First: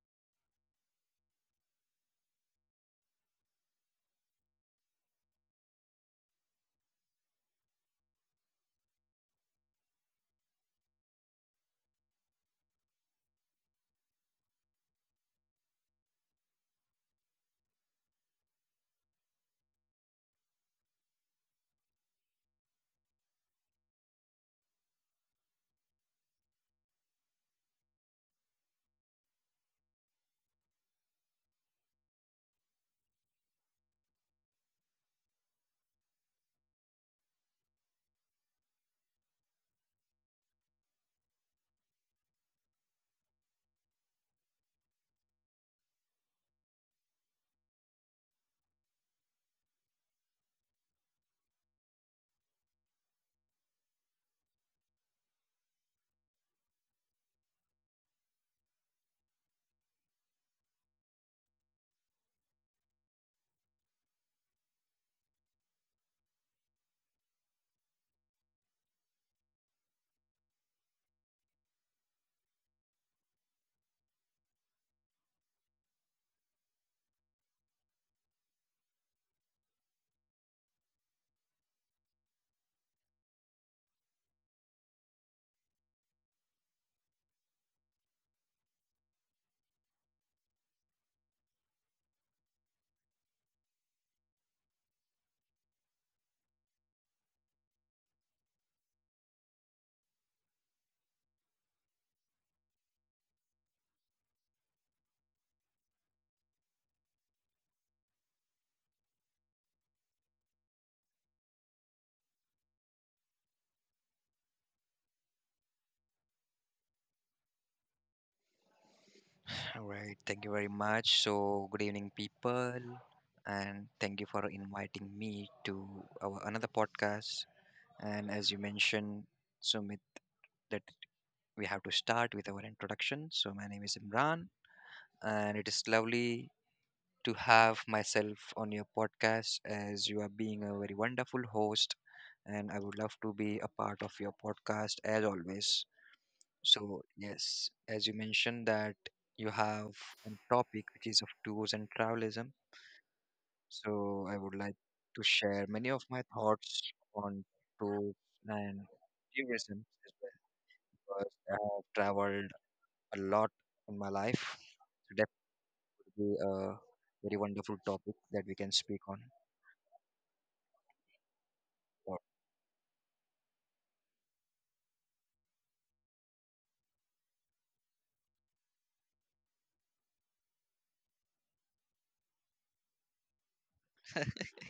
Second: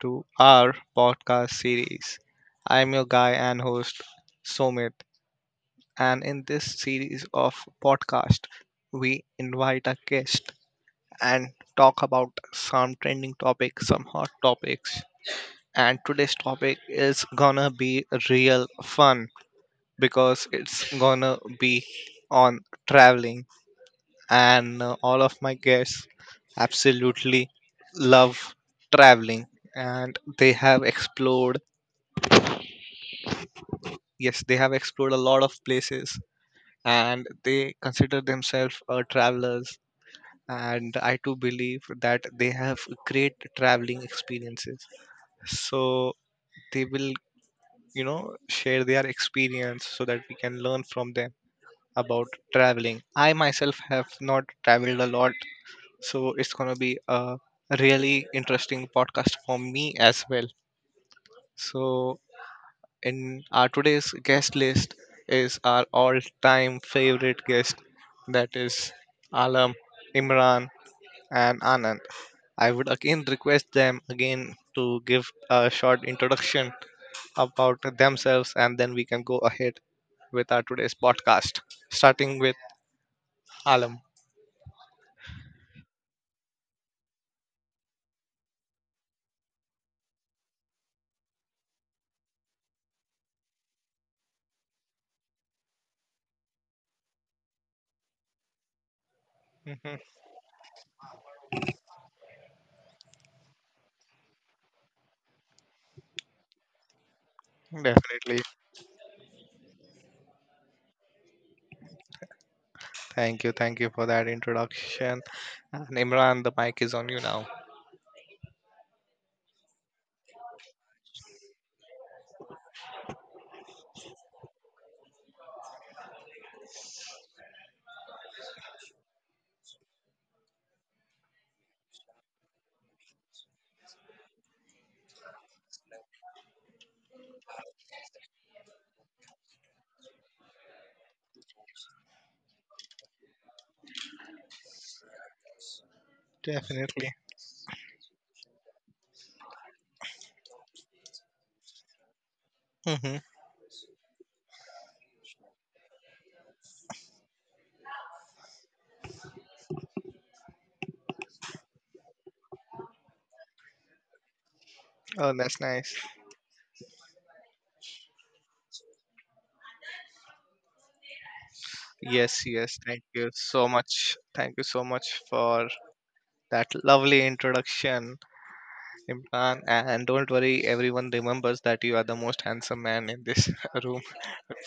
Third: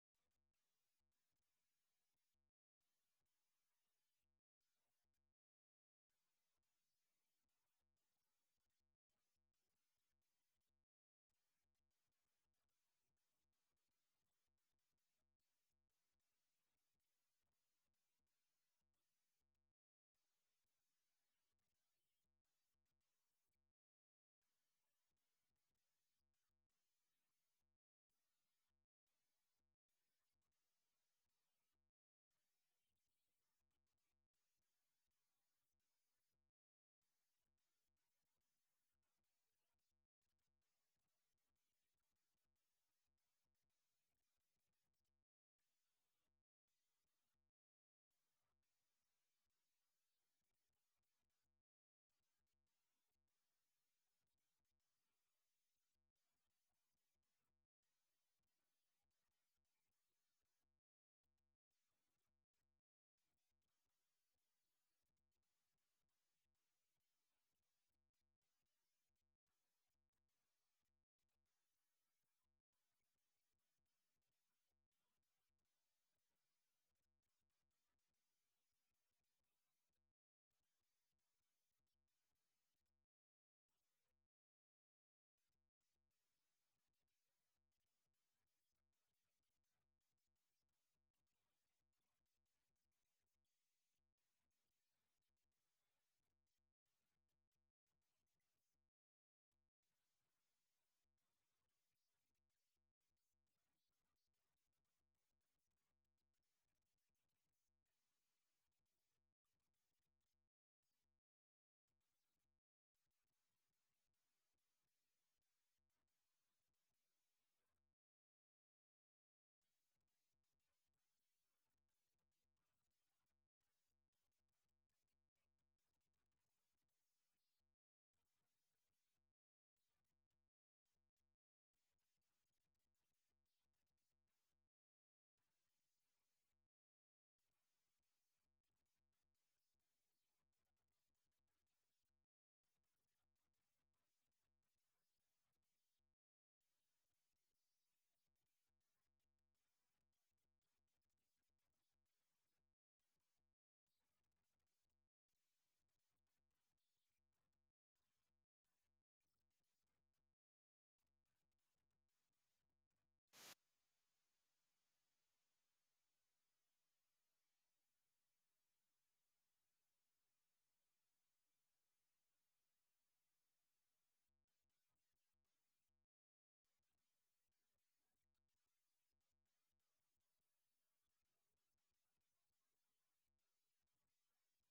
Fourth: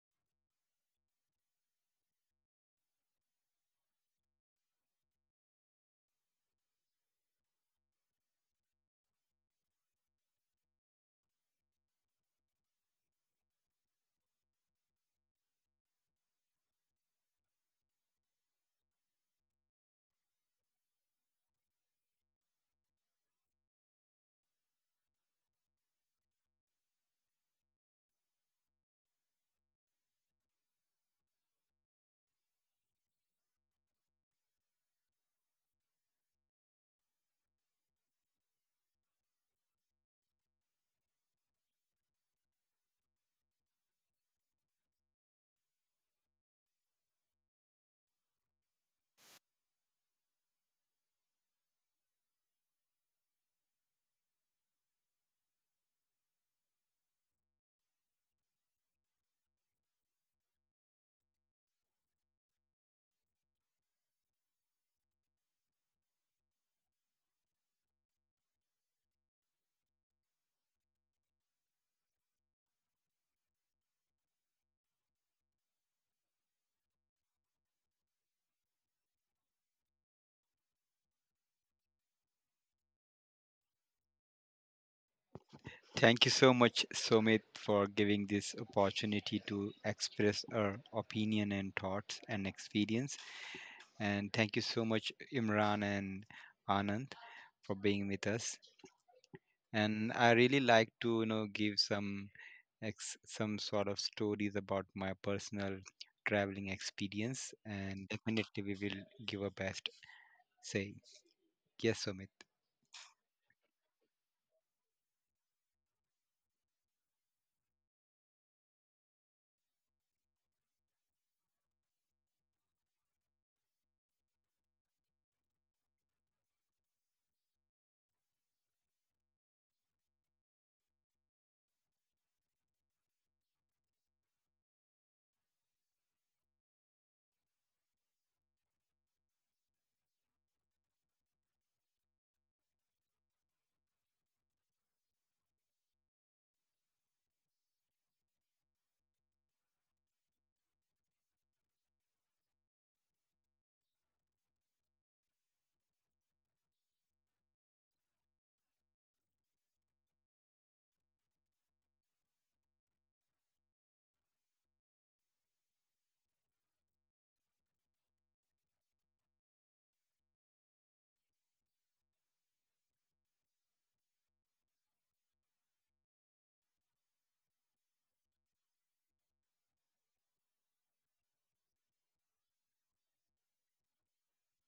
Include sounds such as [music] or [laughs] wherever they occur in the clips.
to our podcast series. I'm your guy and host, Somit. And in this series of podcast, we invite a guest and talk about some trending topics, some hot topics. And today's topic is gonna be real fun because it's gonna be on traveling, and all of my guests absolutely love traveling, and they have explored, yes they have explored a lot of places, and they consider themselves travelers, and I too believe that they have great traveling experiences. So they will, you know, share their experience so that we can learn from them about traveling. I myself have not traveled a lot. So it's gonna be a really interesting podcast for me as well. So in our today's guest list is our all-time favorite guest, that is Alam, Imran, and Anand. I would again request them again to give a short introduction about themselves, and then we can go ahead with our today's podcast, starting with Alam. Thank you so much, Somit, for giving this opportunity to express our opinion and thoughts and experience. And thank you so much, Imran and Anand, for being with us. [laughs] hmm And I really like to, you know, give some some sort of stories about my personal traveling experience. And Definitely. definitely, we will give our best. Say yes, Somit. Thank you for that introduction. And Imran, the mic is on you now. All right, thank you very much. So, good evening, people, and thank you for inviting me to our another podcast. And as you mentioned, Sumit, that we have to start with our introduction. So, my name is Imran, and it is lovely to have myself on your podcast as you are being a very wonderful host. And I would love to be a part of your podcast as always. So Definitely. yes, as you mentioned that you have a topic which is of tours and travelism. hmm So I would like to share many of my thoughts on tours and tourism as well because I have traveled a lot in my life. So Oh, that's nice. definitely a very wonderful topic that we can speak on. For Yes, yes. Thank you so much. Thank you so much for that lovely introduction, Imran. And don't worry, everyone remembers that you are the most handsome man in this [laughs] room.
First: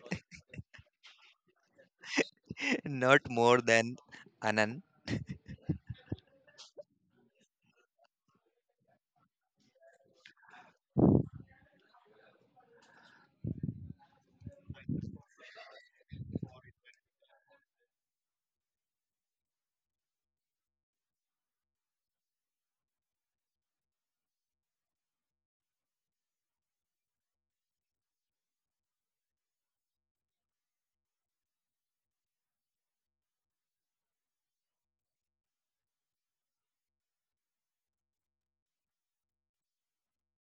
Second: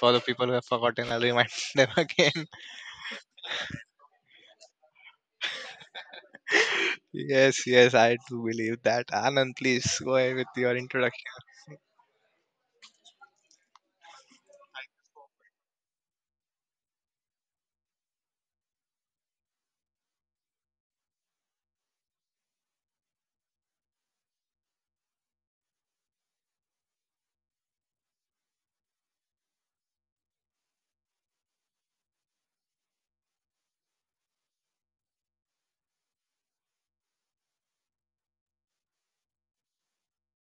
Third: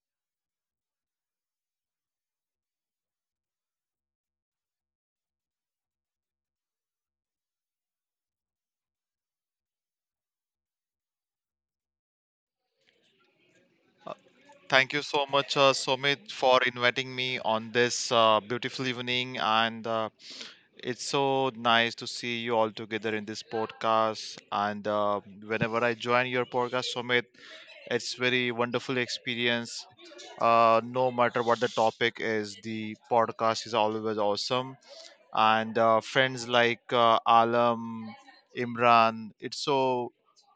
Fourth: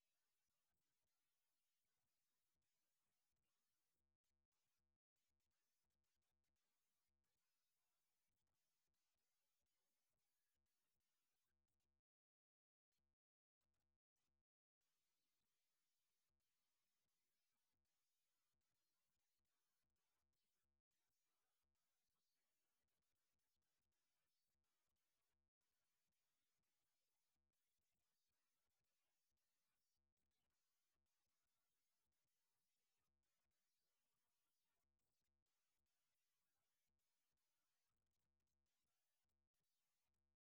For the people who have forgotten, I'll remind them again. [laughs] not more than Anand. [laughs] Yes, yes, I do believe that. Anand, please go ahead with your introduction. Thank you so much, Somit, for inviting me on this beautiful evening. And it's so nice to see you all together in this podcast. And whenever I join your podcast, Somit, it's very wonderful experience. No matter what the topic is, the podcast is always awesome. And friends like Alam, Imran, it's so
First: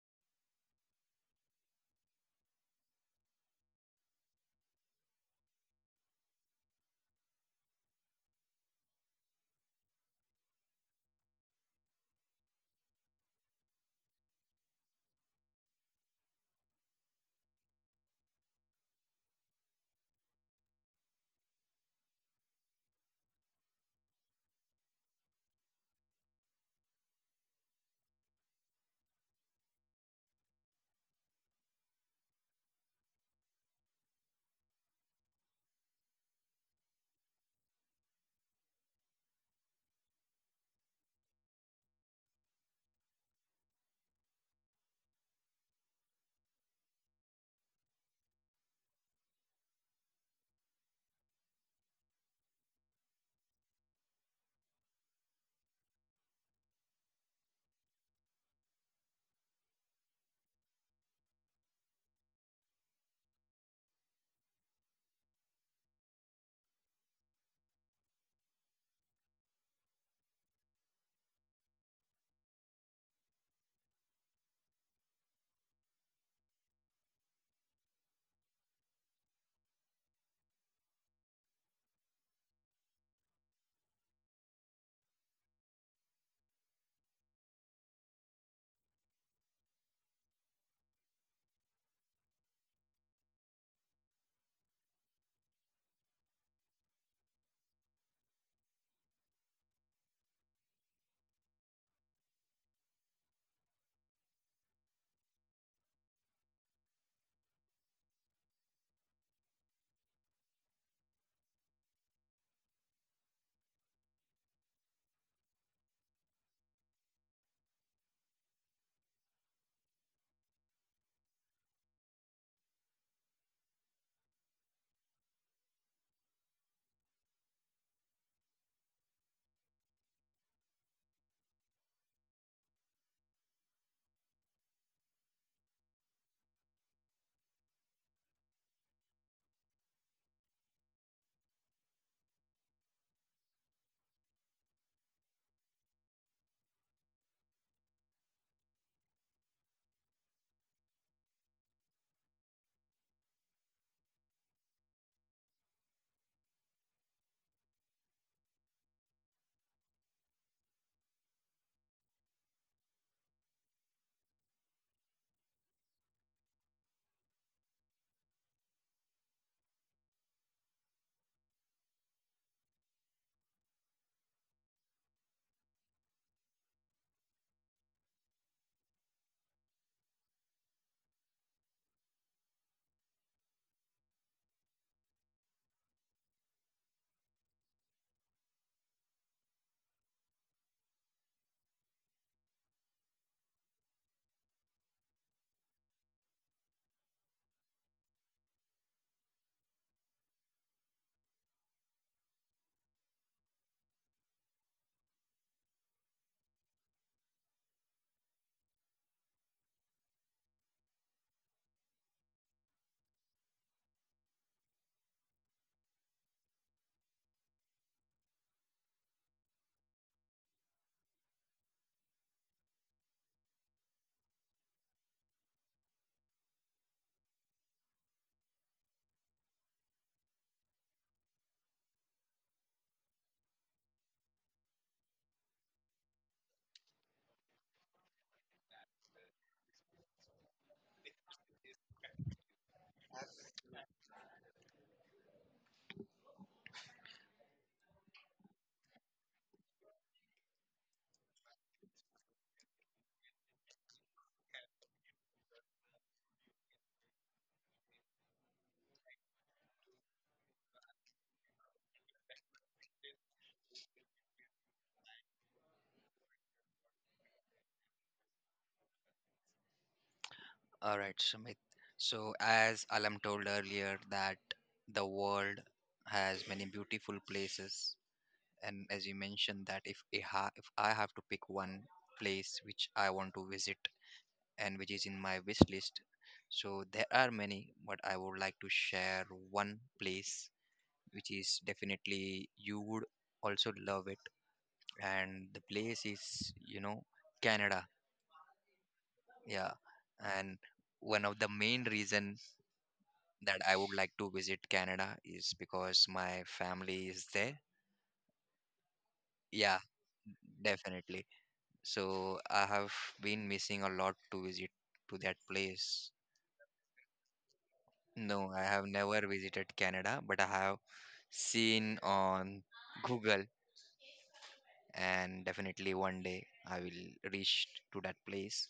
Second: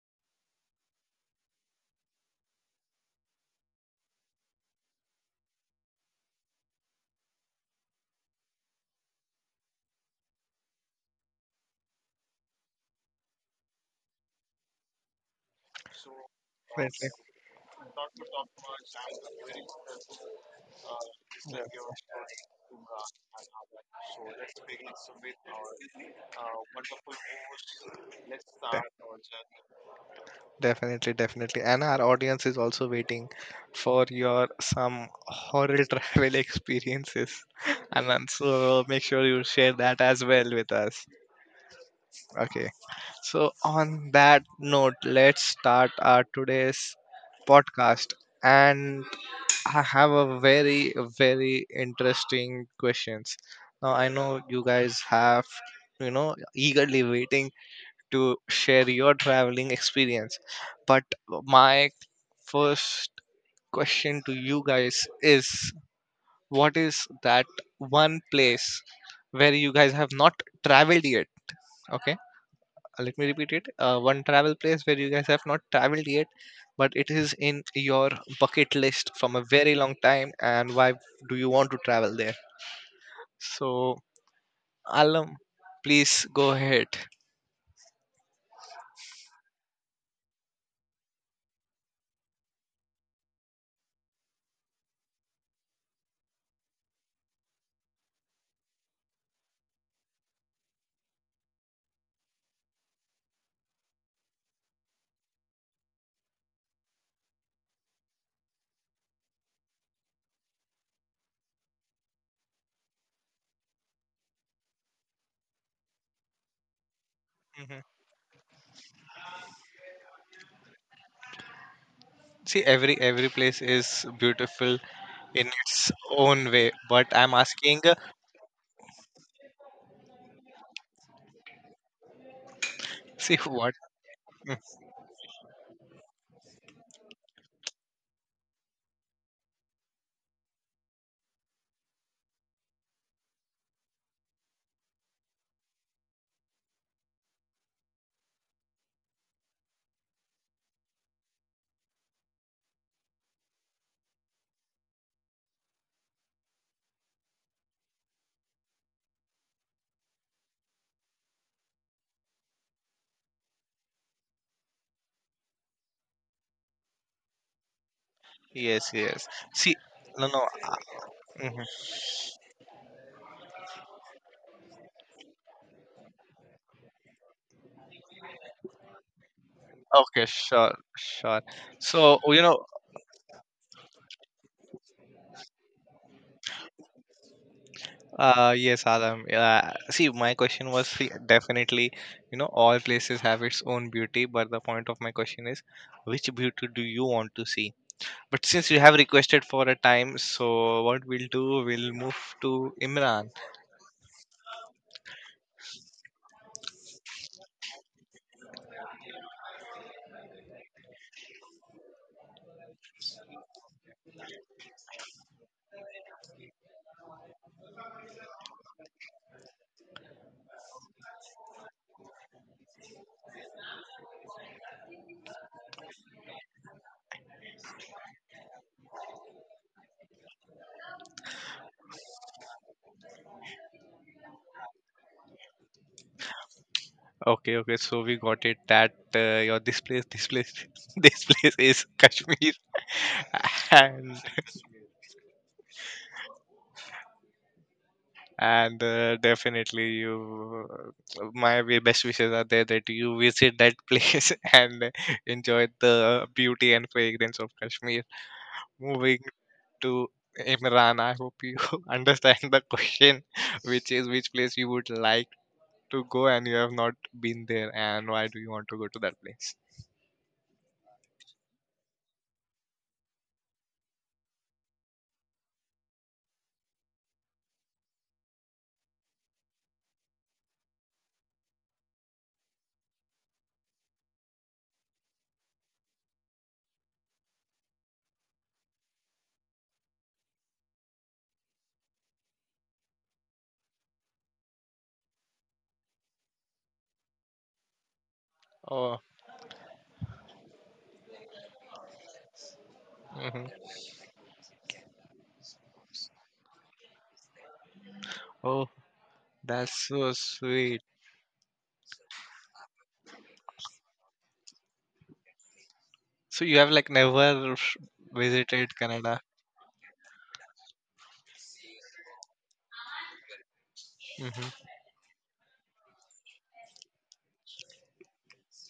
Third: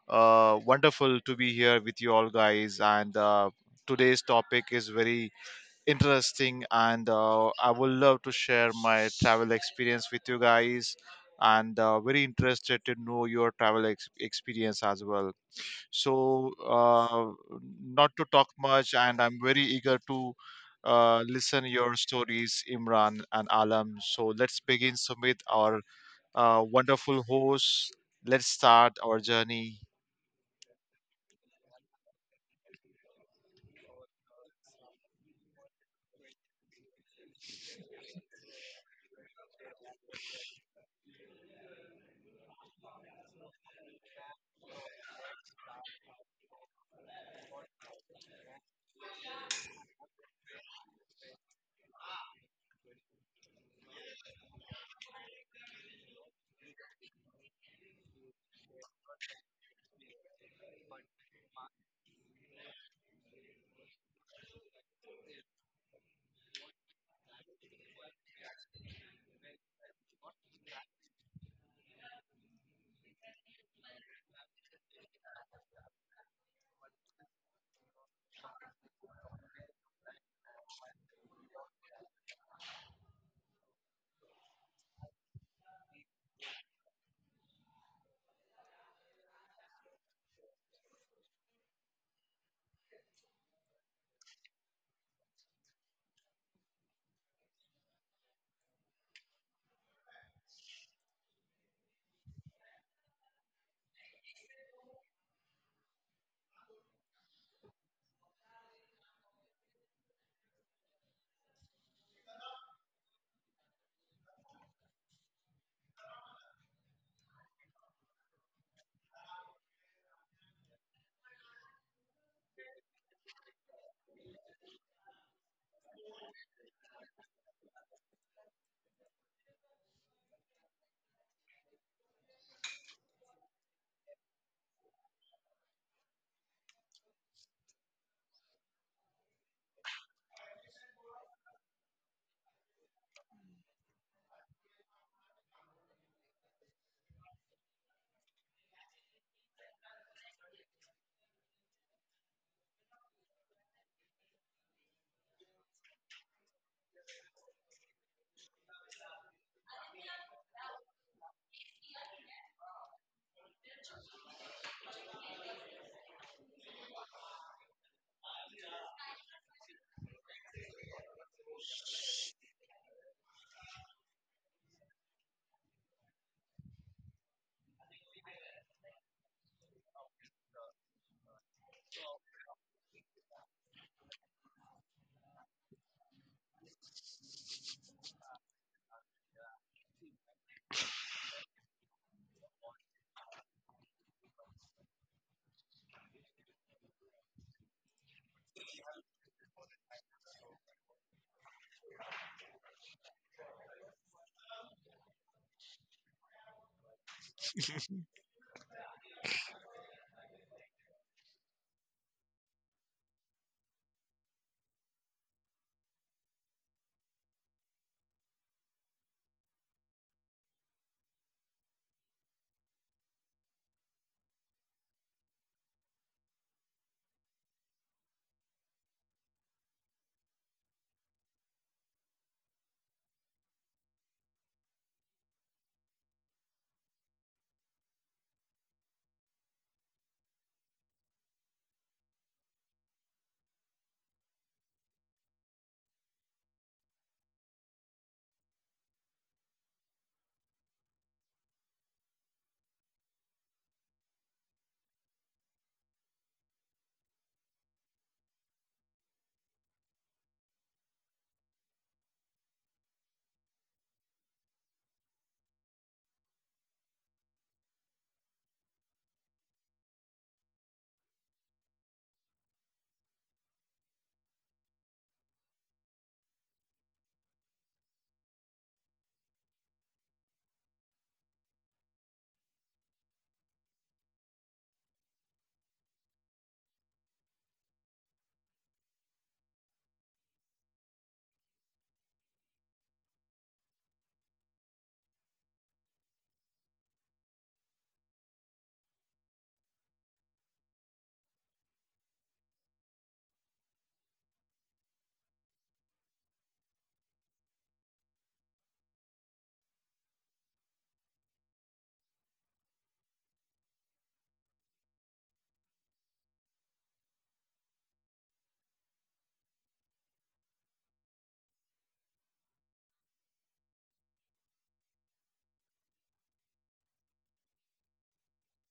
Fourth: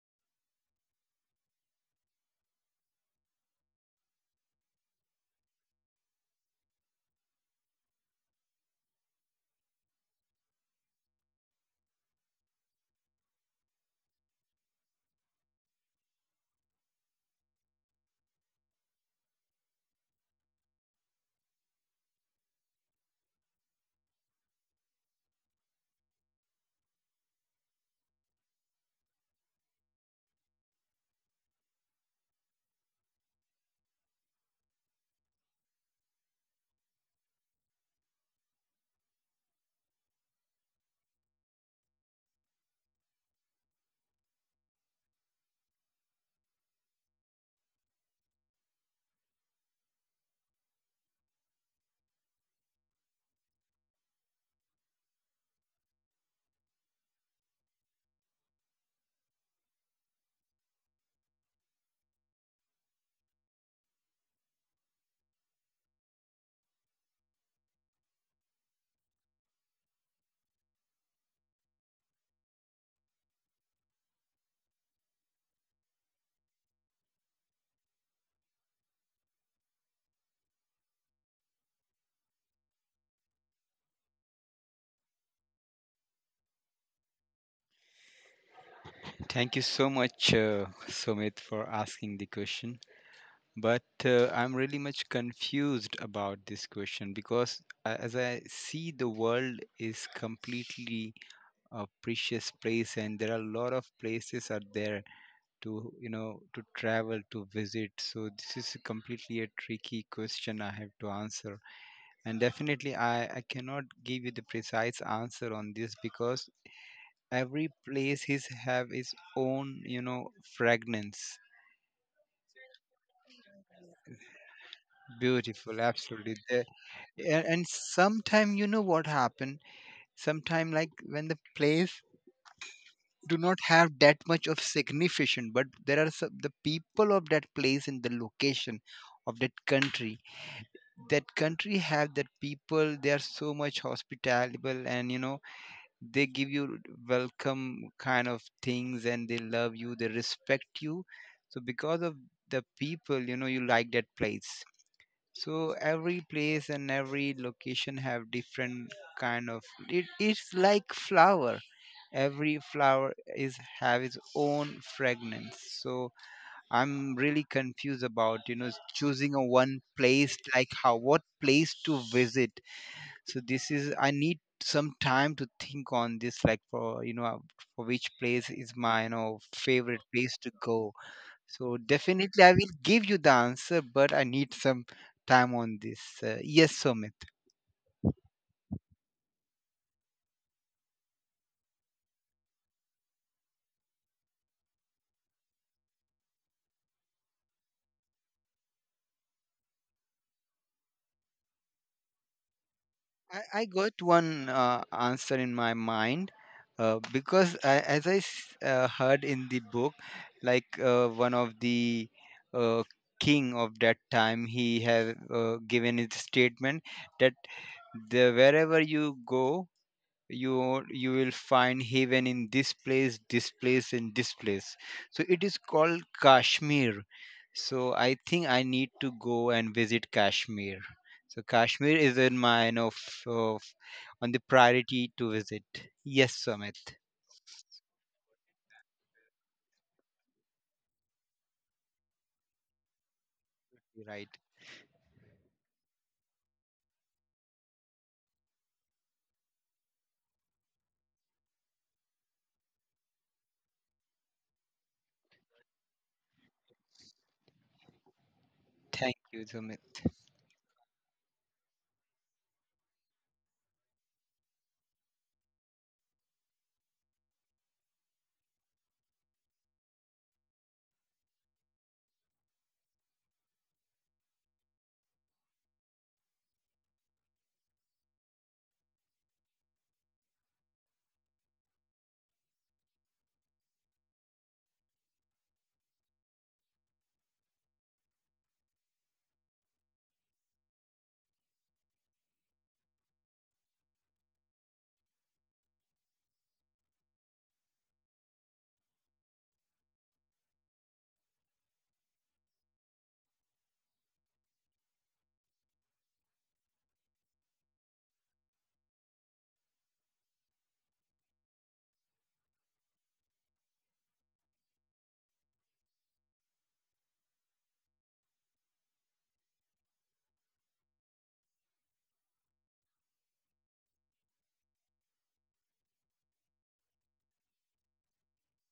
wonderful to be here with you all, guys. And today's topic is very interesting, and I would love to share my travel experience with you guys. And very interested to know your travel experience as well. So, not to talk much, and I'm very eager to listen your stories, Imran and Alam. So let's begin, Sumit, our wonderful host. Let's De- start our journey. Definitely, definitely. And our audience is also waiting for your some horror travel [laughs] experiences. Anand, so make sure you share that as well with us. Okay. So on that note, let's start our today's podcast. And I have a very, very interesting questions. Now I know you guys have, you know, eagerly waiting to share your traveling experience. But my first question to you guys is, what is that one place where you guys have not traveled yet? Okay, let me repeat it. One travel place where you guys have not traveled yet, but it is in your bucket list from a very long time, and why do you want to travel there? So, Alam, please go ahead. Thank you so much, Somit, for asking the question. But I'm really much confused about this question because as I see the world is completely a precious place and there are a lot of places are there to, to travel to visit. So this is completely a tricky question I have to answer. And definitely I cannot give you the precise answer on this because every place is have its own, fragrance. See, every place is beautiful in Beautiful, its own absolutely. way, but I'm Yeah, and asking, sometime, what happen sometime, like when the place see do [laughs] not what? have that much Mm. of significance, but there are some, the people of that place and the location of that country, have that people, they are so much hospitable, and, they give you welcome kind of things, and they love you, they respect you. So because of the people, you like that place. So every place and every location have different kind of it. It's like flower. Every flower is have its own fragrance. So I'm really confused about, Yes, yes. choosing a See, one no, place, no. like how, what Mhm. place to visit. So this is, I need some time to think on this, like, for, for which place is my, favorite Okay, place to sure, go. sure. So So you definitely, I know, will give you the answer, but I need some time on this. Yes, Sumit. Yes, Adam. See, my question was, see, definitely, you know, all places have its own beauty, but the point of my question is, which beauty do you want to see? But since you have requested for a time, so what we'll do, we'll move to Imran. I got one answer in my mind, because I, as I heard in the book, like, one of the uh, king of that time, he have, given his statement that the wherever you go, you will find heaven in this place, this place, and this place. So it is called Kashmir. So I think I need to go and visit Kashmir. So Kashmir is in my, you know, of on the priority to visit. Yes, Sumit. Okay, okay. So we got it that your this place, [laughs] this place is Kashmir, [laughs] You're and right. and definitely you, best wishes are there that you visit that place [laughs] and enjoy the beauty and fragrance of Kashmir. Thank Moving you, Sumit. to Imran, I hope you [laughs] understand the question, which is which place you would like to go and you have not been there, and why do you want to go to that place? All right, Sumit. So, as Alam told earlier, that the world has many beautiful places, and as you mentioned, that if I have to pick one place which I want to visit and which is in my wish list, so there are many, but I would like to share one place which is definitely you would also love it, and the place is, you know, Canada. Oh. Yeah, and one of the main reason Mhm. that I would like to visit Canada is because my family is there. That's Yeah, so sweet. definitely. So I have been missing a lot to visit to that place. So you have like never No, I visited have Canada. never visited Canada, but I have seen on Google, Mm-hmm. and definitely one day I will reach to that place.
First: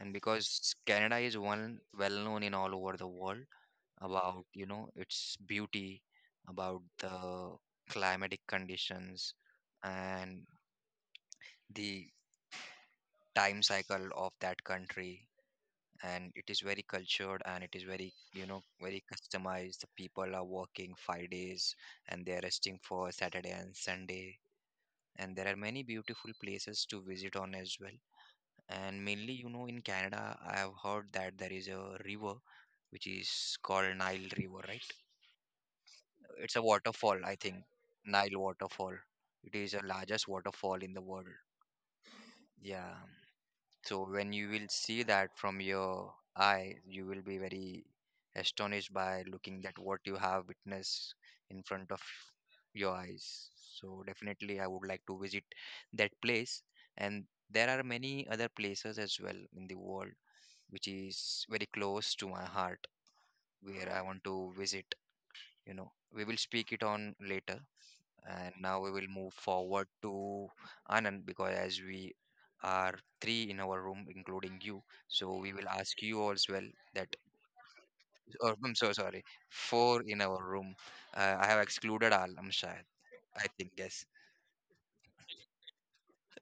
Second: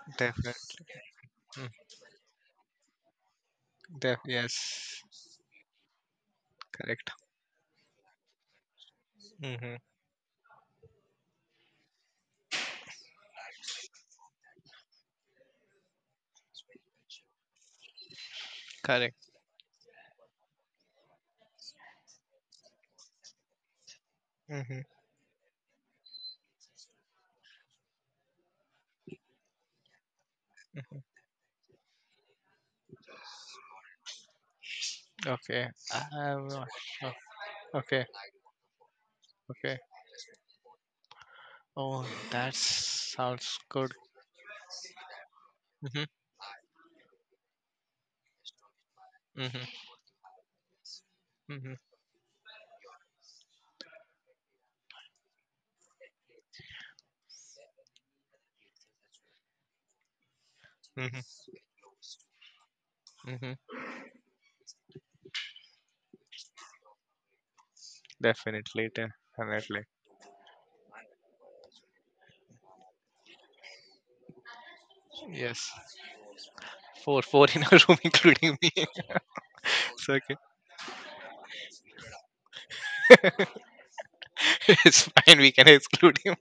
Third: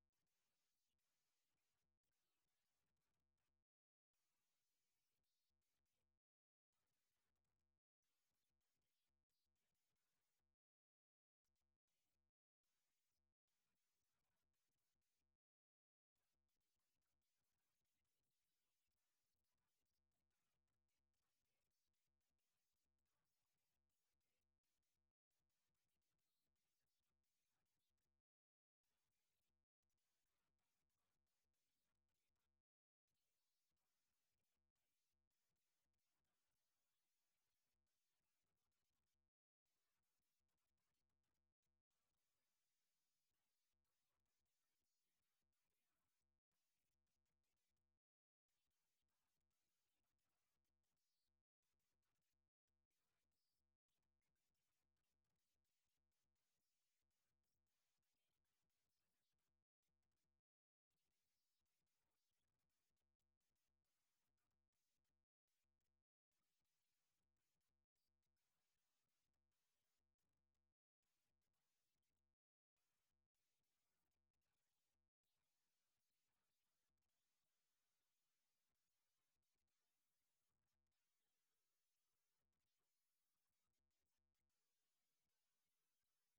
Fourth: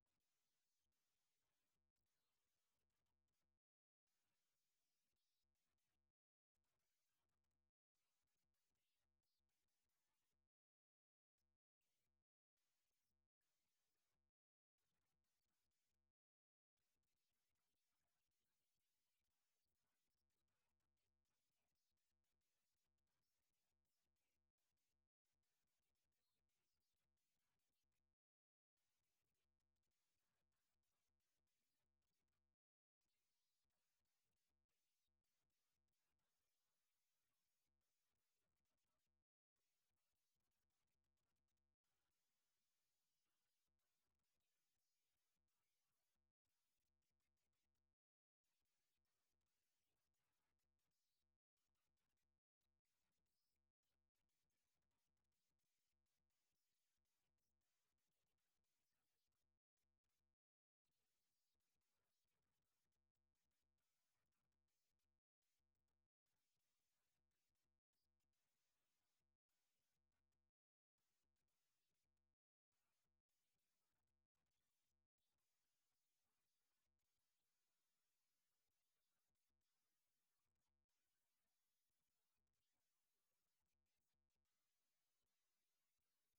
And because Definitely. Canada is Mm. one well known in all over the world, about, you know, Yes. its beauty, about Correct. the climatic conditions Mm-hmm. and the time cycle of that country. And it is very cultured and it is very, you know, very Correct. customized. The people are working 5 days and they are resting for Saturday and Sunday. Mm-hmm. And there are many beautiful places to visit on as well. And mainly, you know, in Canada, I have heard that there is a river which is called Nile River, right? Okay. I'm It's a not sure. waterfall, I think. Okay. Nile waterfall. It is Okay. the largest waterfall in the world. Oh, that Yeah. sounds good. So when you will see that from Mm-hmm. your eye, you will be very astonished by looking Mm-hmm. at what you have witnessed in Mm-hmm. front of your eyes. So definitely I would like to visit that place. And there are many other places as well in the world which is Mm-hmm. very close to my heart Mm-hmm. where I want to visit, you know. We will speak it on later. And now Definitely. we will move Definitely. forward to Anand because as we are three in our room, including you, so we will Yes. ask you as well that. Four. Four in a room, [laughs] Or including me. I'm [laughs] so sorry, four It's in okay. our room. I have excluded Alam Shahid. I think yes. [laughs] It's fine. We can exclude him.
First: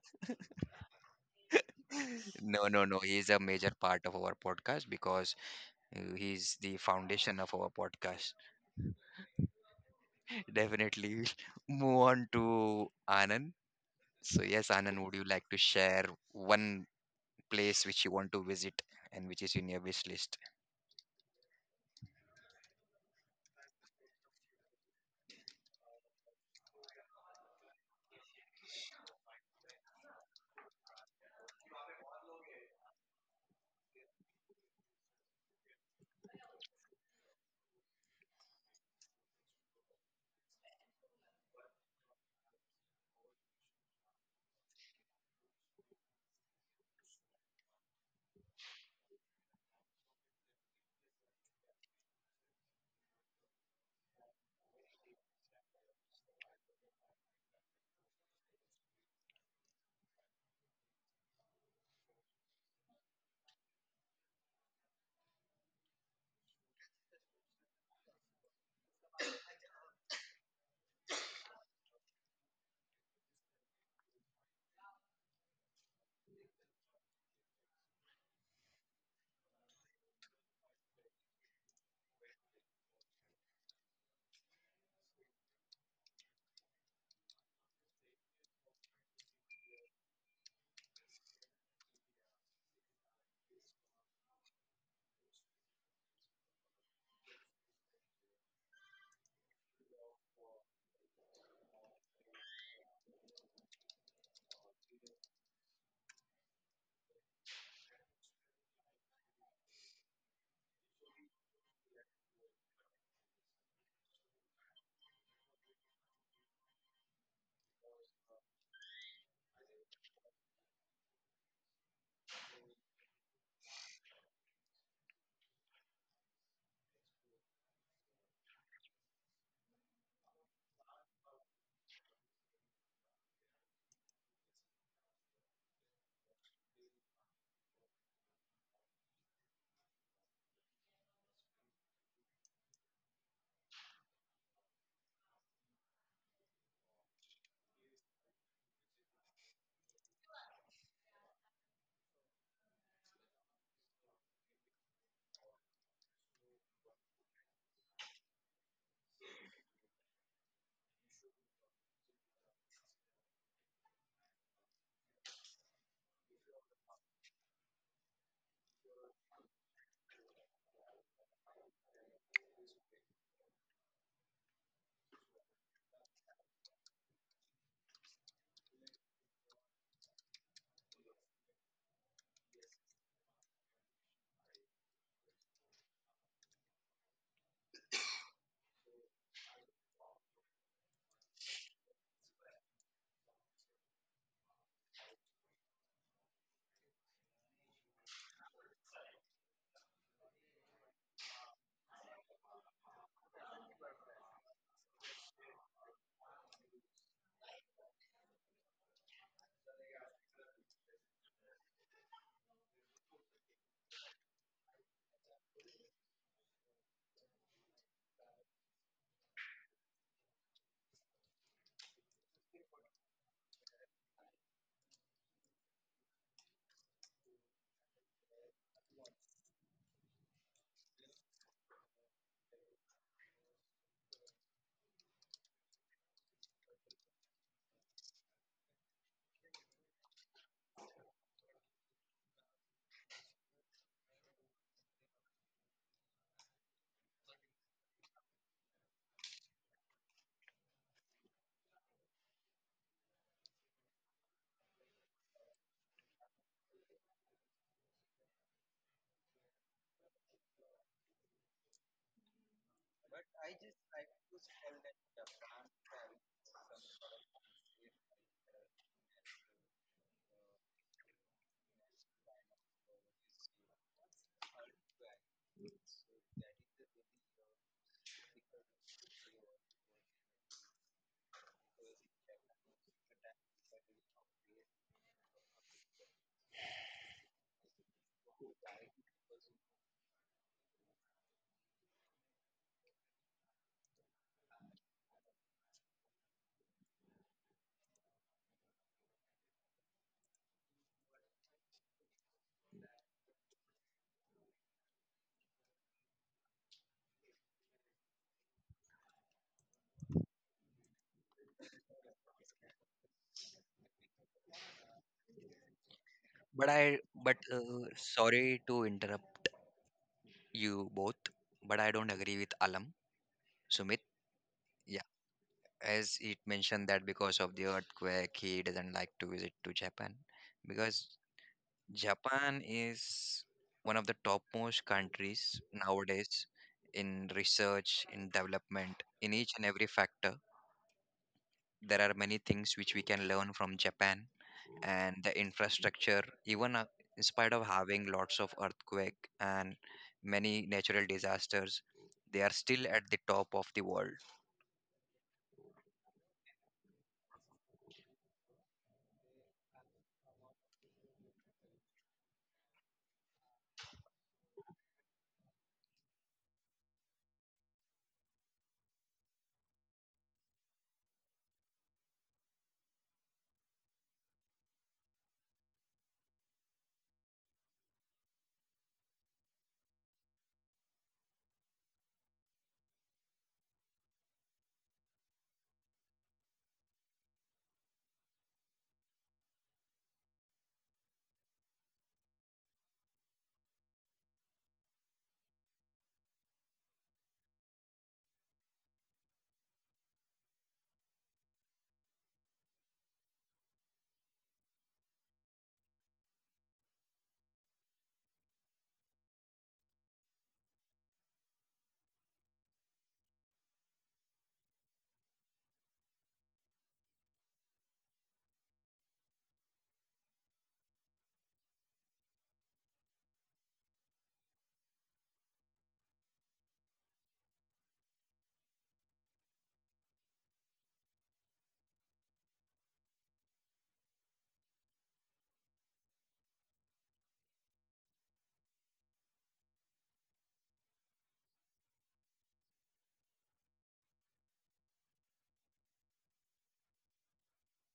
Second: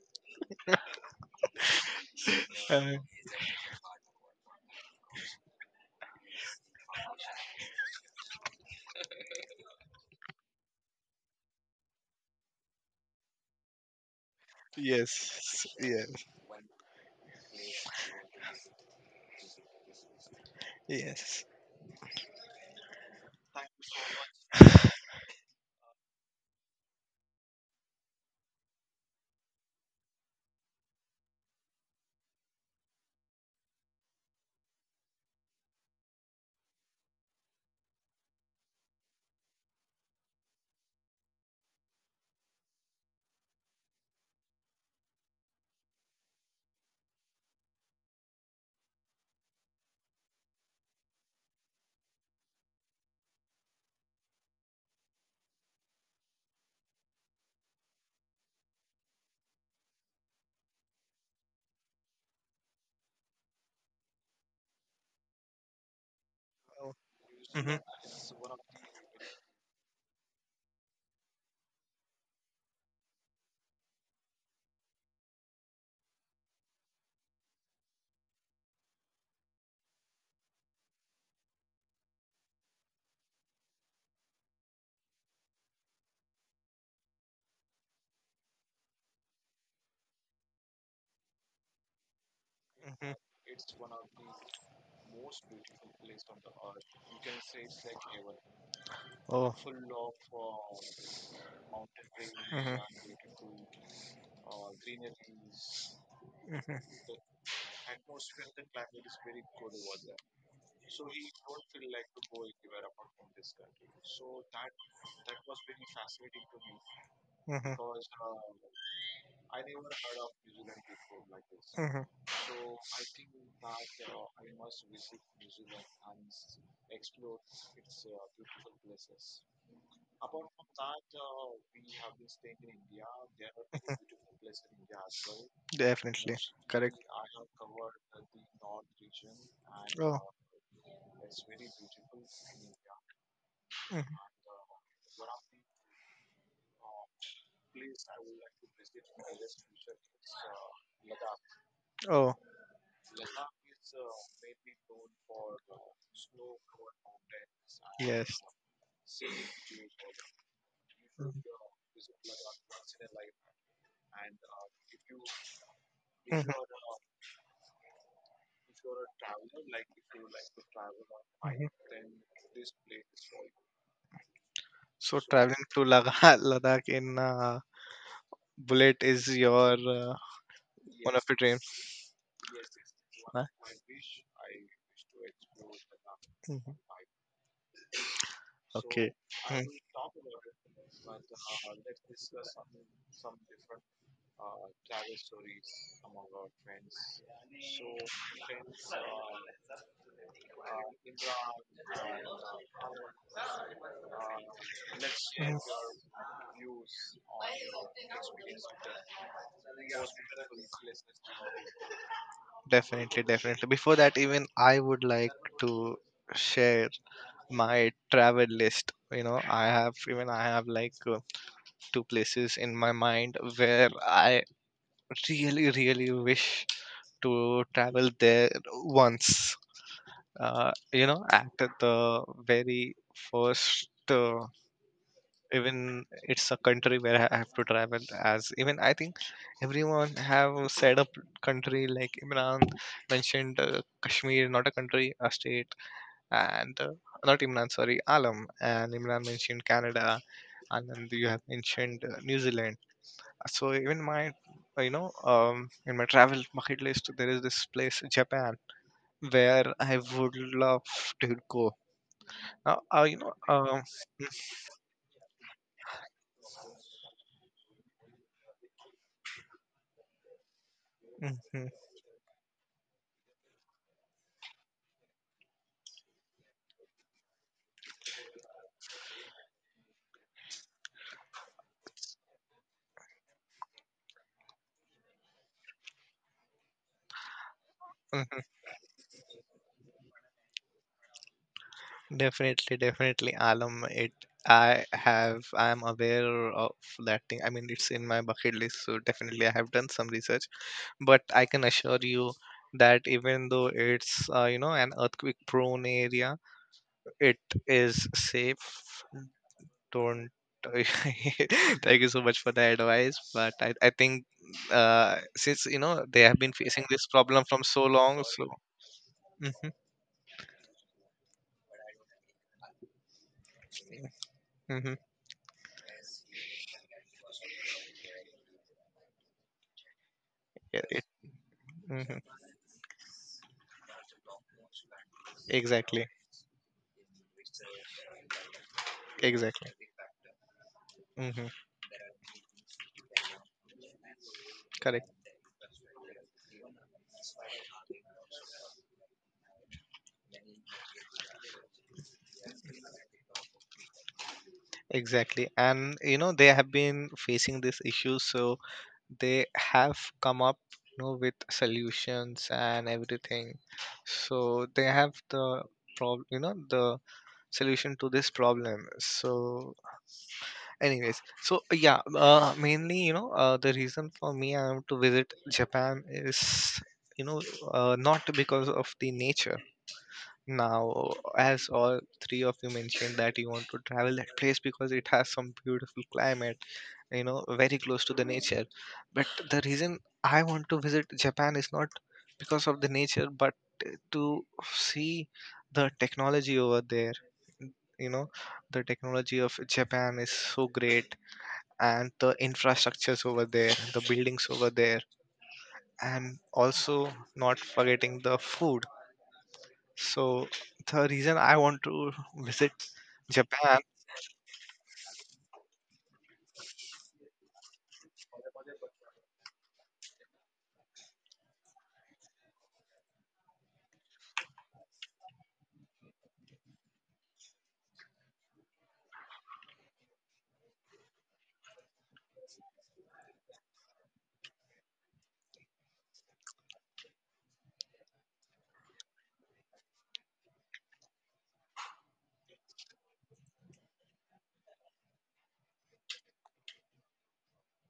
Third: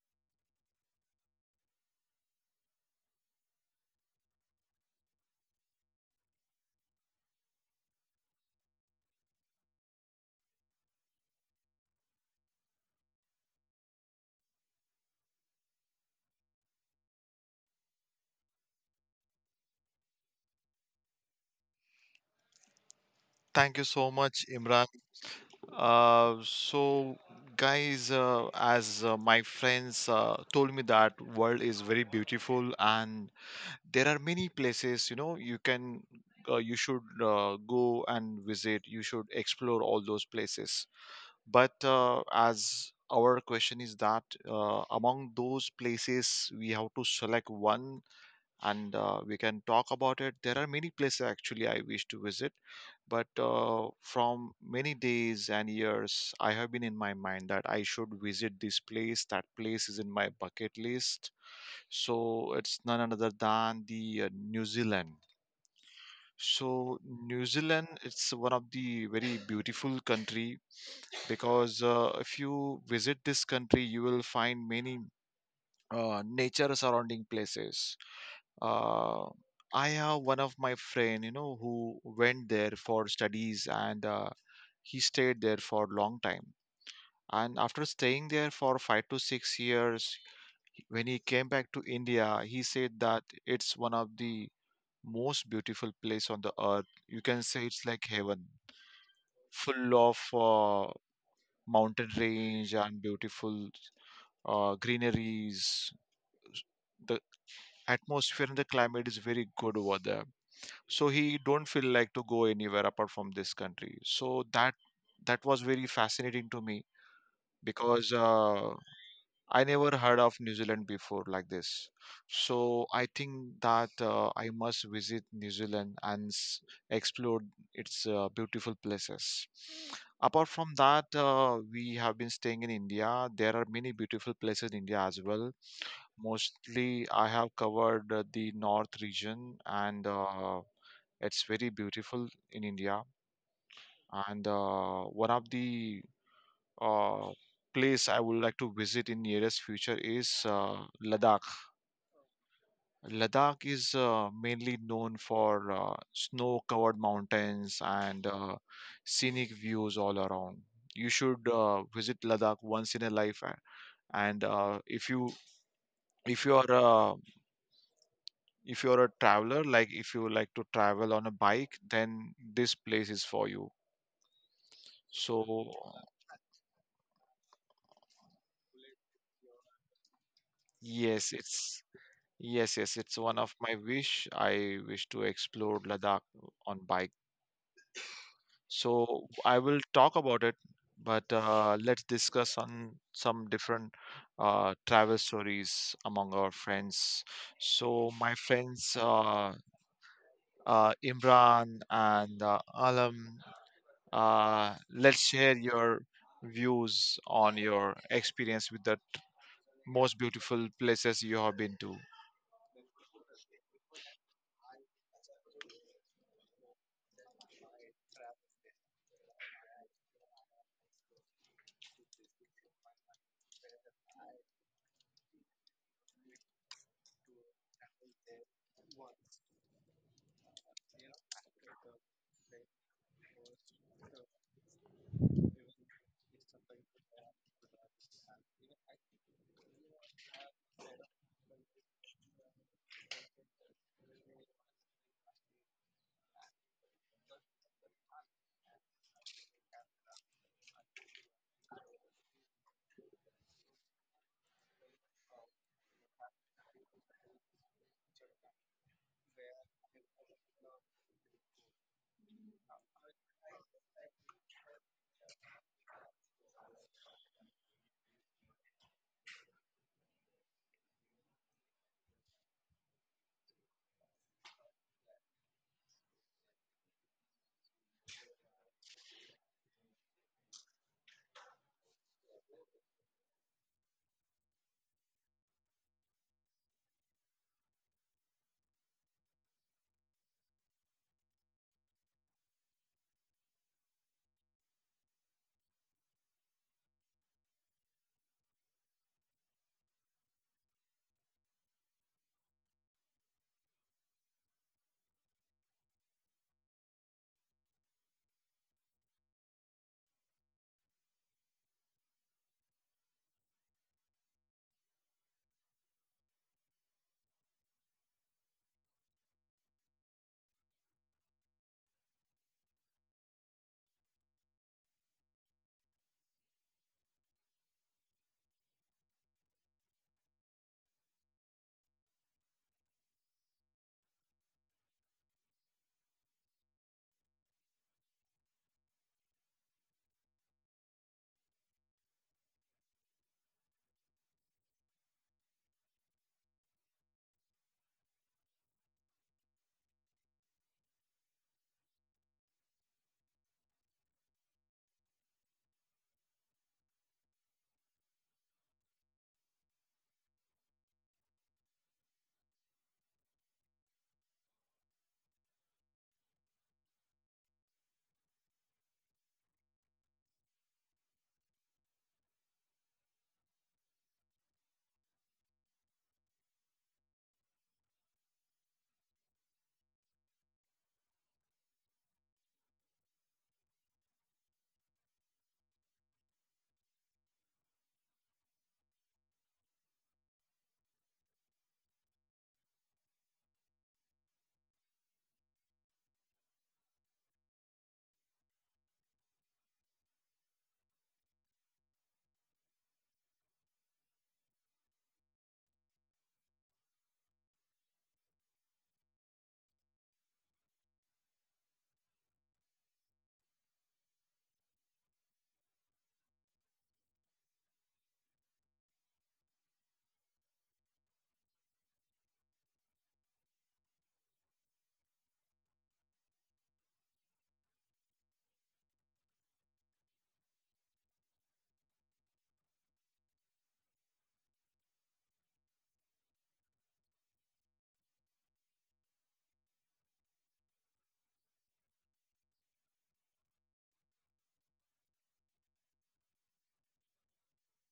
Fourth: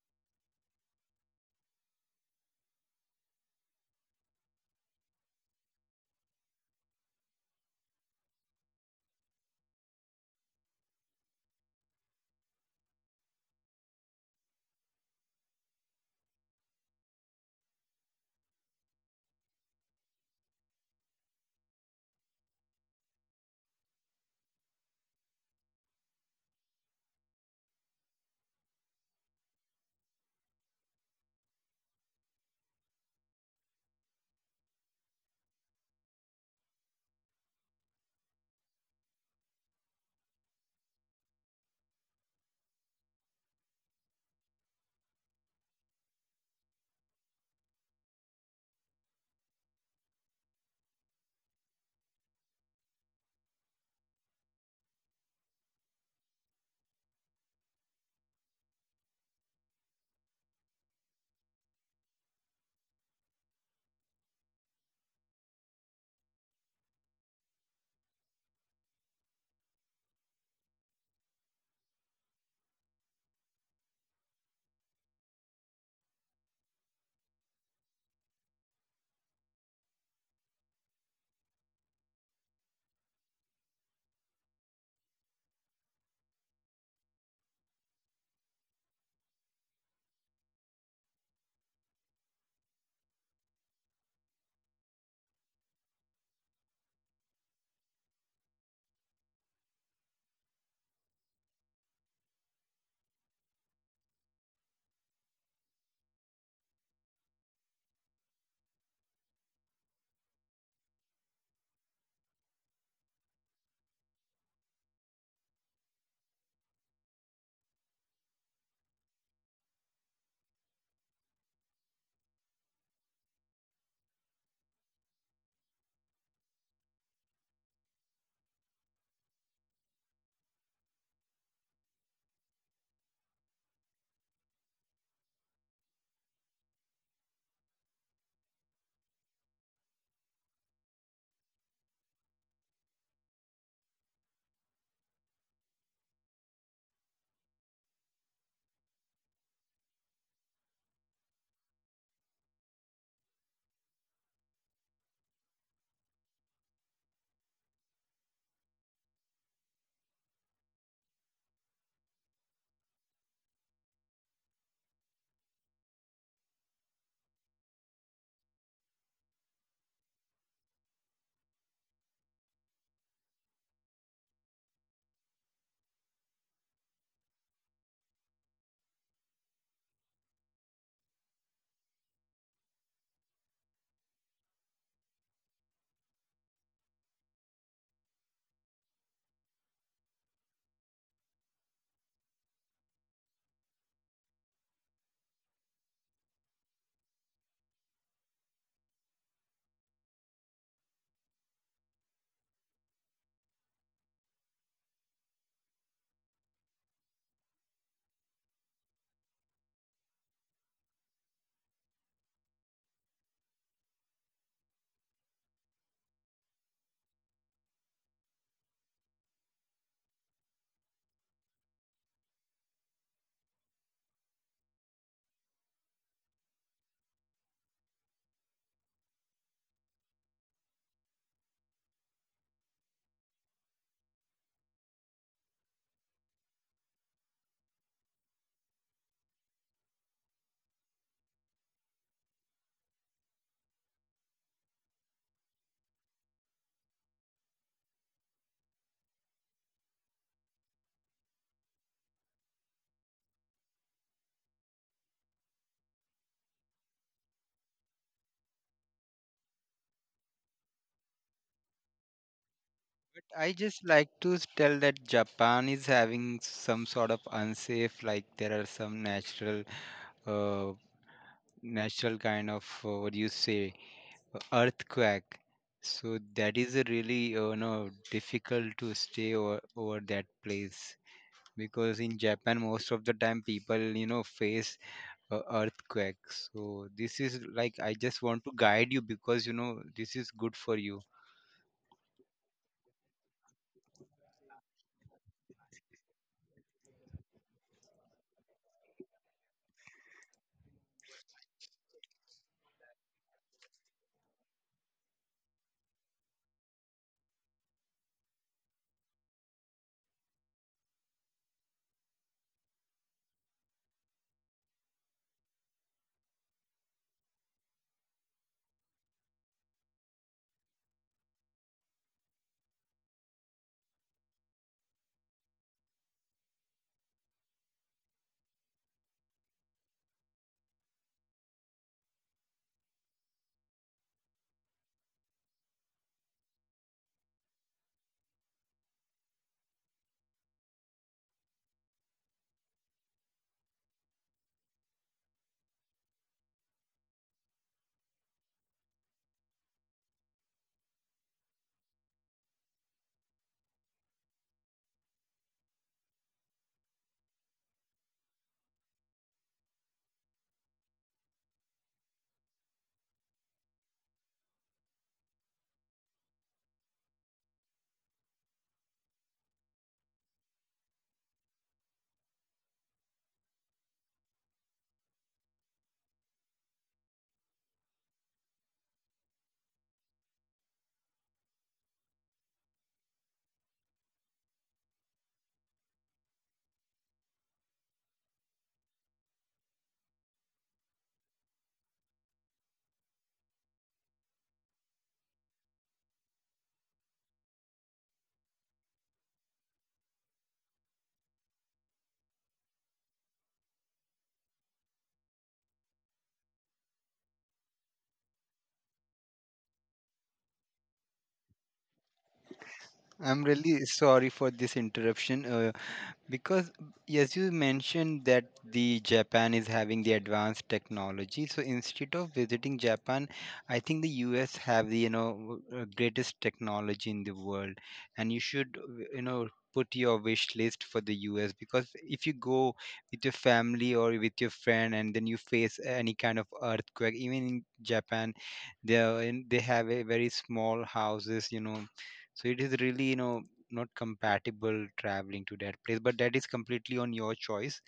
[laughs] No, no, Uh, no. He is a major part of our podcast because he is the foundation of our podcast. [laughs] Definitely we'll move on to Anand. So yes, Anand, would you like to yes. share Yes. one place which you want to visit and which is in your wish list. Yes. Thank you so much, Imran. So, guys, as my friends told me that world is very beautiful, and there are many places, you should go and visit. You should explore all those places. But as our question is that among those places, we have to select one, and we can talk about it. There are many places actually I wish to visit, but from many days and years, I have been in my mind that I should visit this place. That place is in my bucket list. So it's none other than the New Zealand. So New Mm-hmm. Zealand, it's one of the very beautiful country, because if you visit this country, you will find many nature surrounding places. Uh, I have one of my friend, who went there for studies, and he stayed there for a long time. And after staying there for 5 to 6 years, when he came back to India, he said Mm-hmm. that it's one of the most beautiful place on the earth. You can say it's like heaven, Oh. full of mountain range and beautiful greeneries, the atmosphere and the climate is very good over there, so he don't feel like to go anywhere apart from this country. So that was very fascinating to me, because I never heard of hmm New Zealand before like this. hmm So I think that I must visit New Zealand and explore its beautiful places. Apart from that, we have been staying in India. There are many beautiful places in India as well. Definitely. Correct. Mostly, I have covered the Oh. north region, and it's very beautiful in India. Mhm. And one of the uh, place I would like to visit in nearest future is Ladakh. Oh. Ladakh is mainly known for snow-covered mountains and Yes. Scenic views all around. You should visit Ladakh once in a life, and Mhm, if mhm. you are uh, if you're a traveler, like if you like to travel on a bike, then this place is for you. So so traveling to Ladakh, [laughs] Ladakh in bullet is your one of yes your dreams. it's yes yes it's one Huh? of my wish. I wish to explore Ladakh Mhm. on bike. Okay. So I Mm. will talk about it. But let's discuss on some different travel stories among our friends. So my friends, Imran and Alam. Let's share your views on your experience with the most beautiful places you have been to. Definitely, definitely. Before that, even I would like to share my travel list. You know, I have like two places in my mind where I really, really wish to travel there once. You know, at the very first. Even it's a country where I have to travel, as even I think everyone have said a country, like Imran mentioned Kashmir, not a country, a state. And not Imran, sorry, Alam, and Imran mentioned Canada, and then you have mentioned New Zealand. So even my, um, in my travel bucket list there is this place Japan where I would love to go. Now you But know I just like to tell that Japan is having some sort of unsafe, like, there are some natural uh, kind of what do you say, earthquake. So that is a really no difficult to stay over that place, because in Japan most of the time people, face earthquakes. So this is, like, I just want Mhm. to guide you, because, this is good for you. Definitely, definitely, Alam. It I have, I am aware of that thing. I mean, it's in my bucket list, so definitely I have done some research. But I can assure you that even though it's you know, an earthquake prone area, it is safe. Don't [laughs] thank you so much for the advice. But I think since you know they have been But facing I, this but problem from uh, so long, so sorry to interrupt hmm you both, but I don't agree with Alam, Sumit. hmm Yeah, as it mentioned that because of the earthquake, he doesn't like to visit to Japan yeah, because hmm Japan is one of the topmost countries exactly, nowadays in research, in development, in each and exactly. every factor. hmm There are many things which we can learn from Japan Correct. and the infrastructure even in spite of having lots of earthquake and many natural disasters, they are still at the top of the world. Exactly. And you know, they have been facing this issue, so they have come up, you know, with solutions and everything. So they have the problem, you know, the solution to this problem. So, anyways, so yeah, mainly, you know, the reason for me I want to visit Japan is, you know, not because of the nature now, as all three of you mentioned that you want to travel that place because it has some beautiful climate, you know, very close to the nature. But the reason I want to visit Japan is not because of the nature, but to see the technology over there. You know, the technology of Japan is so great, and the infrastructures over there, the buildings over there, and also not forgetting the food. So the reason I want to visit I'm really Japan, sorry for this interruption, because yes, you mentioned that the Japan is having the advanced technology. So instead of visiting Japan, I think the US have the, greatest technology in the world, and you should, put your wish list for the US, because if you go with your family or with your friend and then you face any kind of earthquake, even in Japan, they have a very small houses, So it is really, not compatible traveling to that place, but that is completely on your choice.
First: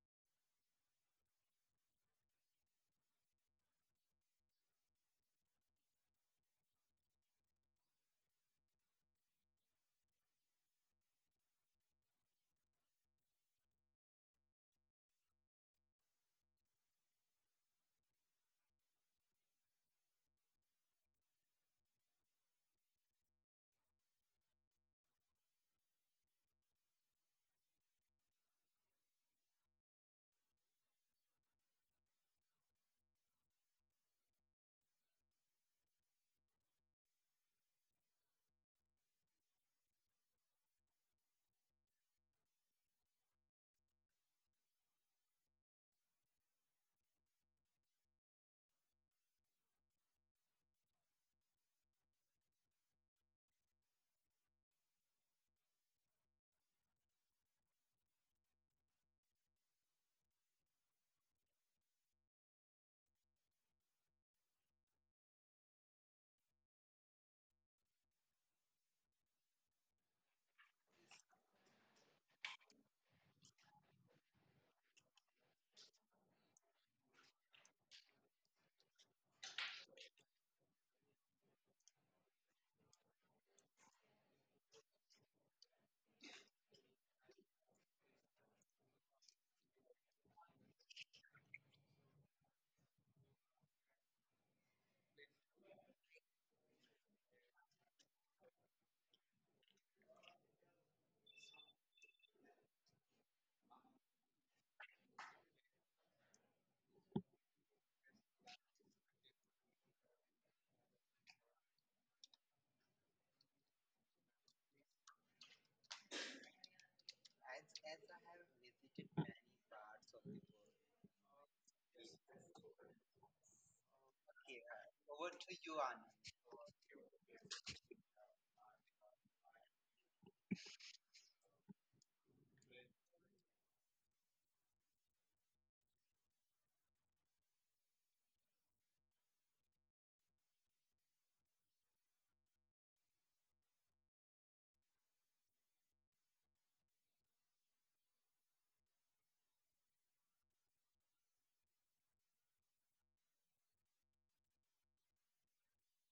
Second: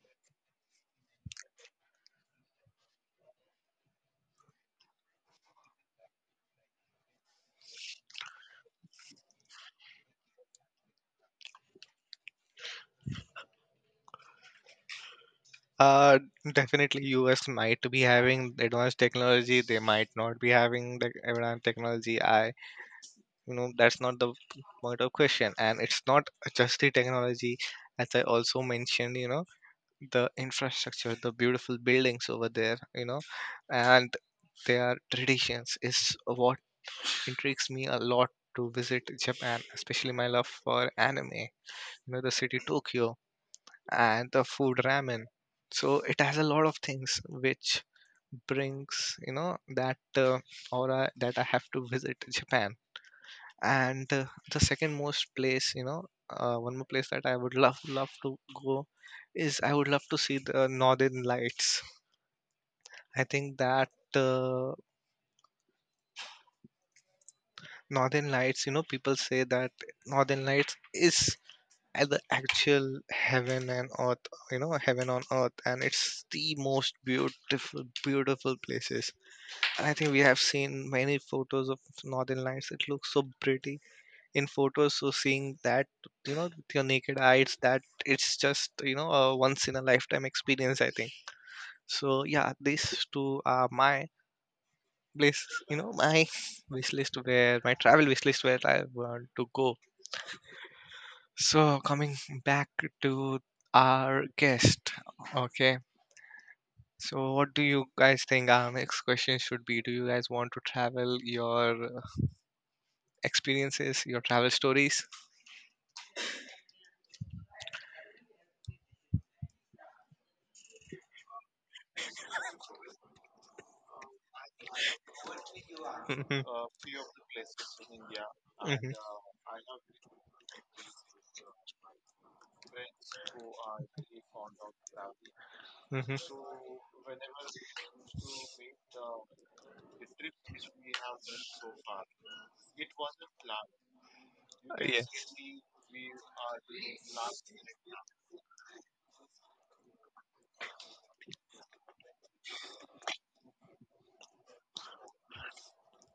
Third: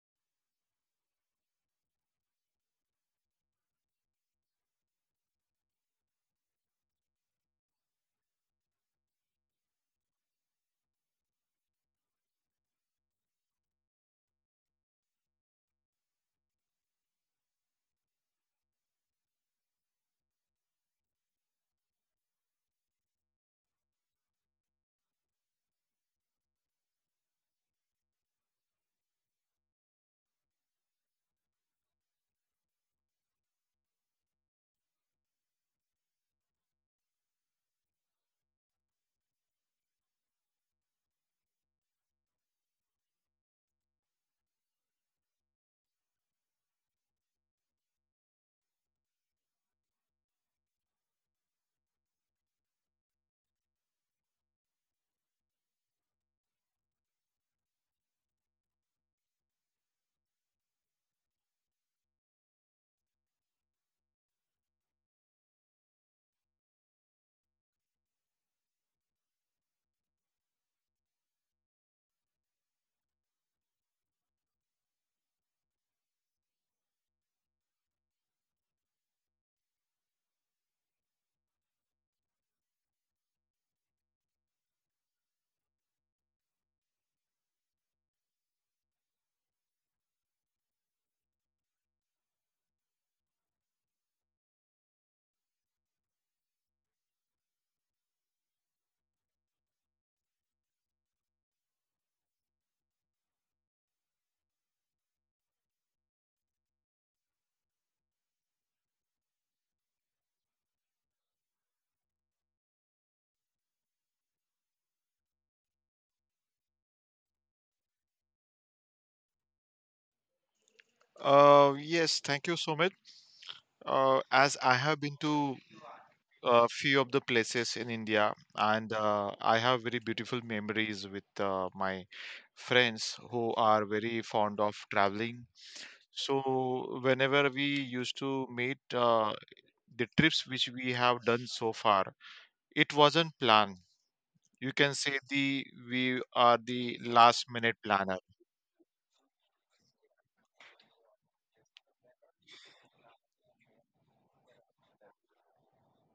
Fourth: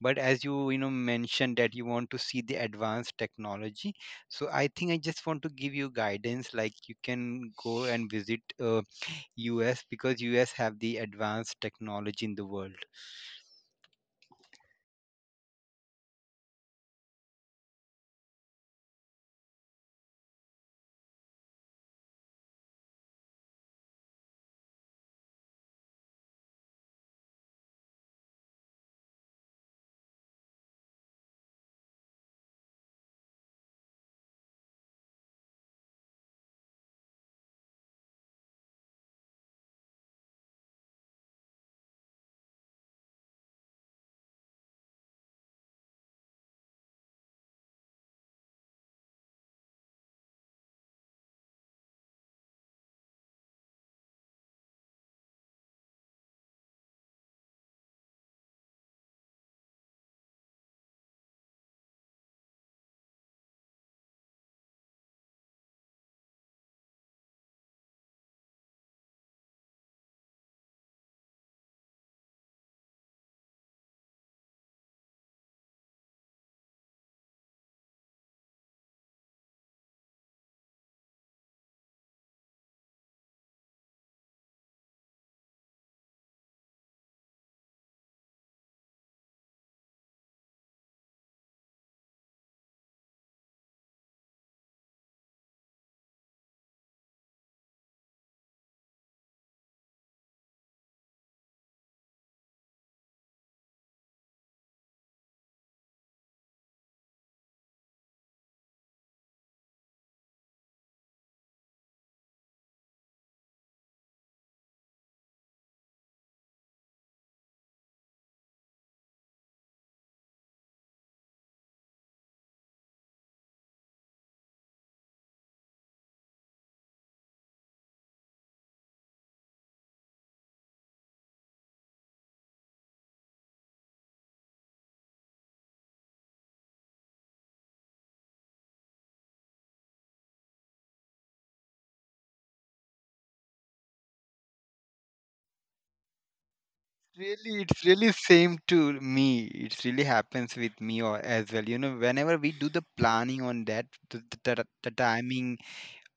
But as you, you know mentioned that you want to see the advanced technology. So I think I just want to give you guidance, like, you can go and visit US, because US have the advanced technology in the world. uh, definitely US might be having the advanced technology. They might not be having the advanced technology. I, you know, that's not the point of question. And it's not just the technology, as I also mentioned. You know, the infrastructure, the beautiful buildings over there. You know, and their traditions is what intrigues me a lot to visit Japan, especially my love for anime, you know, the city Tokyo, and the food ramen. So it has a lot of things which brings you know that aura that I have to visit Japan. And the second most place, you know, one more place that I would love to go is, I would love to see the Northern Lights. I think that uh, Northern Lights, you know, people say that Northern Lights is at the actual heaven and earth, you know, heaven on earth, and it's the most beautiful places. And I think we have seen many photos of Northern Lights, it looks so pretty in photos. So seeing that, you know, with your naked eyes, that it's just, you know, a once in a lifetime experience, I think. So yeah, these two are my place, you know, my [laughs] wish list, where my travel wish list, where I want to go. So, coming back to our guest, okay. So, what do you guys think our next question should be? Do you guys want to travel your experiences, your travel stories? Yes, thank you, Sumit. As I have been to Mhm, a few of the places in India, mhm, and I have very beautiful memories with my friends who are very fond of traveling. mhm. So, whenever we used to meet, the trips which we have done so far, it wasn't planned. You can Yes, say the we are the last Really, minute it's really planner. same to me. It really happens with me or as well, whenever we do the planning on that, the timing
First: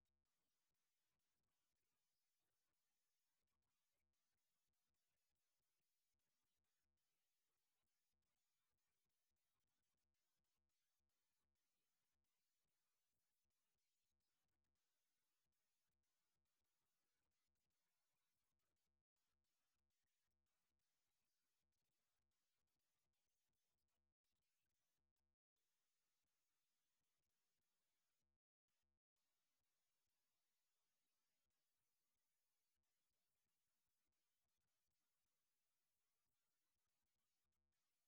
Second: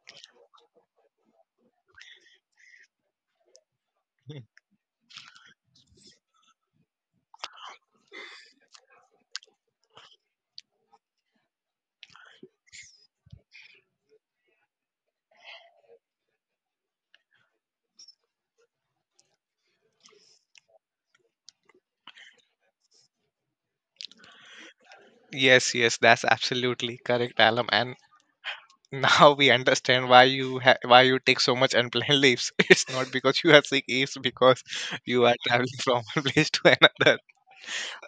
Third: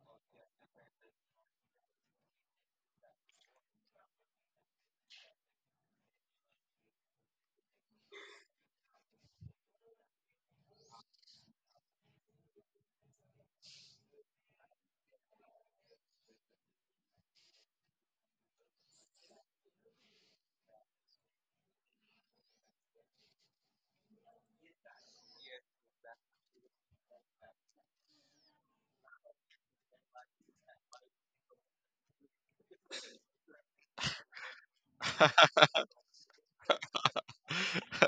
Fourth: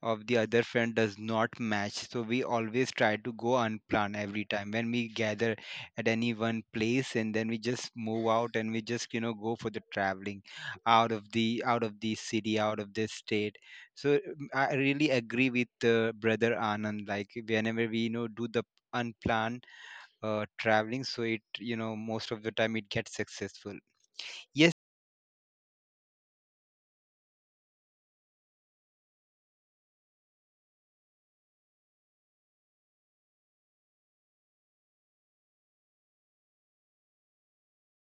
of the other friend does not match, so we always try to go unplanned every time when we gather at any one place, and then we just move out, and we just, go for the traveling, out of the, city, out of the state. So, I really agree with brother Anand, like whenever we, do the unplanned traveling, so it, most of the time, it gets successful. Yes. yes, yes, that's absolutely correct, Alam. And now we understand why you why you take so much unplanned leaves. [laughs] It's not because you are sick, it's because you are traveling [laughs] from one place to another.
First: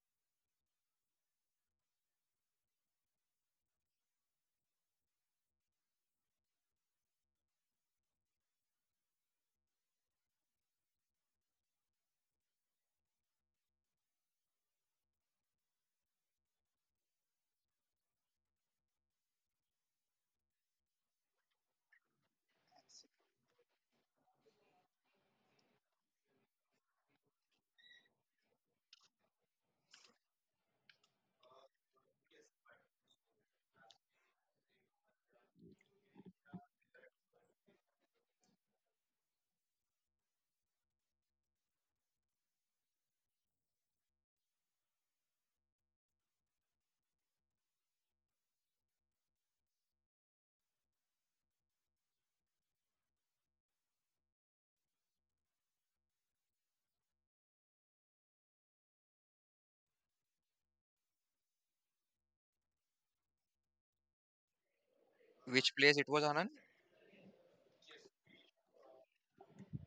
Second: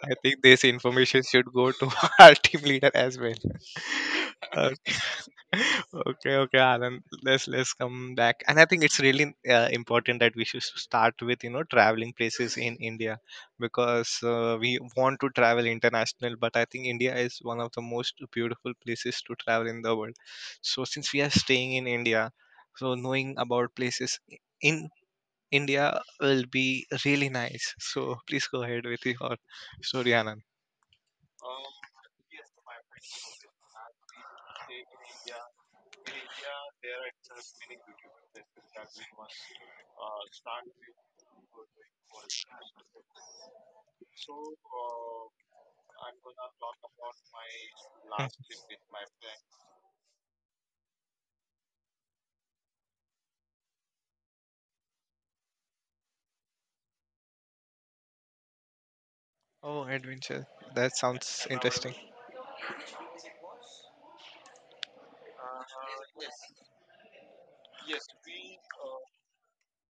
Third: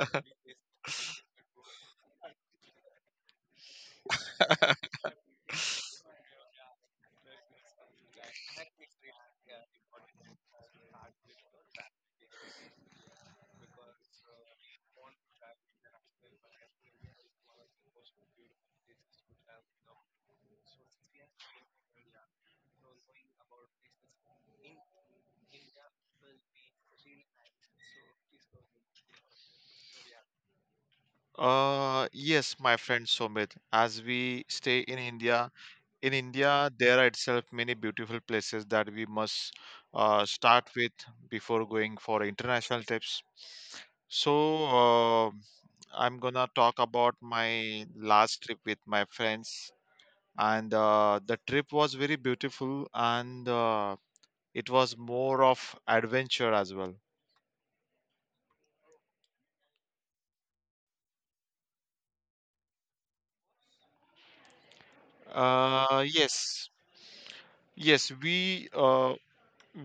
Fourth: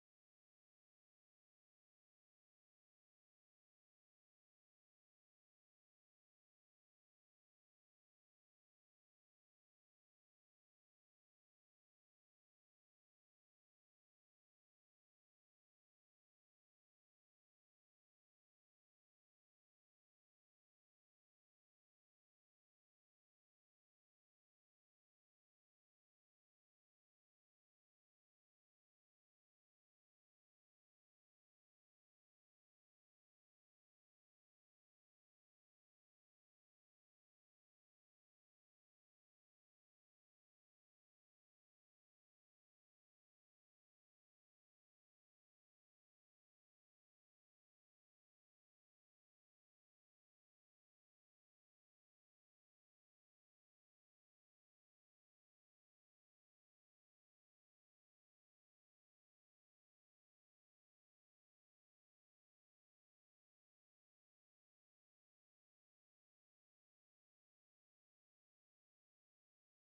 I think this information should go to [laughs] our team leader as well. [laughs] Uh, [laughs] okay, okay, Anand. Let's come back, and I think it's really important that we should start with, you know, traveling places in India, because we want to travel international, but I think India is one of the most beautiful places to travel in the world. So since we are staying in India, so knowing about places in India will be really nice. So please go ahead with your story, Anand. Yes, my friend Sumit, as we stay in India, there are itself many beautiful places that we must start with before going for international trips. So uh, I'm gonna talk about my last Mhm. trip with my friends, and the trip was very beautiful, and it was more of adventure as well. Oh, adventure, that sounds interesting. Which place it was, Anand? Yes, yes, we uh,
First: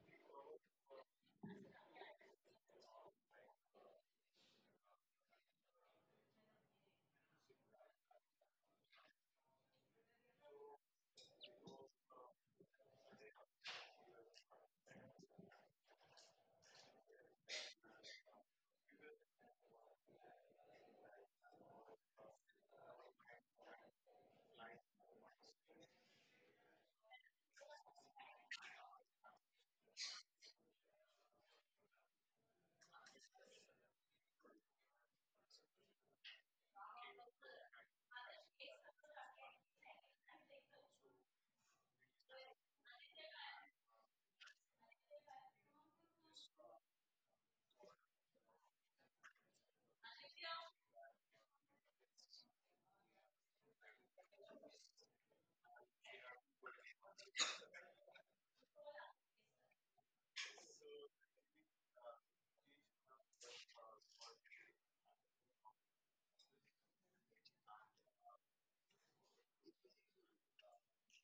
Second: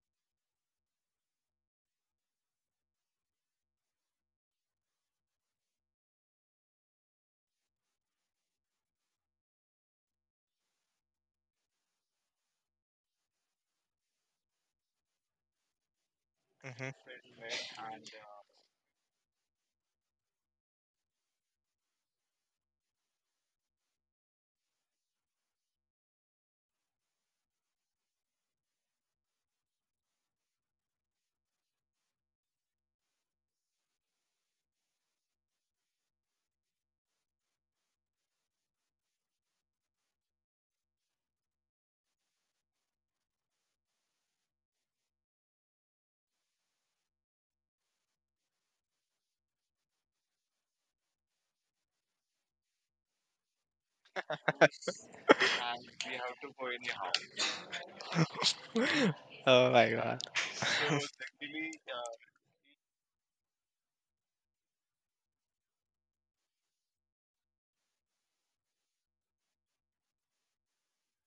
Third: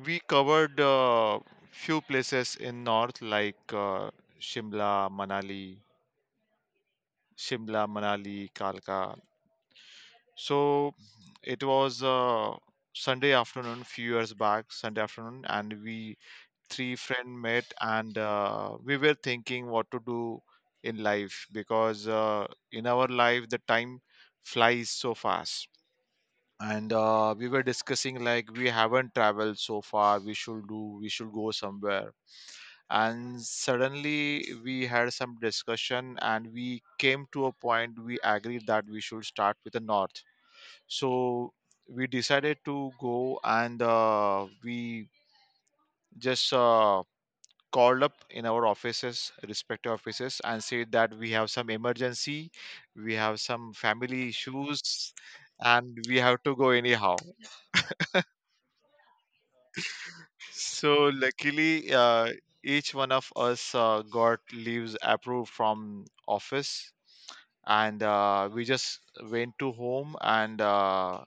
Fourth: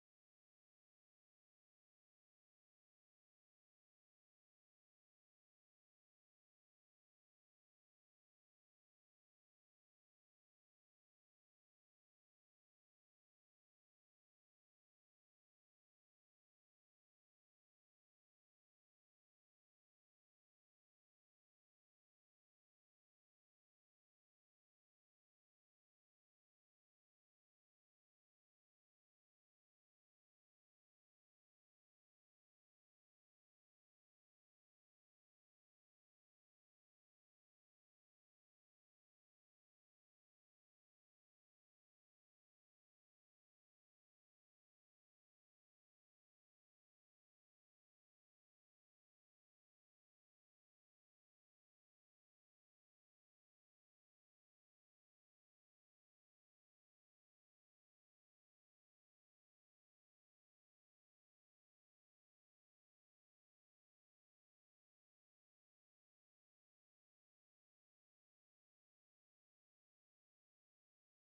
we covered few places in north like Shimla, Manali, Shimla, Manali, Kalka. So it was Sunday afternoon, few years back, Sunday afternoon, and we three Mm-hmm. friend met, and we were thinking what to do in life, because in our life the time flies so fast. And we were discussing, like, we haven't traveled so far, we should go somewhere. And suddenly we had some discussion, and we came to a point, we agreed that we should start with the north. So we decided to go, and we just called up in our offices respective offices and said that we have some emergency, we have some family issues, and we have to go anyhow. [laughs] Oh my god. So luckily, each one of us got leaves approved from office, and we just went to home, and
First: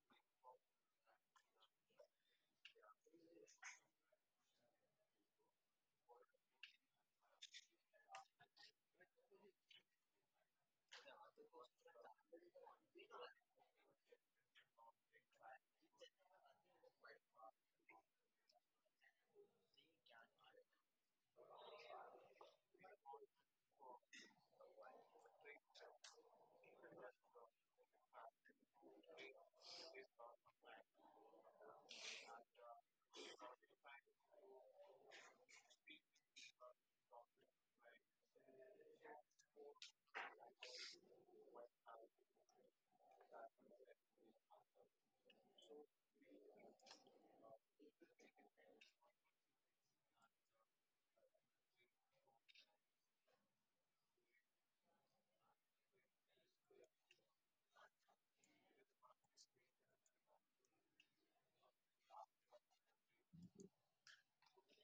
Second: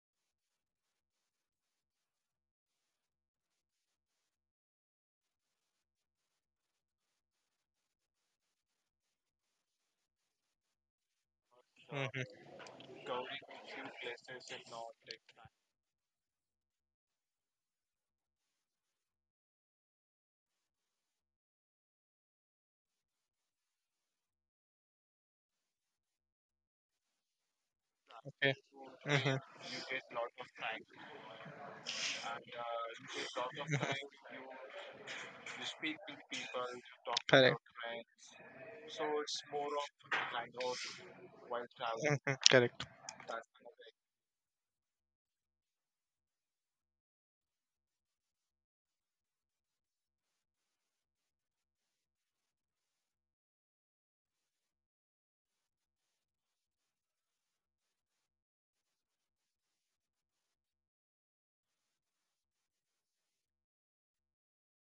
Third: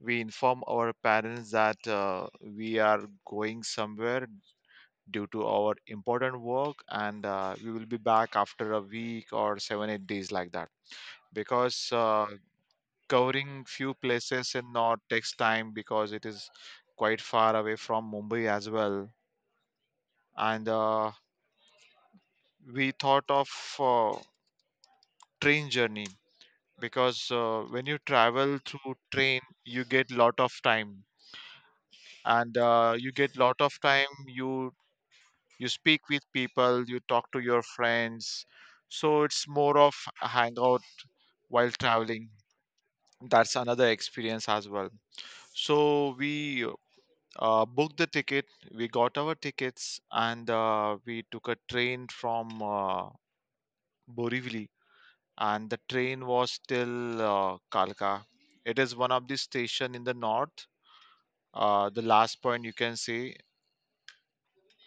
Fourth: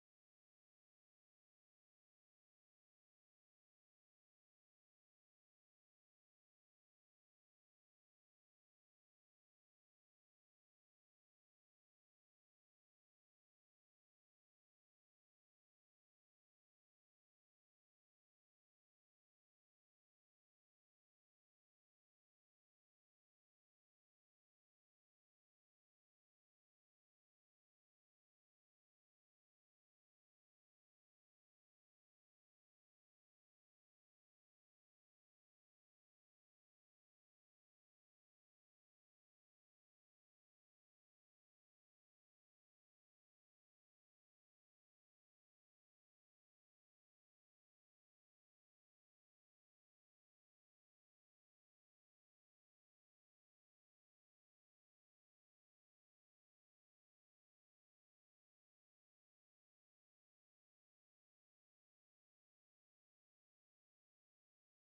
we inform our parents that we are going somewhere due to our important work, and we will be back after a week or 7-8 days like that. Because Mhm. Covering few places in north takes time, because it is quite far away from Mumbai as well. And we thought of uh, train journey, because when you Okay. travel through Mhm. train you get lot of time, and you get lot of time you speak with people, you talk to Correct. your friends. So it's more of a hangout while traveling. Mhm. Correct. That's another experience as well. So we booked the ticket, we got our tickets, and we took a train from Borivali, and the train was till Kalka. It is one of the station in the north, the last point you can see.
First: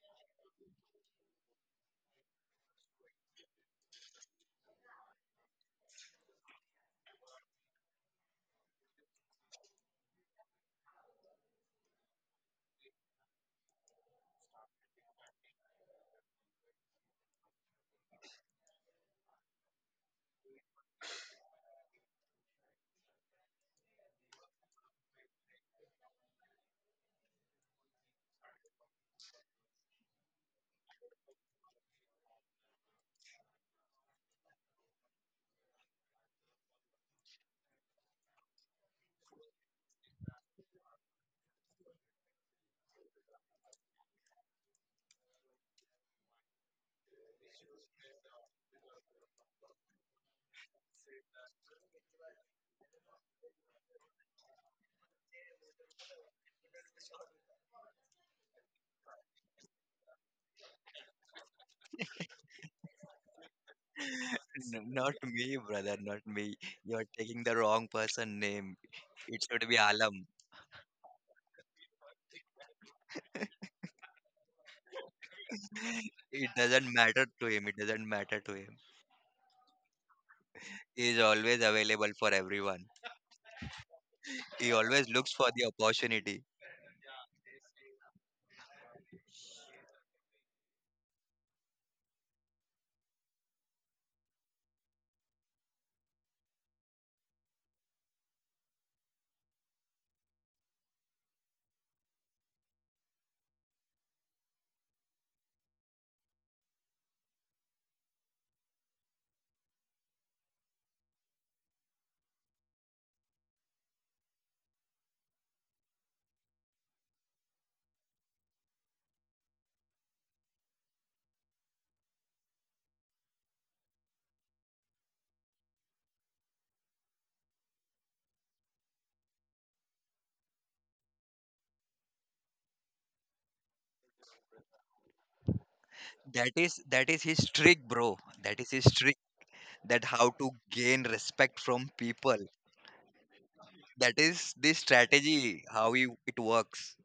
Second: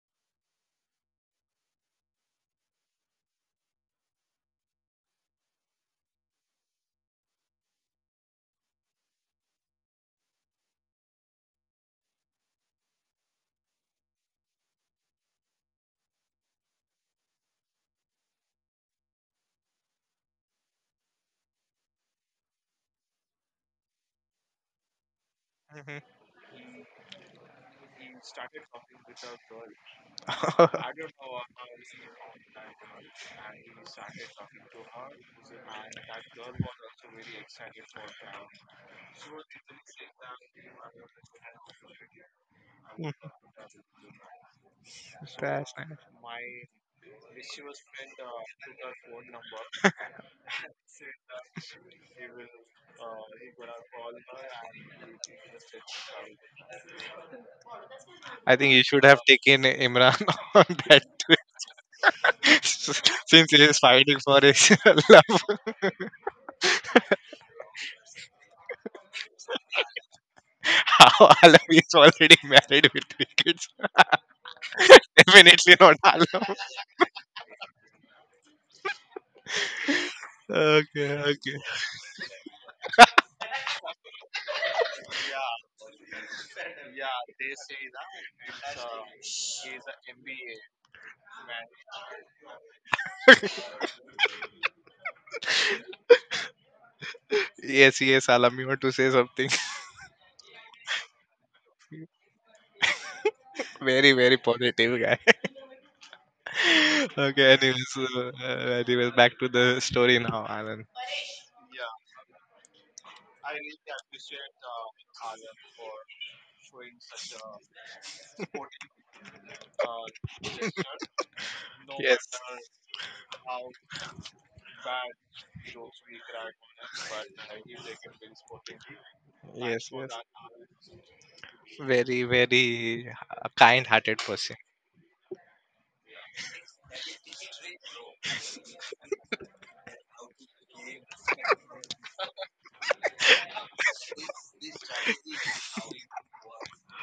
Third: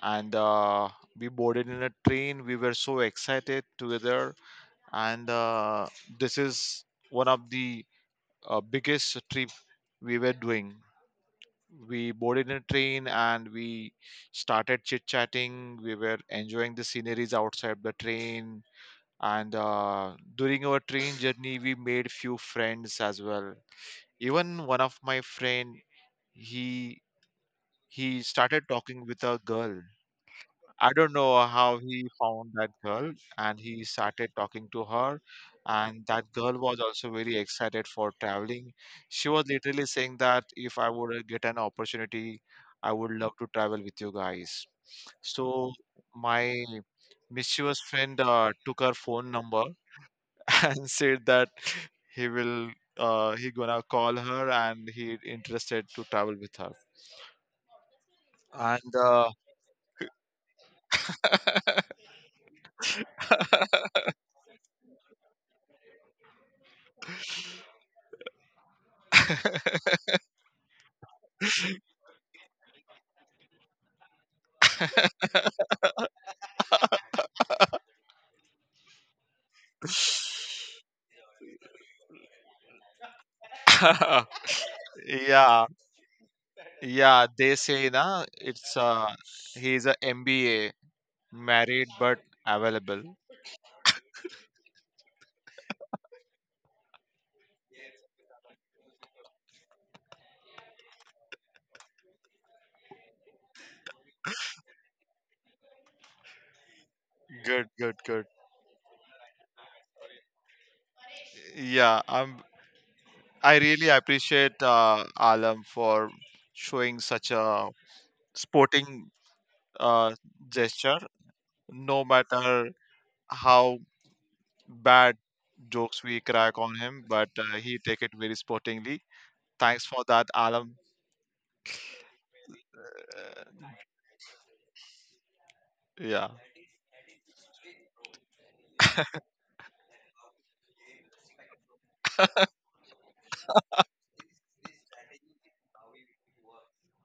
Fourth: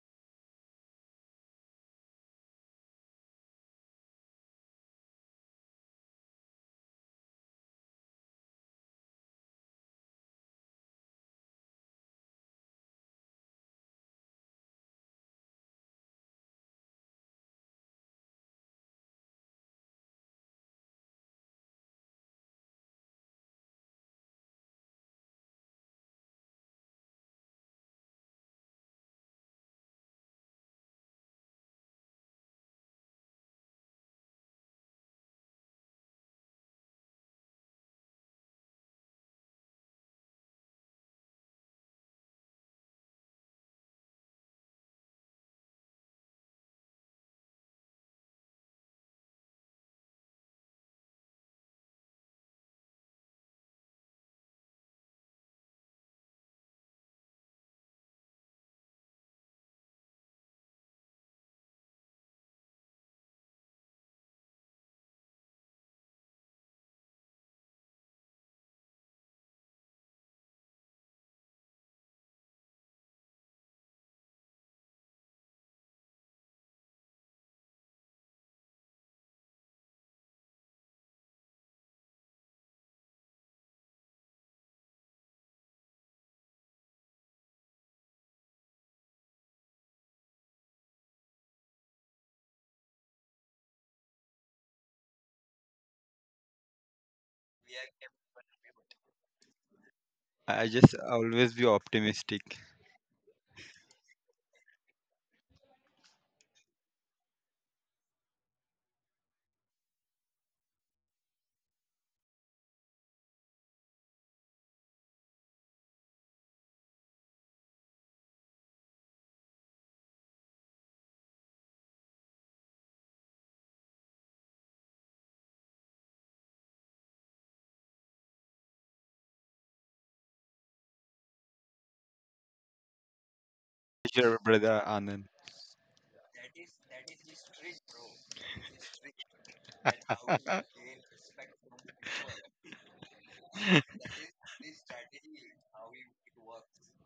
And we boarded in a train. We were so excited together, and this is one of the biggest trip we were doing. We boarded in a train and we started chit chatting. We were enjoying the sceneries outside the train, and during our train journey, we made few friends as well. Even one of my friend, Mhm. he he started talking with a girl. I don't know how he found that girl, and he started talking to her, and that girl was also very excited [laughs] for traveling. She was literally saying that if I would get an opportunity, I would love to travel with you guys. Mhm. So That's nice. my mischievous friend took her phone number [laughs] and said that he will he gonna call her and he interested to travel with her, I think you and should have taken Imran [laughs] on that [laughs] since he is fighting for [laughs] his [laughs] Not me, love. brother, not me. You are taking the wrong person name. It should be Alam. How? Alam is already married with three kids. [laughs] Definitely not [laughs] It Alam. doesn't matter to him, it doesn't matter to him. He Okay, is okay. always available for everyone. He [laughs] always looks for the yeah, opportunity. yeah, they say na, it's he's a MBA, married but available. we Yes, are- yes, Alam, you want to say something? [laughs] I just always be optimistic. Very, very positive guy. [laughs] Okay, Good, anyways, good, good. Anyways, back to the story now, Alan. Yeah, I really appreciate Alam for showing such a sporting uh gesture, no Yes, matter how bad jokes we crack on him, but he take it very sportingly. Thanks yes, for yes. that, Alam. Very, very kind-hearted Sure, person. brother Anand. Yeah. That is, that is his trick, bro. That is his, that how to [laughs] gain respect from people. That is the strategy, how you, it works.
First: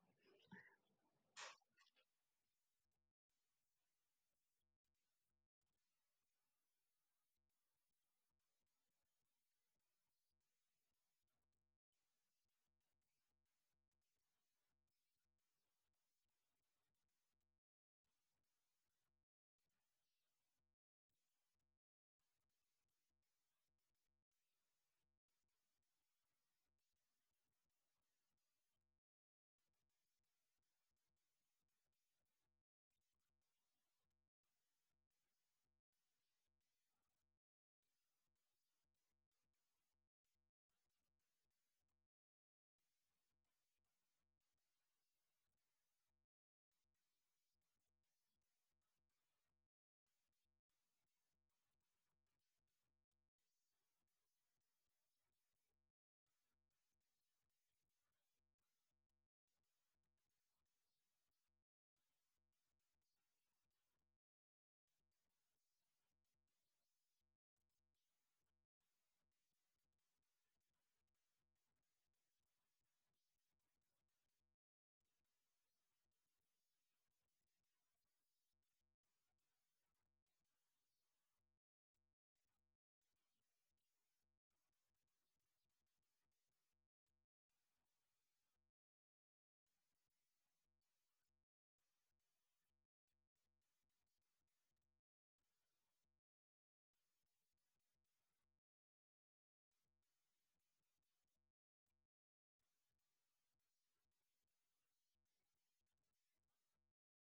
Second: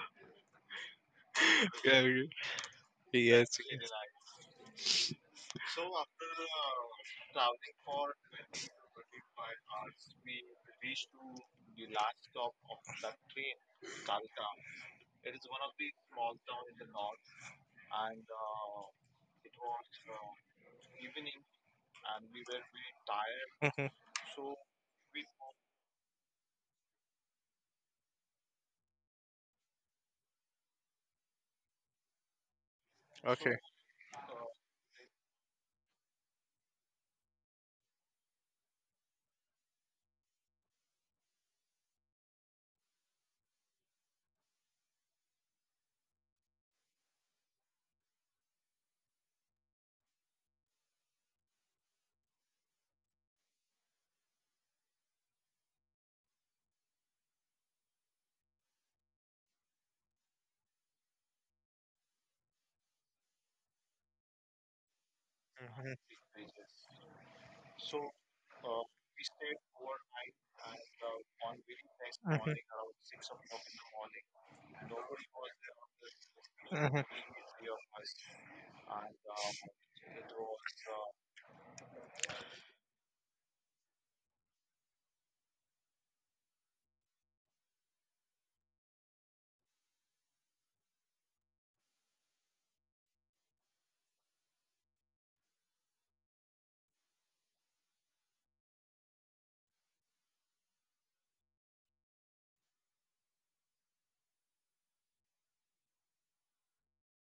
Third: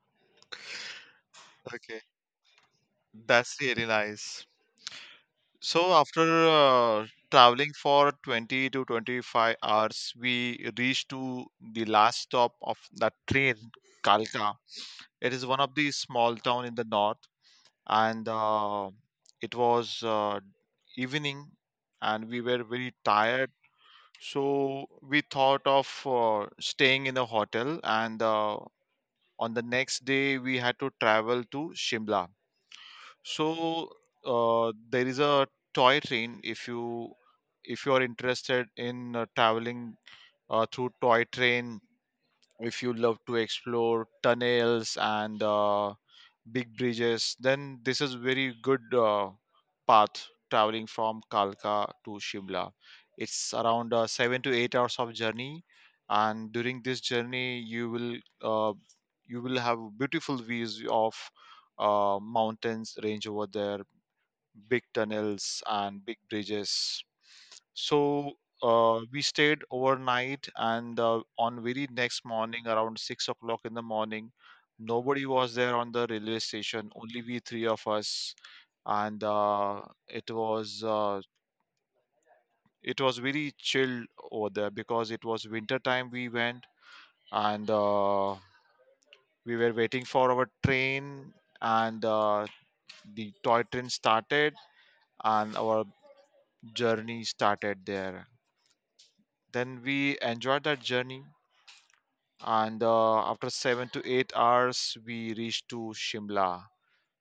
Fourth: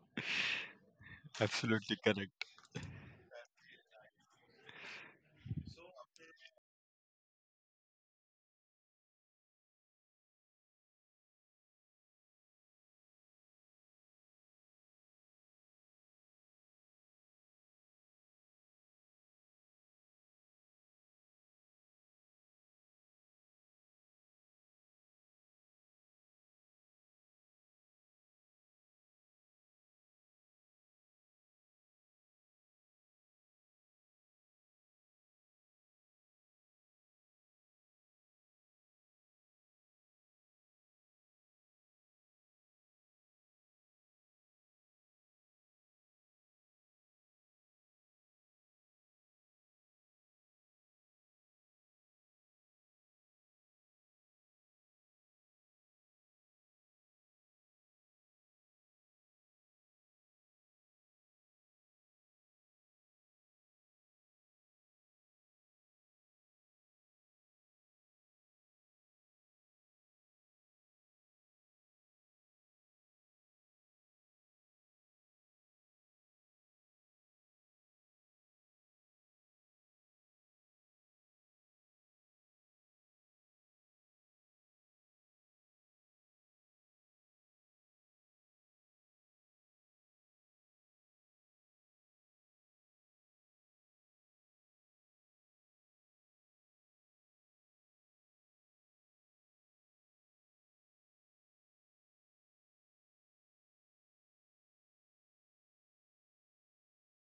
[laughs] Absolutely Okay. Yeah, correct. yeah, yes. That's really nice. So after traveling for 20 to 25 hours, we reached to the last stop of that train, Kalka. It is one of the small town in the north, and it was evening, and we were very tired. [laughs] Mhm. So we thought of staying in a hotel, and on the next day we had to travel to Shimla. Okay. So there is a toy train. If you are interested in traveling through toy train, if you love to explore tunnels and big bridges, then this is very good path, traveling from Kalka to Shimla. It's around 7 to 8 hours of journey. And during this journey uh, you will have beautiful views of mountains range over there, big tunnels and big bridges. So we stayed overnight, and on very next morning, around six Mhm. o'clock in the morning, nobody was there on the railway station. Mhm. Only we three of us, and it was uh, it was very chill over there because it was winter time. We went, and we were waiting for our train, and the toy train started, and our journey started there. Then we enjoyed that journey, and after 7 to 8 hours, we reached to Shimla.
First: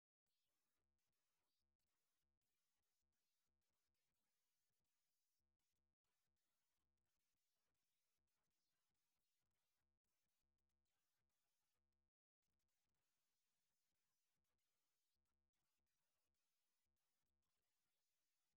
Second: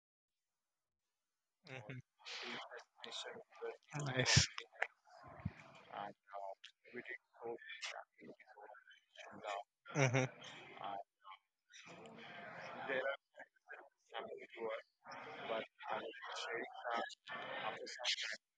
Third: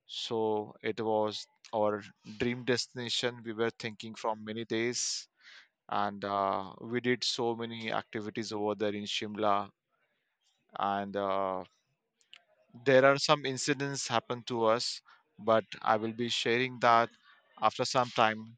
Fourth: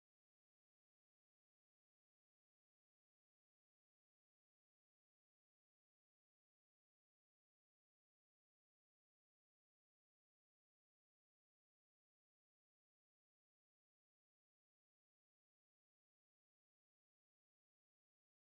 So it was our dream destination. We were thinking from Nice. many days, and we did so many activities over there in Shimla. Mhm. And there are some incidents happened to us, but I will be sharing that after some time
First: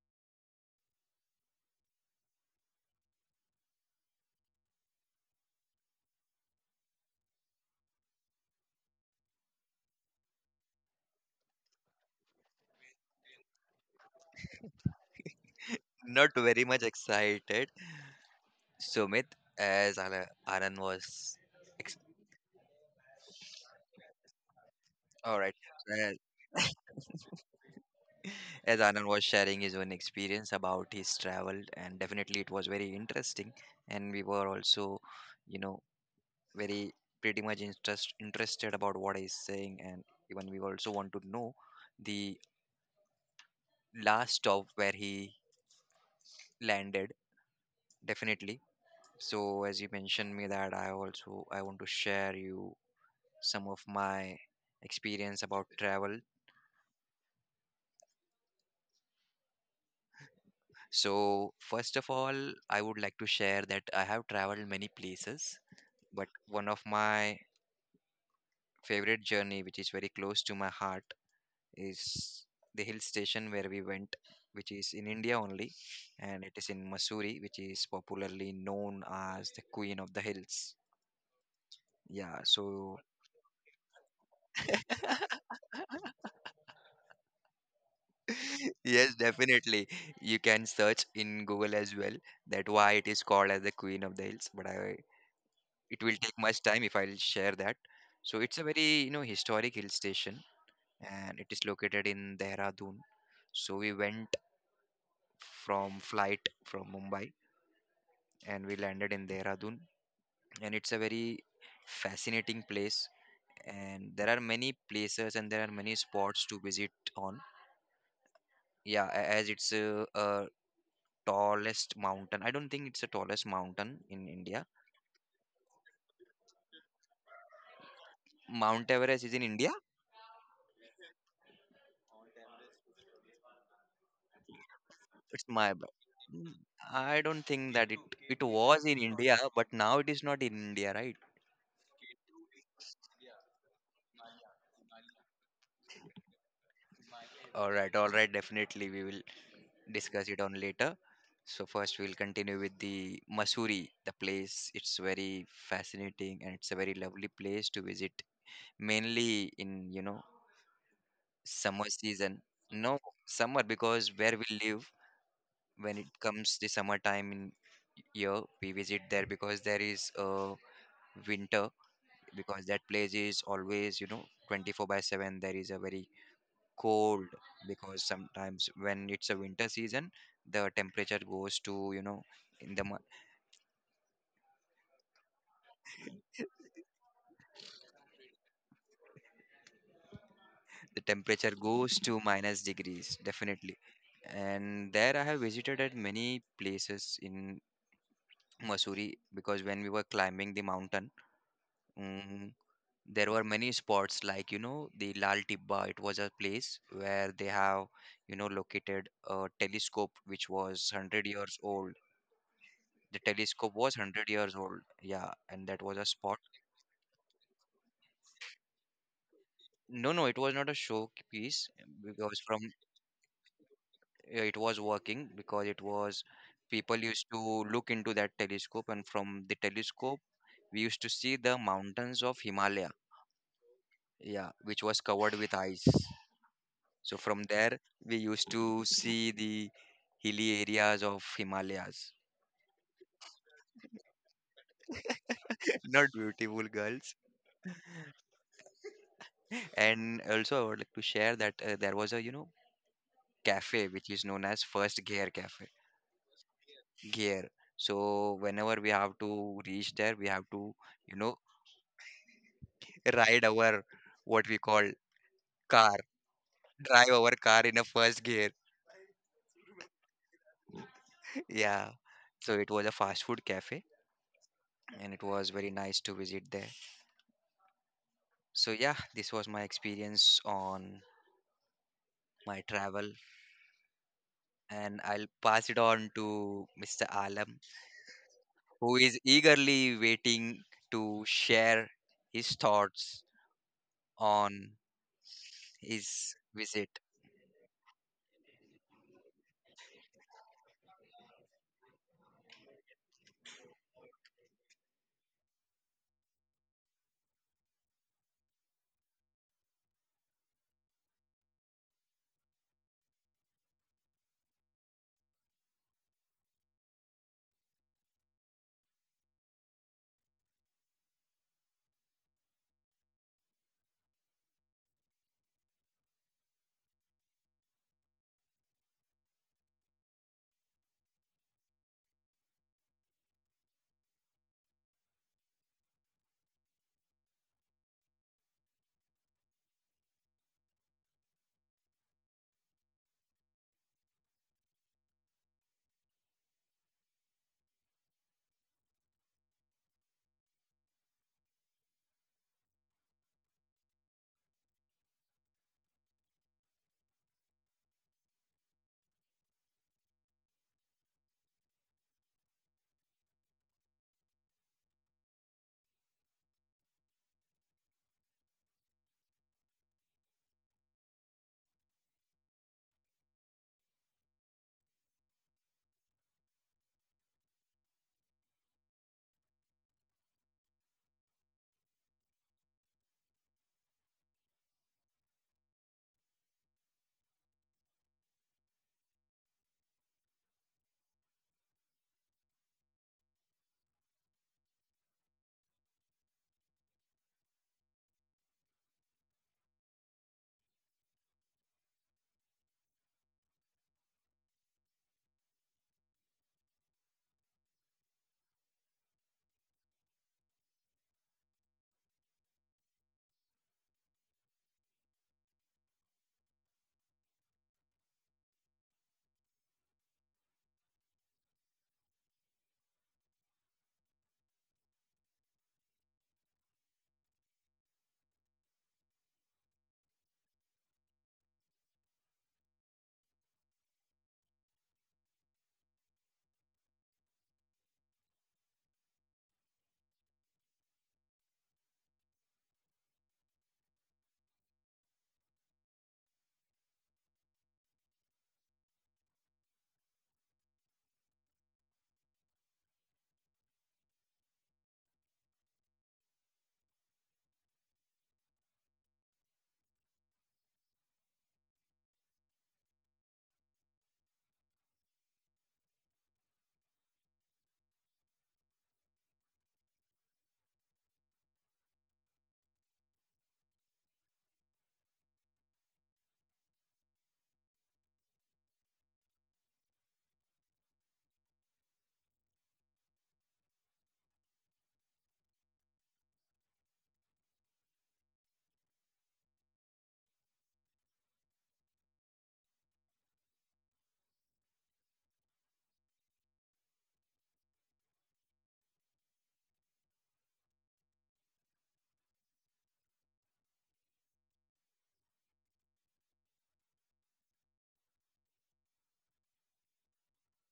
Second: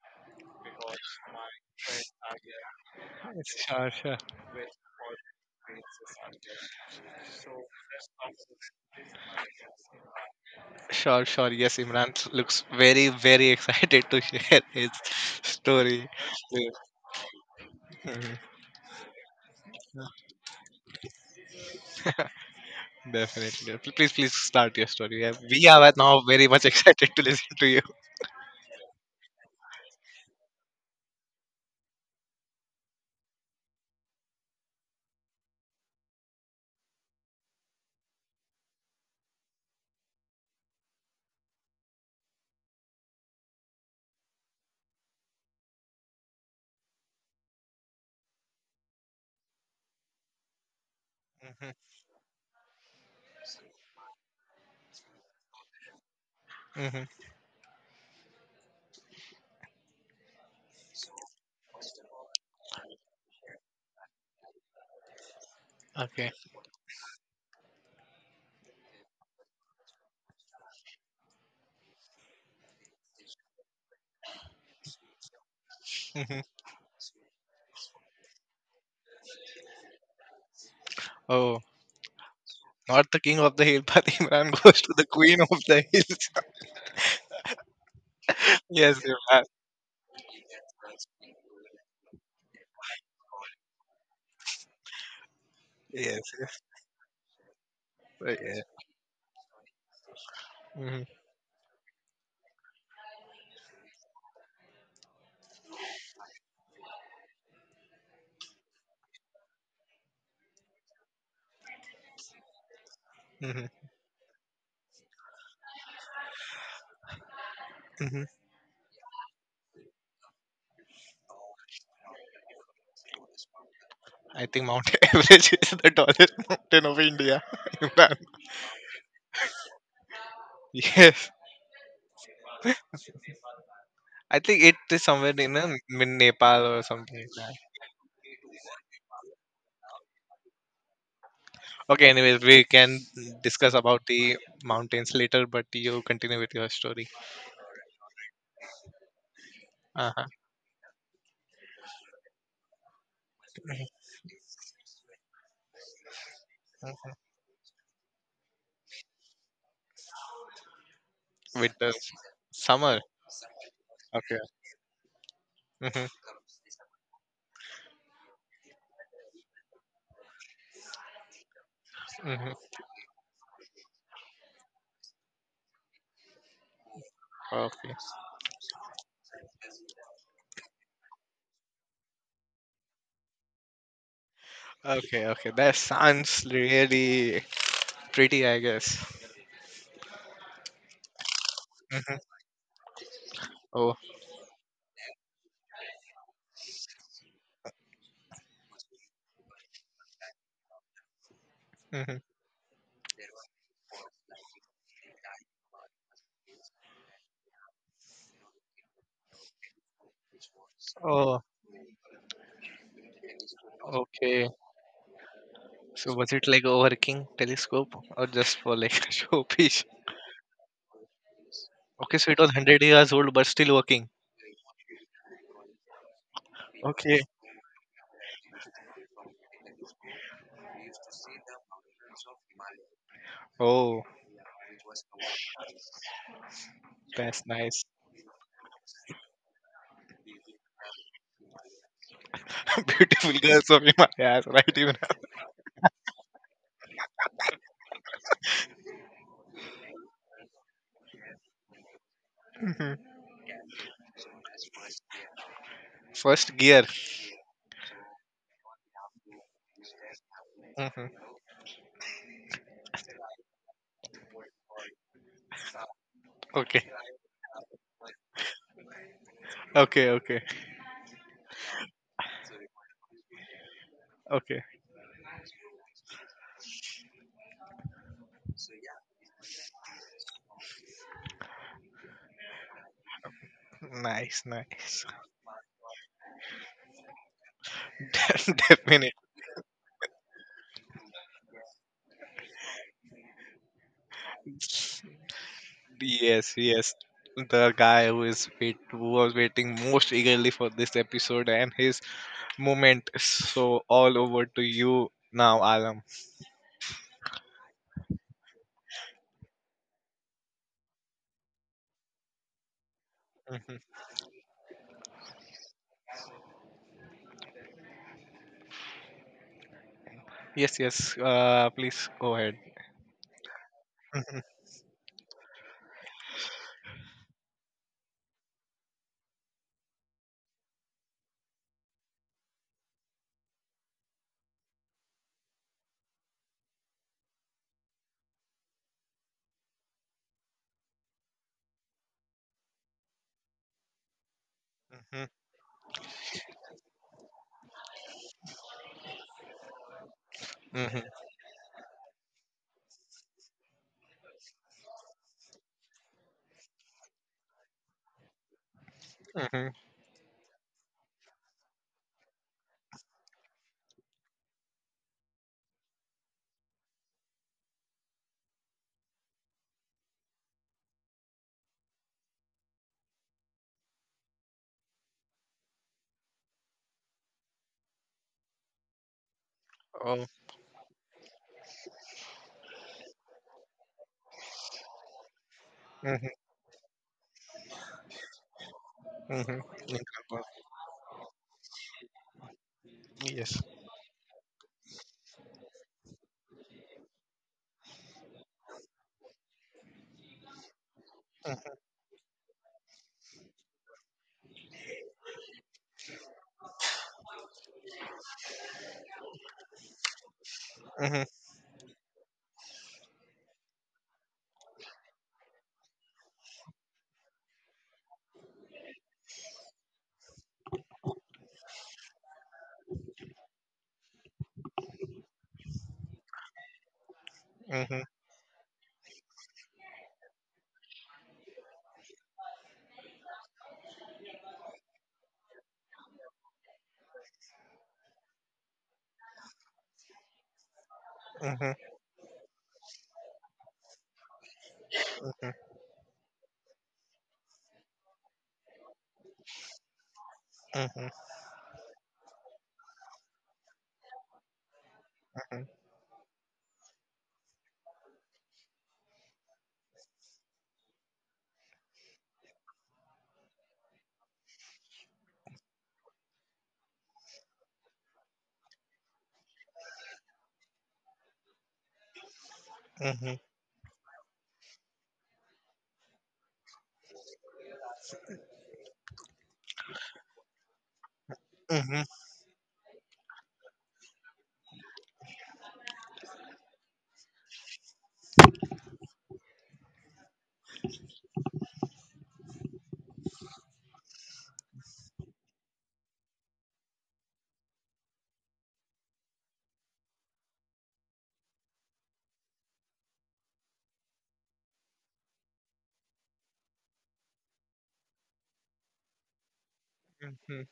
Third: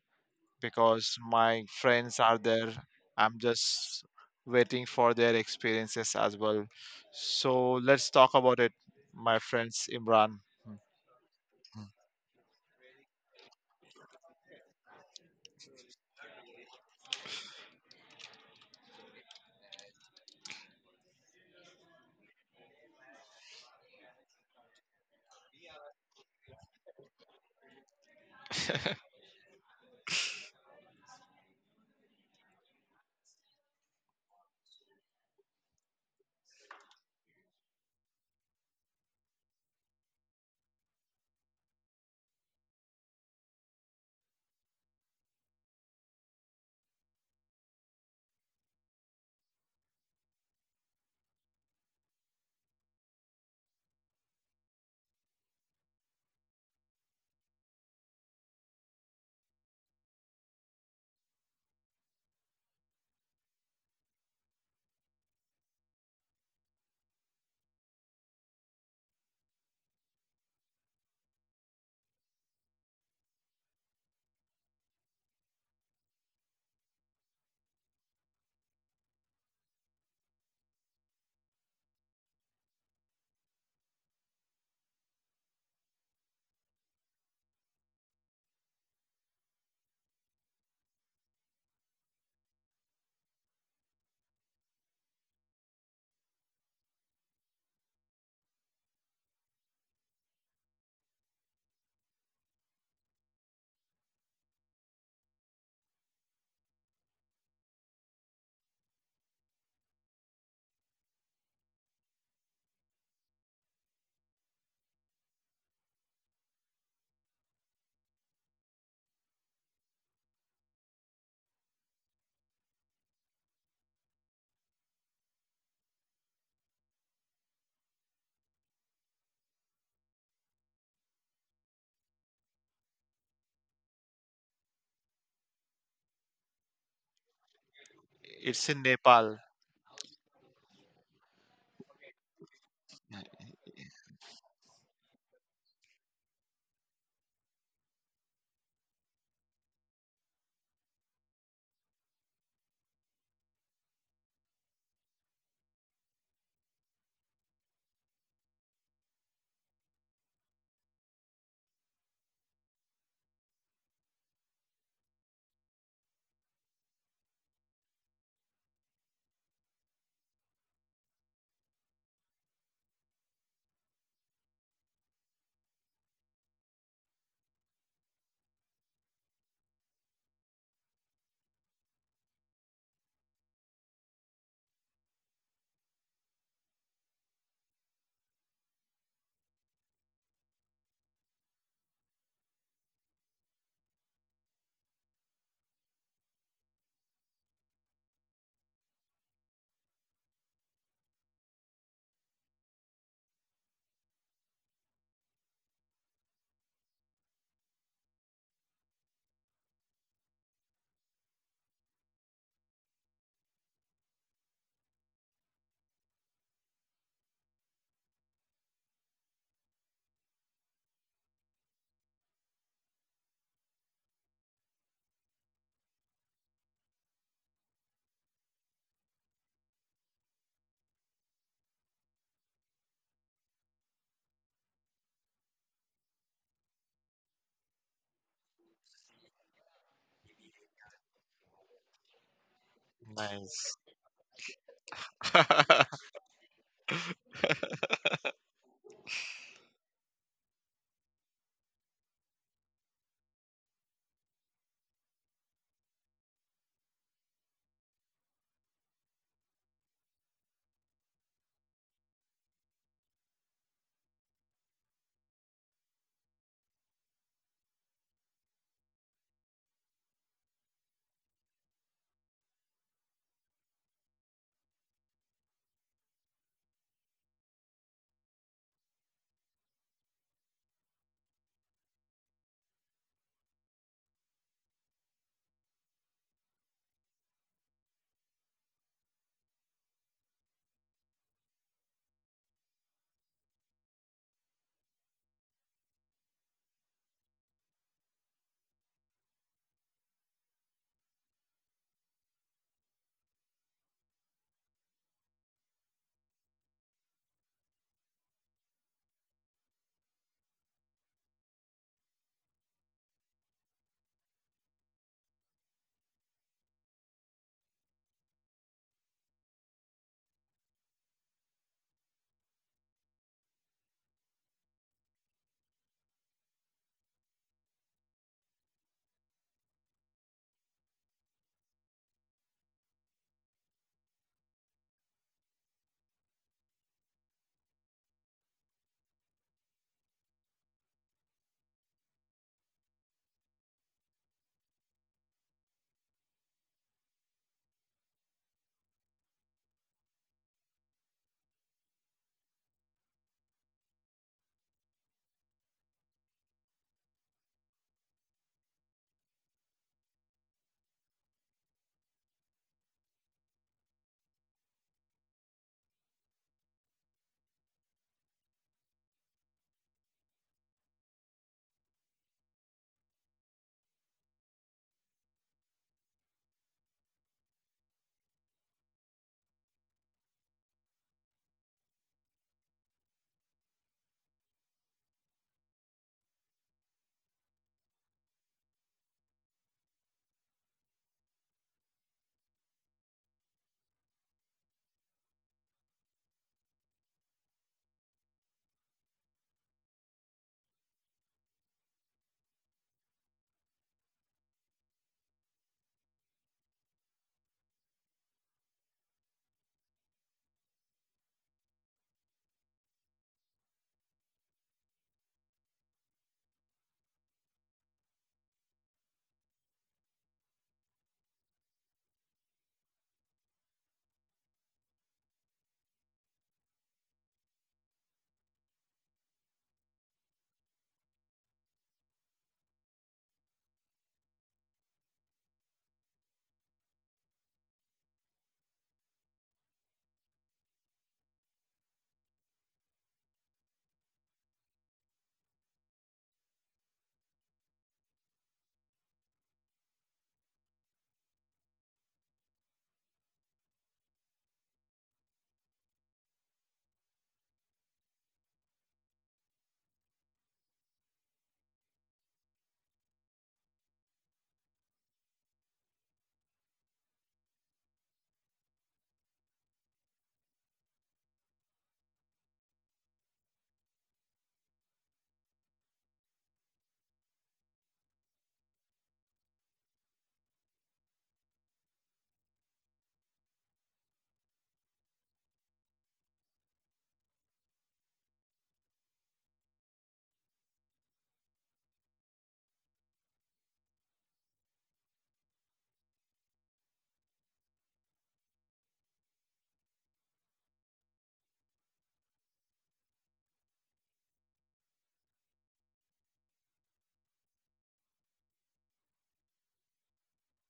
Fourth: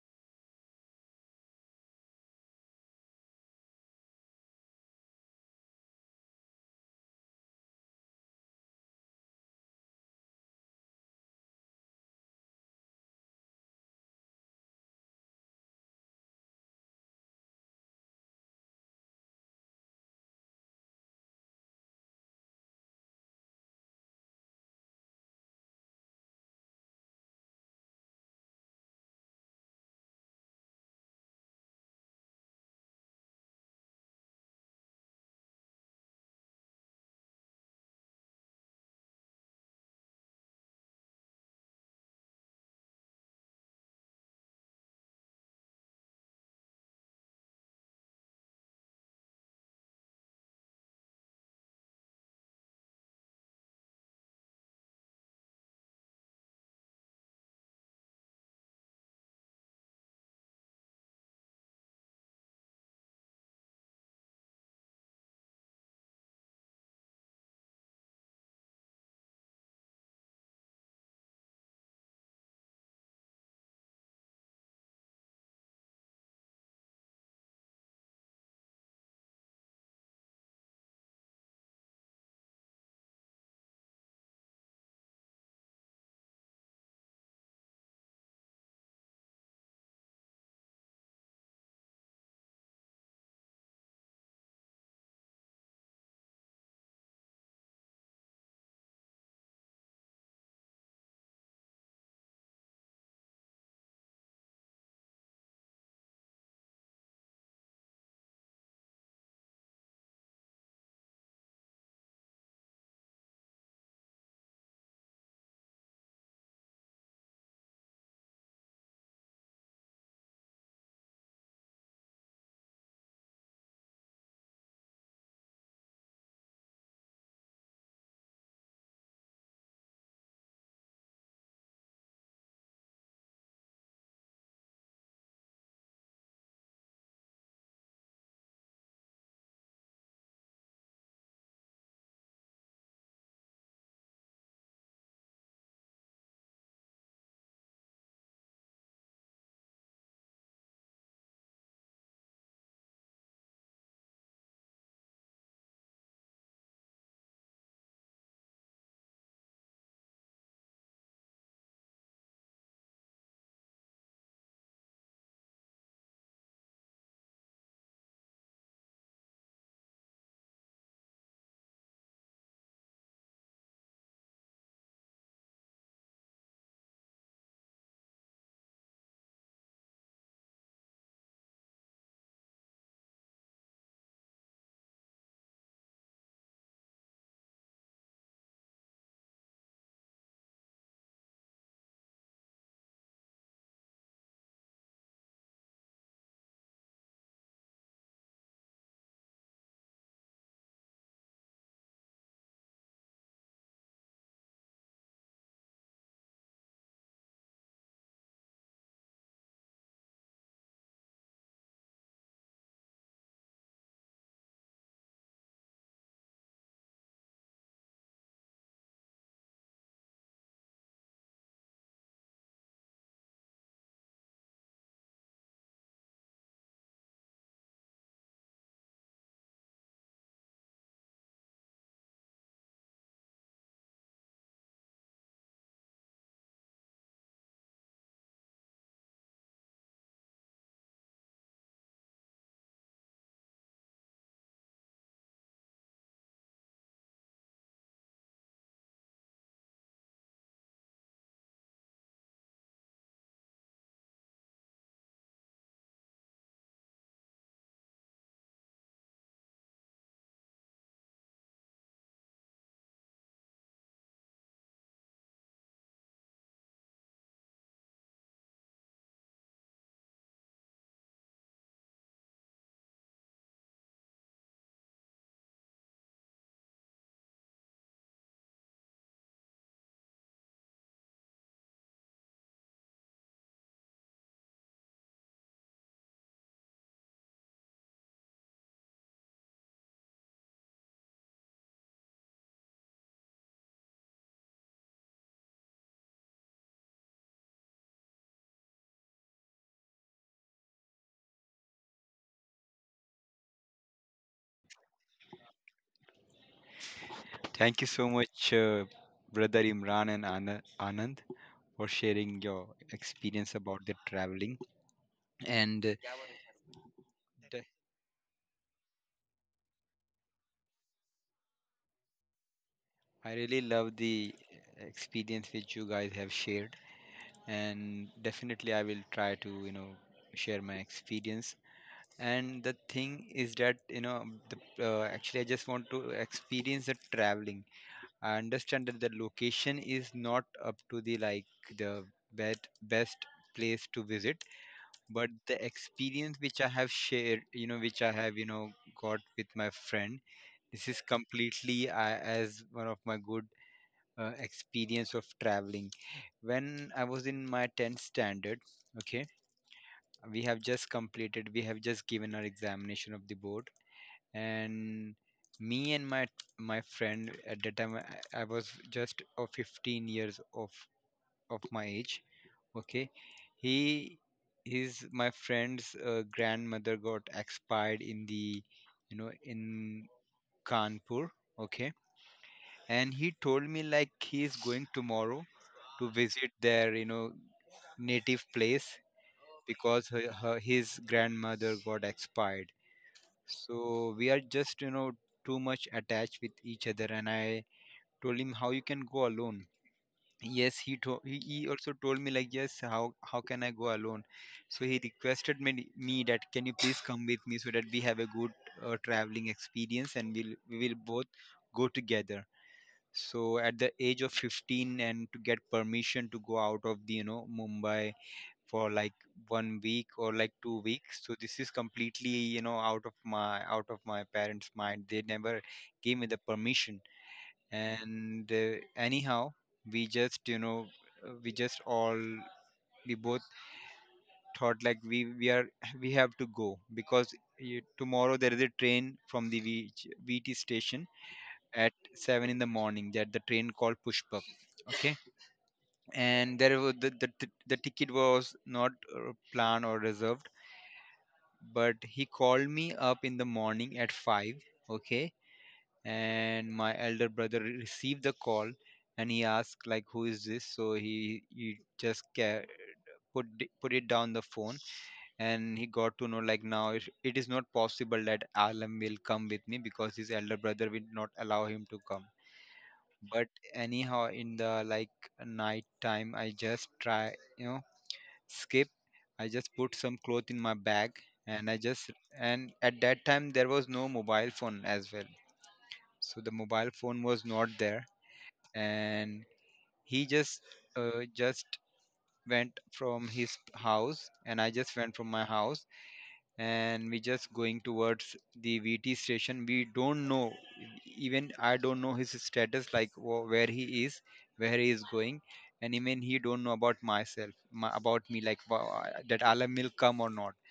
because my friends are there. I'm Sure, just sure. waiting for their experiences as well. So let's talk about it, my friends Imran. Sure, sure. Yes, Imran looks very, very [laughs] excited to share his story. Not very Yes. much excited, Mhm. Sumit. As Ana- anand was ex- Definitely. Please, please start your story. Yeah, All right. we are As now very much [laughs] excited to listen to you. as Anand [laughs] was sharing his own experience about his travel, and definitely it was very interesting, and we were also, you know, very pretty much interested about what he's saying, and even we also want to know the last stop where he landed. Definitely. So as you mentioned me that I also I want to share you some of my experience about travel. hmm So first of all, I would like to share that I have traveled many places, but Okay. one of my favorite journey which is very close to my heart is the hill station where we went, which is in India only, hmm and it is in Missouri, which is popularly known as the queen of the hills. Oh, Yeah, so not the king of the hill, [laughs] but Imran goes to the queen of the [laughs] hills. [laughs] [laughs] yes, yes, Imran. definitely. You can search in Google as well that why it is called as the Queen of the Hills. It will Yes, take much yes. time if I'll share that. So it's a very, you know, historic hill station, Mm-hmm. and it is located in Dehradun. So we went from flight from Mumbai, and we landed in Dehradun, and it's a very fascinating place. And there are many places and there are many spots to visit on. Mm-hmm. Yeah, as it's a tallest mountain. I don't think it's the tallest mountain in I think India. Mount [laughs] Everest is the tallest mountain of India. [laughs] Imran. Mount Everest is in India. Yes. I think it is somewhere It's my. B- in Mm, Nepal or something I like don't that. think that it It's in was in Nepal. India, but now it is not in India, right? Okay, anyways, we can discuss about the mountains later, but you continue with your story. All right, all right. Definitely, we will Uh-huh. discuss it on later. So first, we'll continue with the Masuri, the place. It's very fascinating and it's a very Mhm. lovely place to visit, mainly in, you know, With summer the season. No summer. summer because where Okay. we live when Hmm. it comes the summertime in year we visit there because there is a winter Hmm. because that place is always, you know, 24 by 7 there is a very cold Okay. because sometimes when it's a winter season the temperature goes to, you know, in the mo- Okay, okay. That sounds really pretty, I guess. the temperature goes Hmm. to minus degrees definitely. Oh. And there I have visited at many places in Missouri because when we were climbing the mountain, Hmm. mm, there were many spots like, you know, the lal tibba. It was a place where they have, you know, located a telescope which was 100 Oh, years old. The telescope was 100 okay. years old, yeah, and that was a So was spot. it like a working telescope or just for like [laughs] showpiece? No, no, it was not a showpiece. Okay, so Because it was from 100 years old but still working. It was working, because it was, people Okay. used to look into that telescope, and from the telescope we used to see the mountains of Himalaya, Oh, yeah, which was covered with ice. So from that's there, nice. we used to see the hilly areas of Himalayas. [laughs] Beautiful girls Nice. of Himalayas, right? Even [laughs] Not [laughs] beautiful girls. And also, I would like to share that there was a, you know, [laughs] cafe which is known as First Gear Cafe. first gear. Gear. So whenever we have to reach there, we have to, Hmm. you know, ride our, what we call, car, Okay. drive our car in a first gear. Okay. Okay. [laughs] Yeah. So it was a fast food cafe, Okay. and it was very nice to visit there. So yeah, this was my experience on my travel, Nice. and Nice. I'll pass it on to Mr. Alam, [laughs] De- who Definitely. is eagerly waiting to share his thoughts on his Yes. Yes. visit. The guy who was waiting most eagerly for this episode and his moment. So all over to you now, Alam. Thank you so much, brother Imran and Anand, for sharing your experience Mhm. about the traveling. And, d- Yes, yes. Please go ahead. I really love the experience which you guys have shared. And definitely, I will try to, share my experience. And the thing is that, the, actually, I just want to experience the traveling. I understand that the location is not up to the, like, the best place to visit, Mhm, but the experience which I have shared, which I have, got with my friend, this mhm, is completely, as one of my good experience of traveling. When I was in my 10th standard, okay, mhm. We have just given our examination of the board. And me and my friend at that time, I was just 15 years of my age. Okay, he his my friend's grandmother got expired in the, you know in Oh, Kanpur. Okay, and he told me, like, he is going tomorrow to mhm, visit their, native place, mhm. because his grandmother got expired. Yes. So we are just, too much attached with each other, and I told him, how you can go alone. Yes, he Yes. also told me, like, yes, how can I go alone. So he requested me that, can you please come with me, so that we have a good traveling experience, and we will Mhm, both go together. So at the age of 15, and to get permission to go out of the, Mumbai for like one week or like 2 weeks, so this is completely, out of my parents mind. They never gave me the permission. mhm, And, anyhow, we just, you know we just all we both thought, like, we are [laughs] we have to go, because, tomorrow there is a train from the VT station mhm, at 7 in the morning, that the train called Pushpak. Okay, mhm, and there was the ticket was not planned or reserved. mhm, But he called me up in the morning at 5. Okay, and my elder brother received the call, and he asked, like, who is this. So he just put it down the phone. And he got to know, like, now it is not possible that Alam will come with me, because his elder brother will not allow him to come. mhm, But anyhow, in the, like, night time, I just try, you know skip, I just put some cloth in my bag. and i mhm, just and at that time there was no mobile phone as well. So the mobile phone was not there. And he just, uh, just went from his house, and I just went from my house. And we just going towards the VT station. We don't know, even I don't know his status, like where he is going. And even he don't know about about me, like that Alam will come or mhm, not. mhm.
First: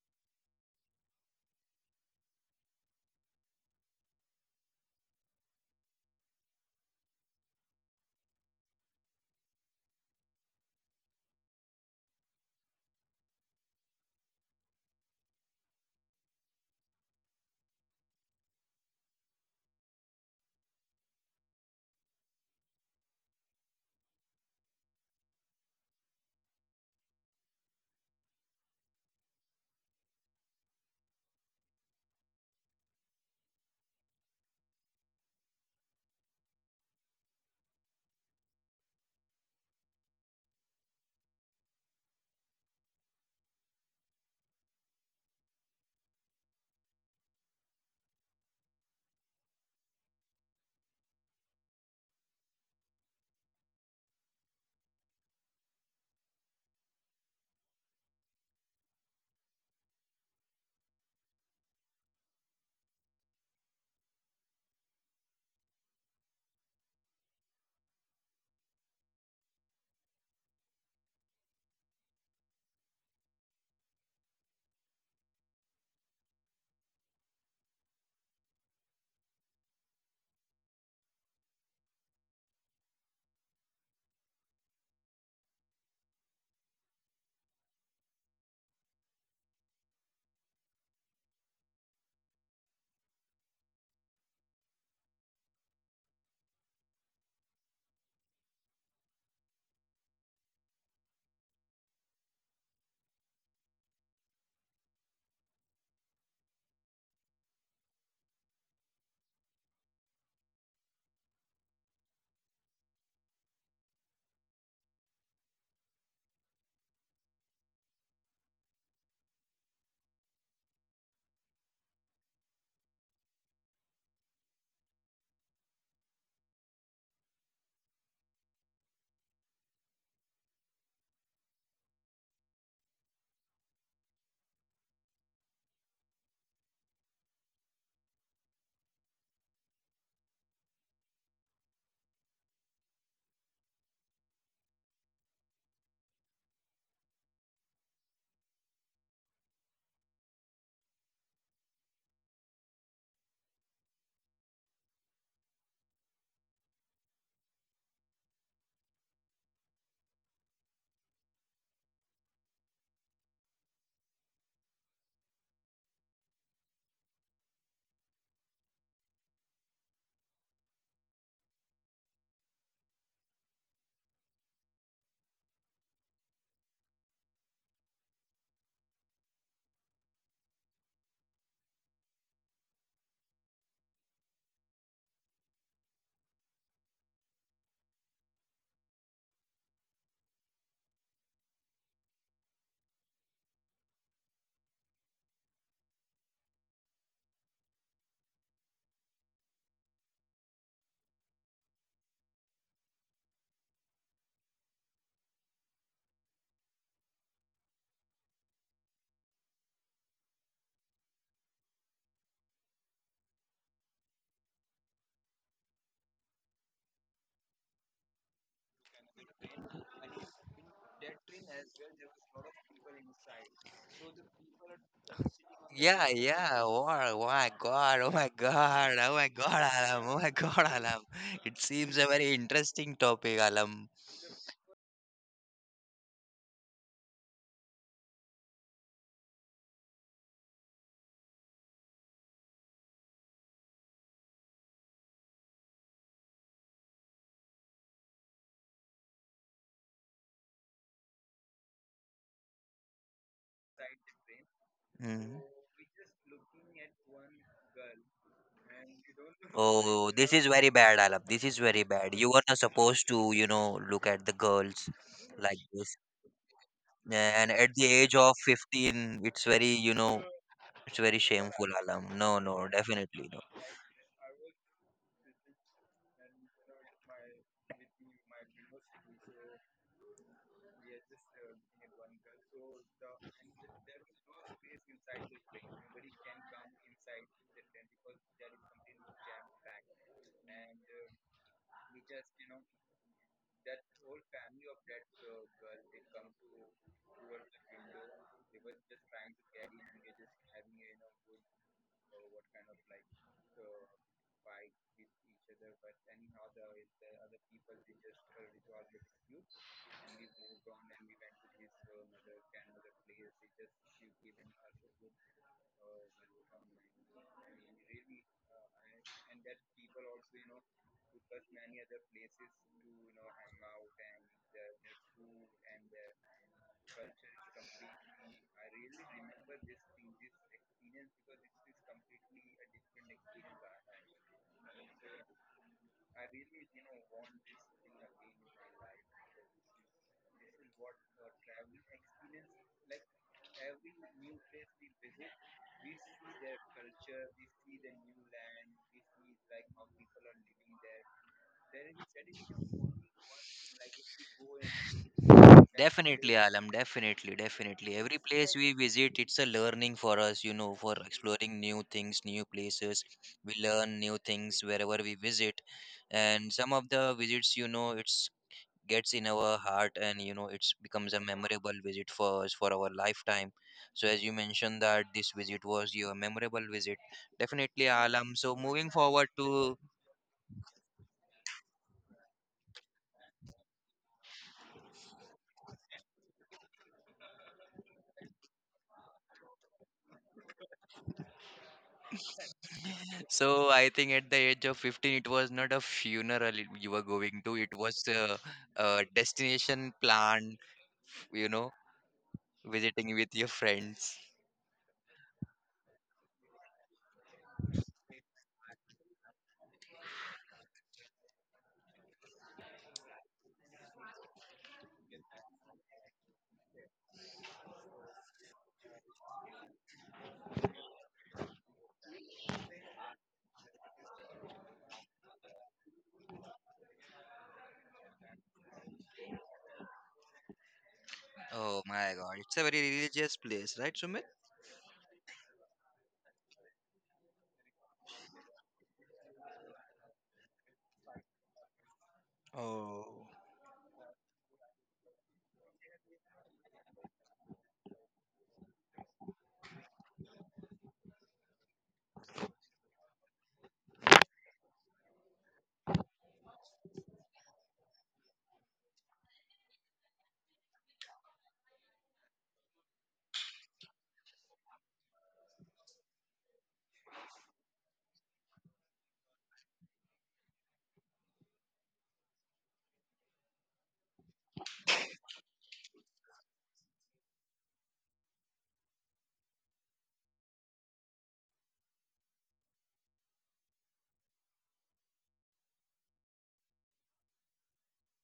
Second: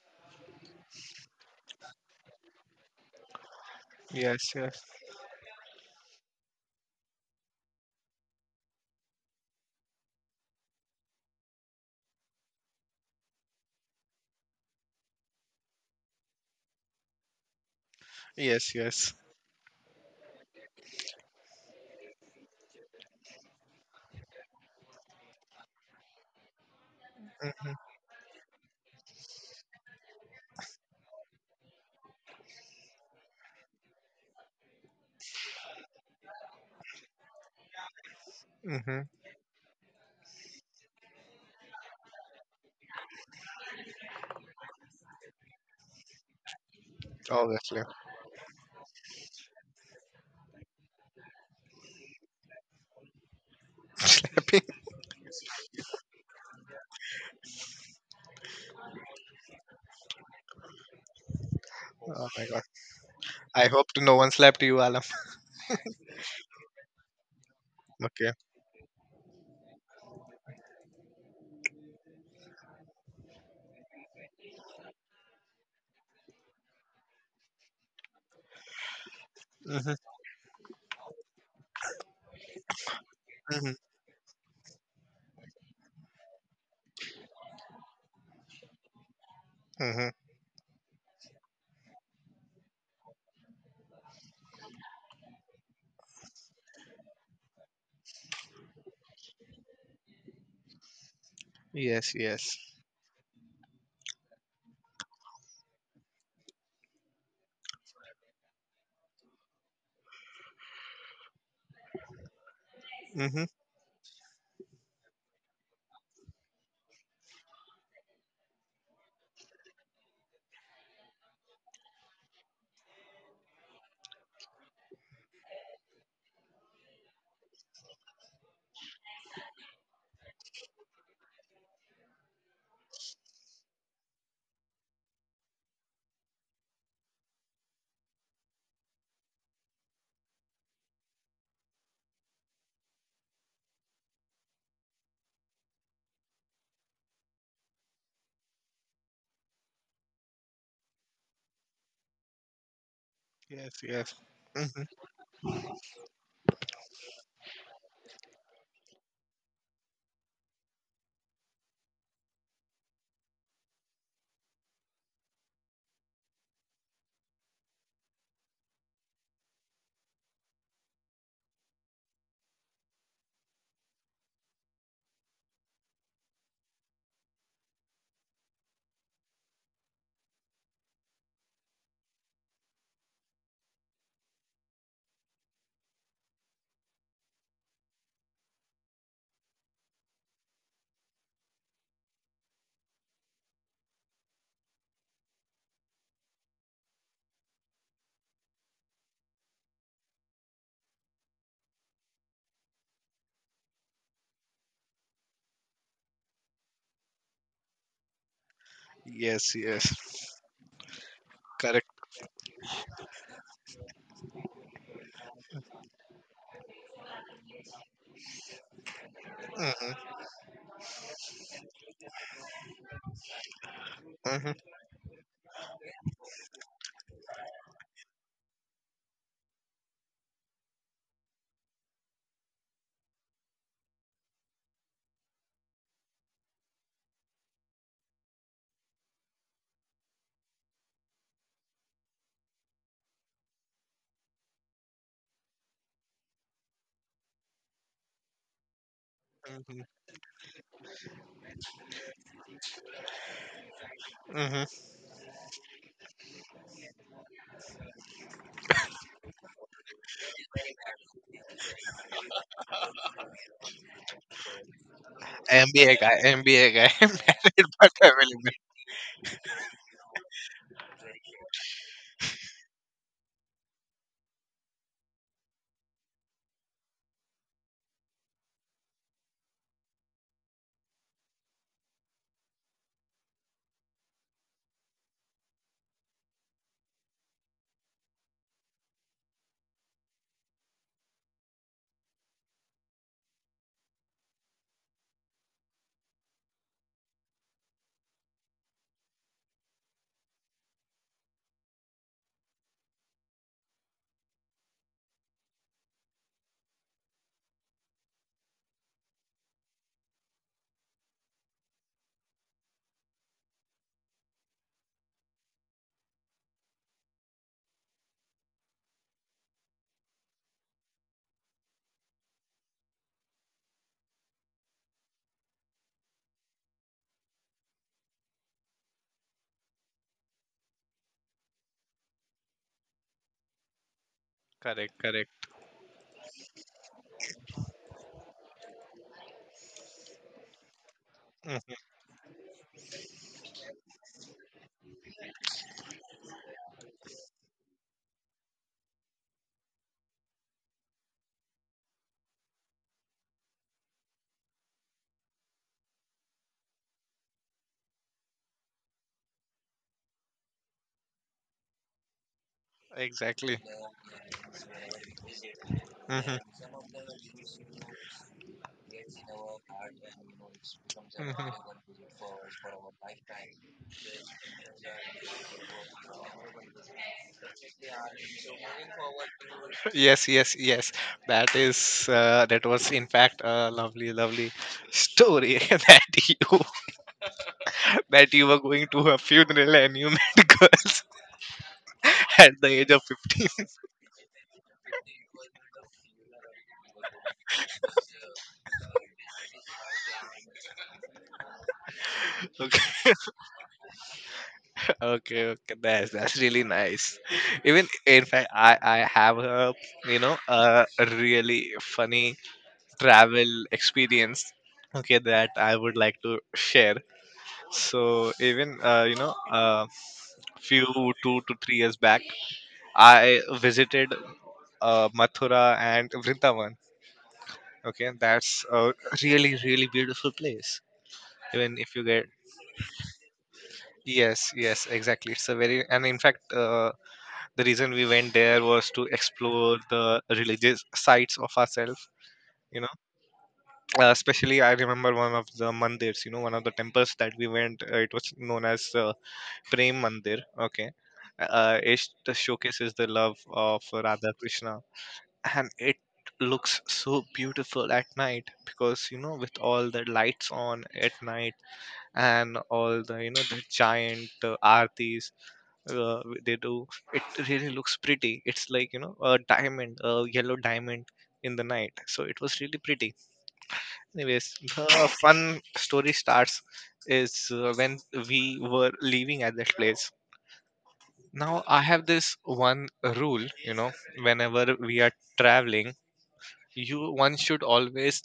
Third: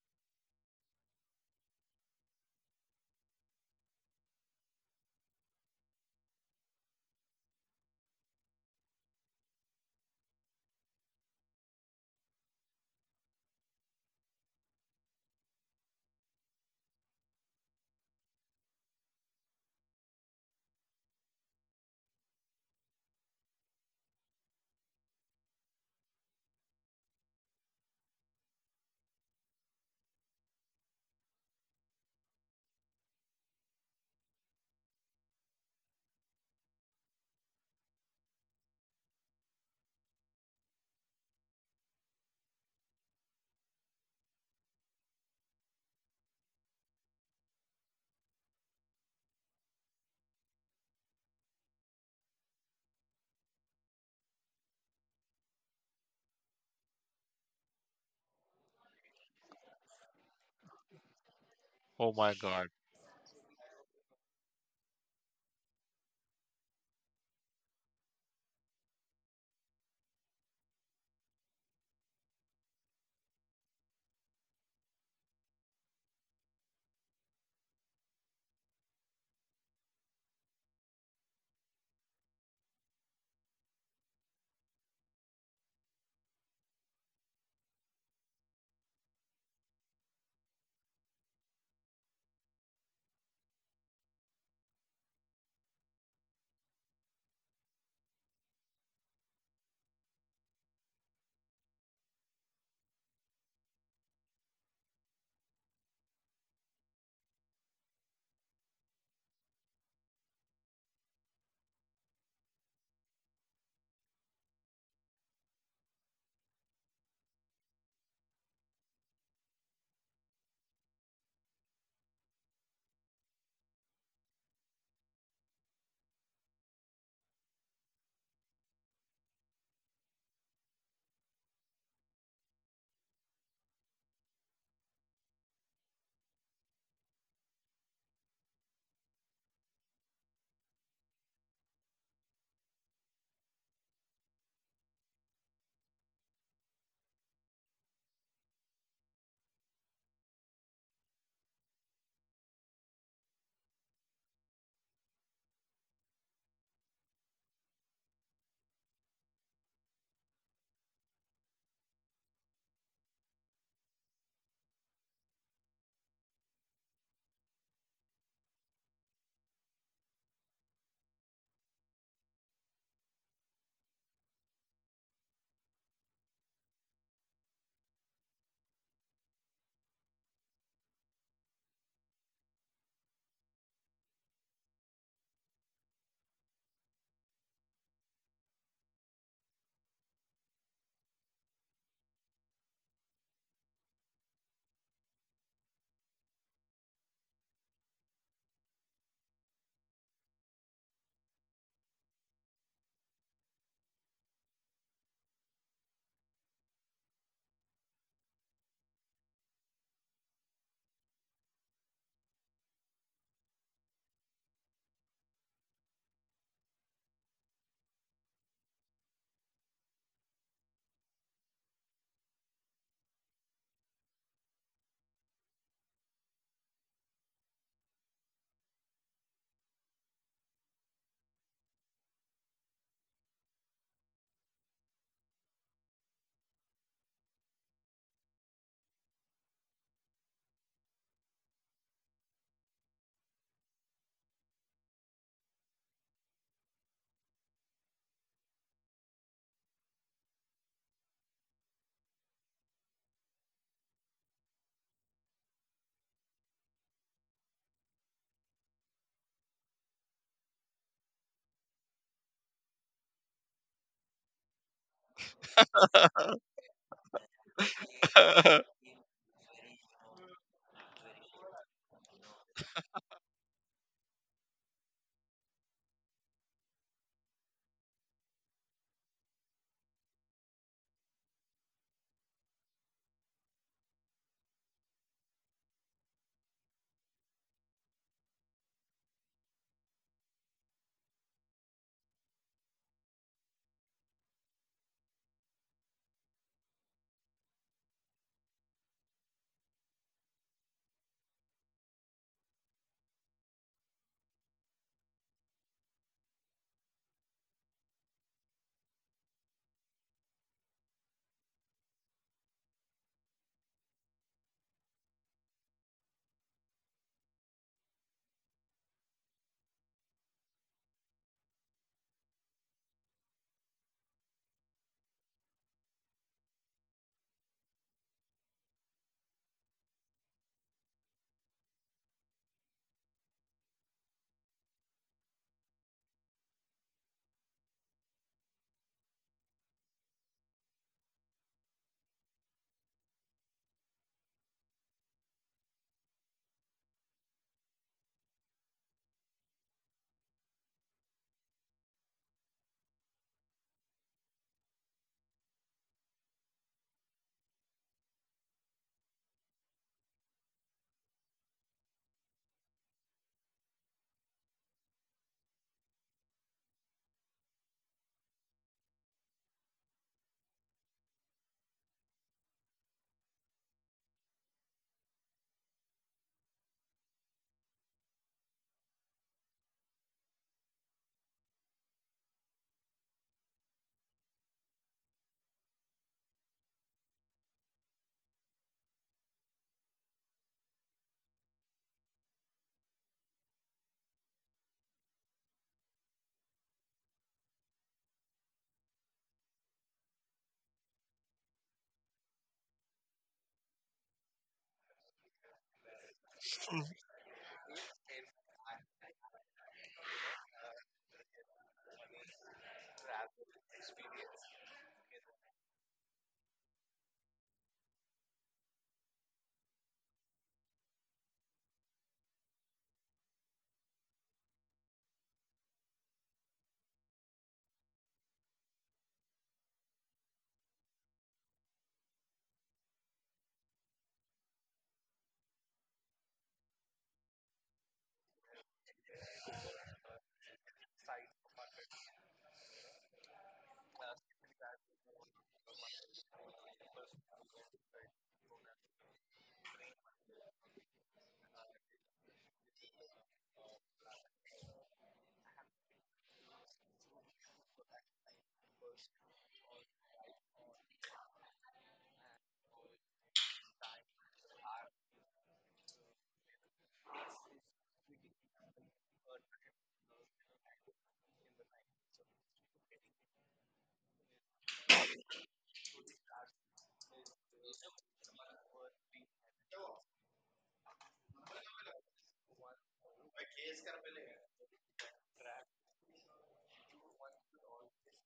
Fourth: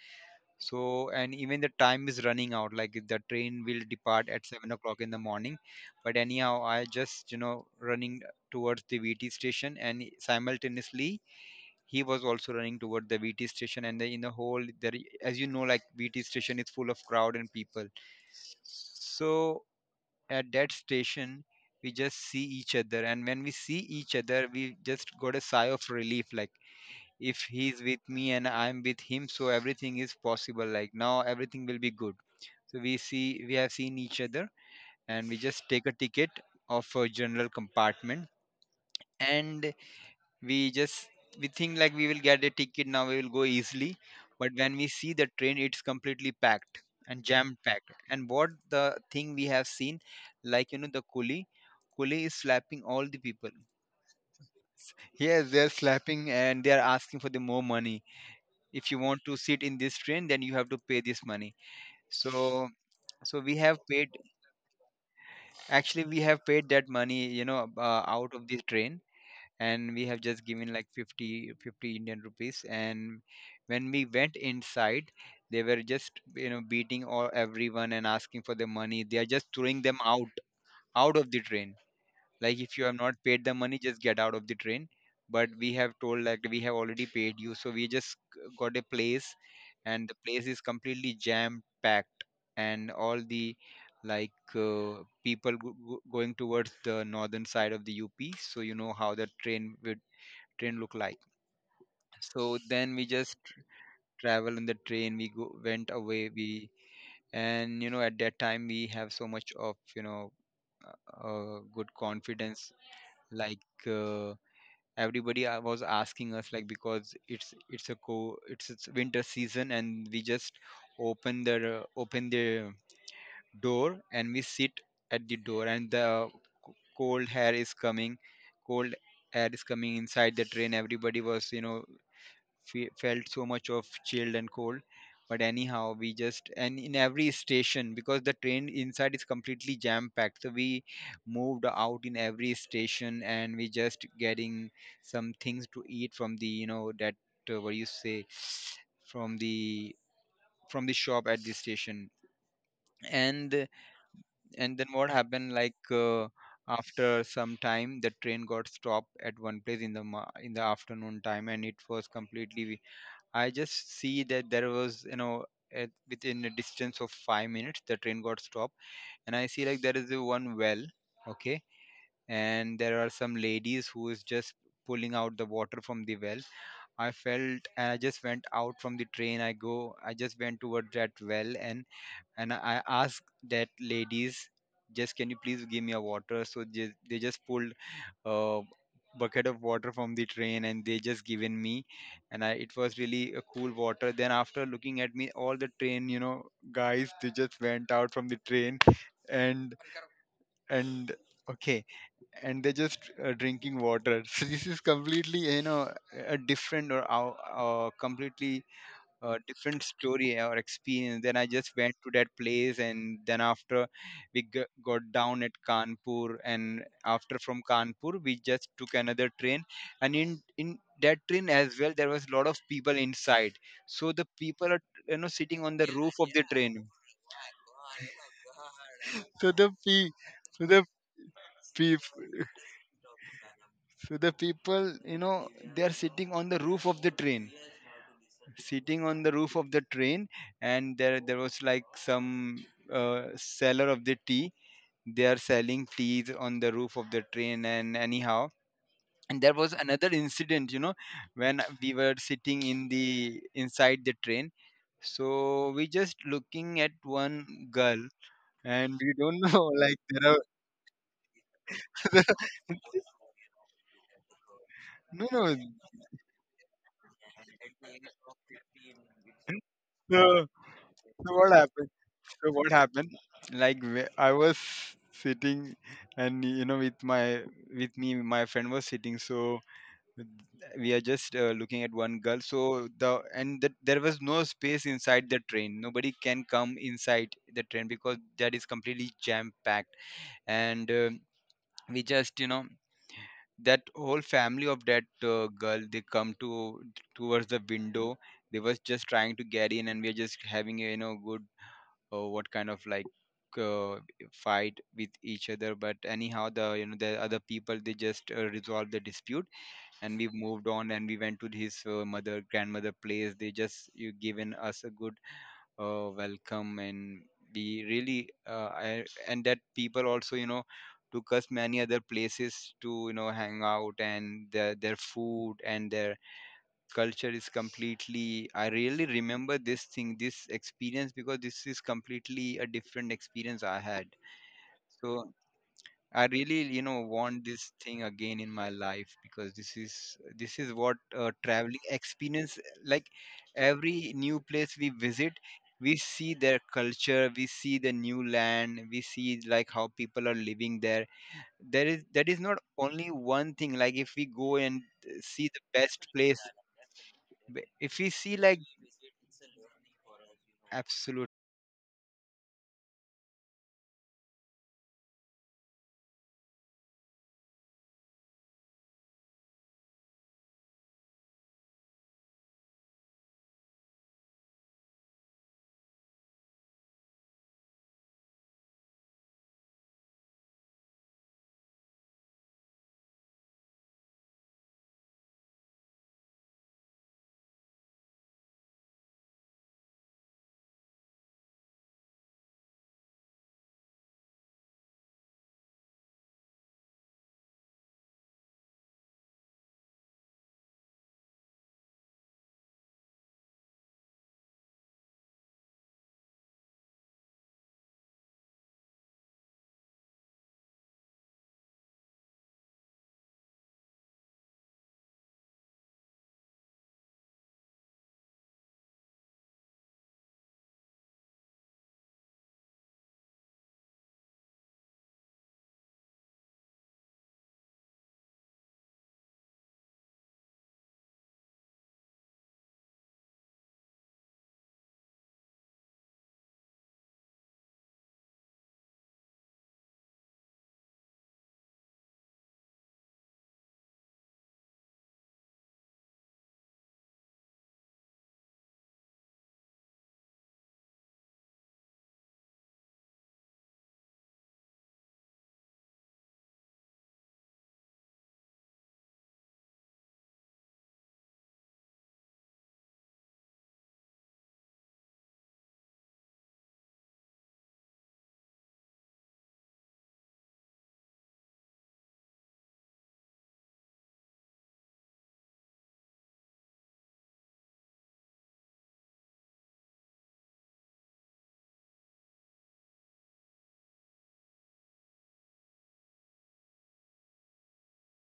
So, and even the time is running out, like the train will depart at Yes, seven yes, o'clock in the morning. But anyhow, I just, running towards the VT station, and simultaneously, he was also running toward the VT station. And in the whole there, as you know, like, VT station is full of crowd and people. yes, yes. So at that station, we just see each other, and when we see each other, we just got a sigh of relief, like if he's with me and I'm with him, so everything is possible, like now everything will be good. So we have seen each other, and we just take a ticket of a general compartment. Mm-hmm. Mm-hmm. And we just we think, like, we will get a ticket, now we will go easily. But when we see the train, it's completely packed and jam Obviously. packed. And what the thing we have seen, like, the coolie is slapping all the people. [laughs] Happy. Yes, they're slapping and they're asking for the more money. If you want to sit in this train, then you have to pay this money. Oh Oh my my god. so God. so we I have hope paid. no one slapped you, Alam. [laughs] Actually, we have paid that money, Okay. out of this train. And we have just given, like, 50, 50 Indian rupees. And when we went inside, they were just, beating all everyone and asking for the money. They are just throwing Mm-hmm. them out, out of the train, like, if you have not paid the Mm-hmm. money, just Get out of the train. But we have told like we have already paid you, so we just got a place, and Mm-hmm. the place is completely jam packed. And all the like people going towards the northern side of the UP, so you know how the train would train look like. Yes, So yes. then we just travel in the train, we went away, we and you know at that time we have so much of you know good confidence. Mm-hmm. Like everybody was asking us, like because it's a co it's winter season, and we just open the door and we sit at the door, and the cold air is coming, cold air is coming inside the train. Everybody was you know felt so much of chilled and cold. But anyhow we just, and in every station, because the train inside is completely jam packed, so we moved out in every station and we just getting some things to eat from the you know that what do you say, from the from the shop at the station. and Yes, yes. and Mm-hmm. then what happened like after some time the train got stopped at one place in the in the afternoon time, and it was completely, I just see that there was, you know, at, within a distance of 5 minutes, the train got stopped, and I see like there is a one well, okay, and there are some ladies who is just pulling out the water from the well. I felt, and I just went out from the train. I just went towards that well, and I asked that ladies, just can you please give me a water? So they just pulled uh, bucket of water from the train and they just given me. And I, it was really a cool water. Then after looking at me, all the train you know guys they just went out from the train and and okay, and they're just drinking water [laughs] so this is completely you know a different or completely a Yes, different yes. story or experience. Then I just Correct. went to that place, and then after we got down at Kanpur, and after from Kanpur we just took another train, Mm-hmm. and in that train as well there was a lot of people inside. So the Mm-hmm. people are you know sitting on the Yeah, roof of the yeah. train. Wow, oh my God. Oh my God. Oh my So God, the Alam. pe- Oh my so God, the Alam. It seems pe- a very interesting topic, Alam. so the people you know they are sitting on the roof of the train, sitting on the roof of the train and there was like some seller of the tea. They are selling teas on the roof of the train. And anyhow, and there was Mm-hmm. another incident you know when we were sitting in the inside the train. Mm-hmm. Mm. So we just looking at one girl, and we don't know [laughs] like Oh, there this are is very bad, Alam. This is very bad. You were [laughs] not supposed to, you know, look at the girls No like MBA this. guy, MBA guy, [laughs] And married at the but age of available. 15, it's very, you know, no. it's very So what shameful, happened? Alam. No, So what no, happened? definitely no. Like I was sitting, and you know, with my with me, my friend was sitting. So we are just looking at one girl. So the, and that there was no space inside the train. Nobody can come inside the train because that is completely jam packed. And we just you know that whole family of that girl, they come to towards the window. They was just trying to get in, and we are just having a you know good or what kind of like uh, fight with each other. But anyhow the you know the other people they just resolved the dispute, and we moved on and we went to his mother grandmother place. They just you given us a good welcome, and we really I, and that people also you know took us many other places to you know hang out. And their food and their culture is completely, I really remember this thing, this experience, because this is completely a different experience I had. Correct, So correct. I really you know want this thing again in my life, because this is, this is what Mhm. traveling experience like. Every new place we visit, we see their culture, we see the new land, we see like how people are living there. There is, that is not only one thing, like if we go and see the best Definitely, place, Alam. Definitely, definitely. if we Every see place like, we visit, it's a learning for us, you know, for absolutely. exploring new things, new places. We Exactly. learn new things wherever we visit. Mhm, And some of the visits, you know, it's gets in our heart and you know it's becomes a mhm. memorable visit for us for our lifetime. So as you mentioned that this visit was your memorable visit, definitely, Alam, so moving forward to, Yes, yes, yes. That is that was in fact a lovely, lovely story [laughs] that you were going to a funeral and you met [laughs] girls at the age of 15. so I think at the age of 15 it was not a funeral, you were going to, it was a destination plan, you know, [laughs] Okay, visiting with your friends. okay, okay. That's really nice. Even in fact, I have a you know a really funny travel experience, okay, that I would like to share. So even few 2 to 3 years back, I visited Mathura and Vrindavan. Okay, that's a really, really beautiful place. Even Oh if you my get, God, it's a very religious place, right, Sumit? yes, yes, exactly, it's a very, and in fact, the reason we went there was to explore the religious sites of ourselves. You know, Oh, especially I remember one of the mandirs, one of the temples that we went, it was known as Prem Mandir. Okay. It showcases the love of Radha Krishna, and it looks so beautiful at night because, with all the lights on at night, and all the you know the giant artis uh, they do, it really looks pretty. It's like, a diamond, a yellow diamond in the night, so it was really pretty. Anyways, the fun story starts is when we were leaving at that place. Now I have this one rule, you know, whenever we are traveling, you, one should always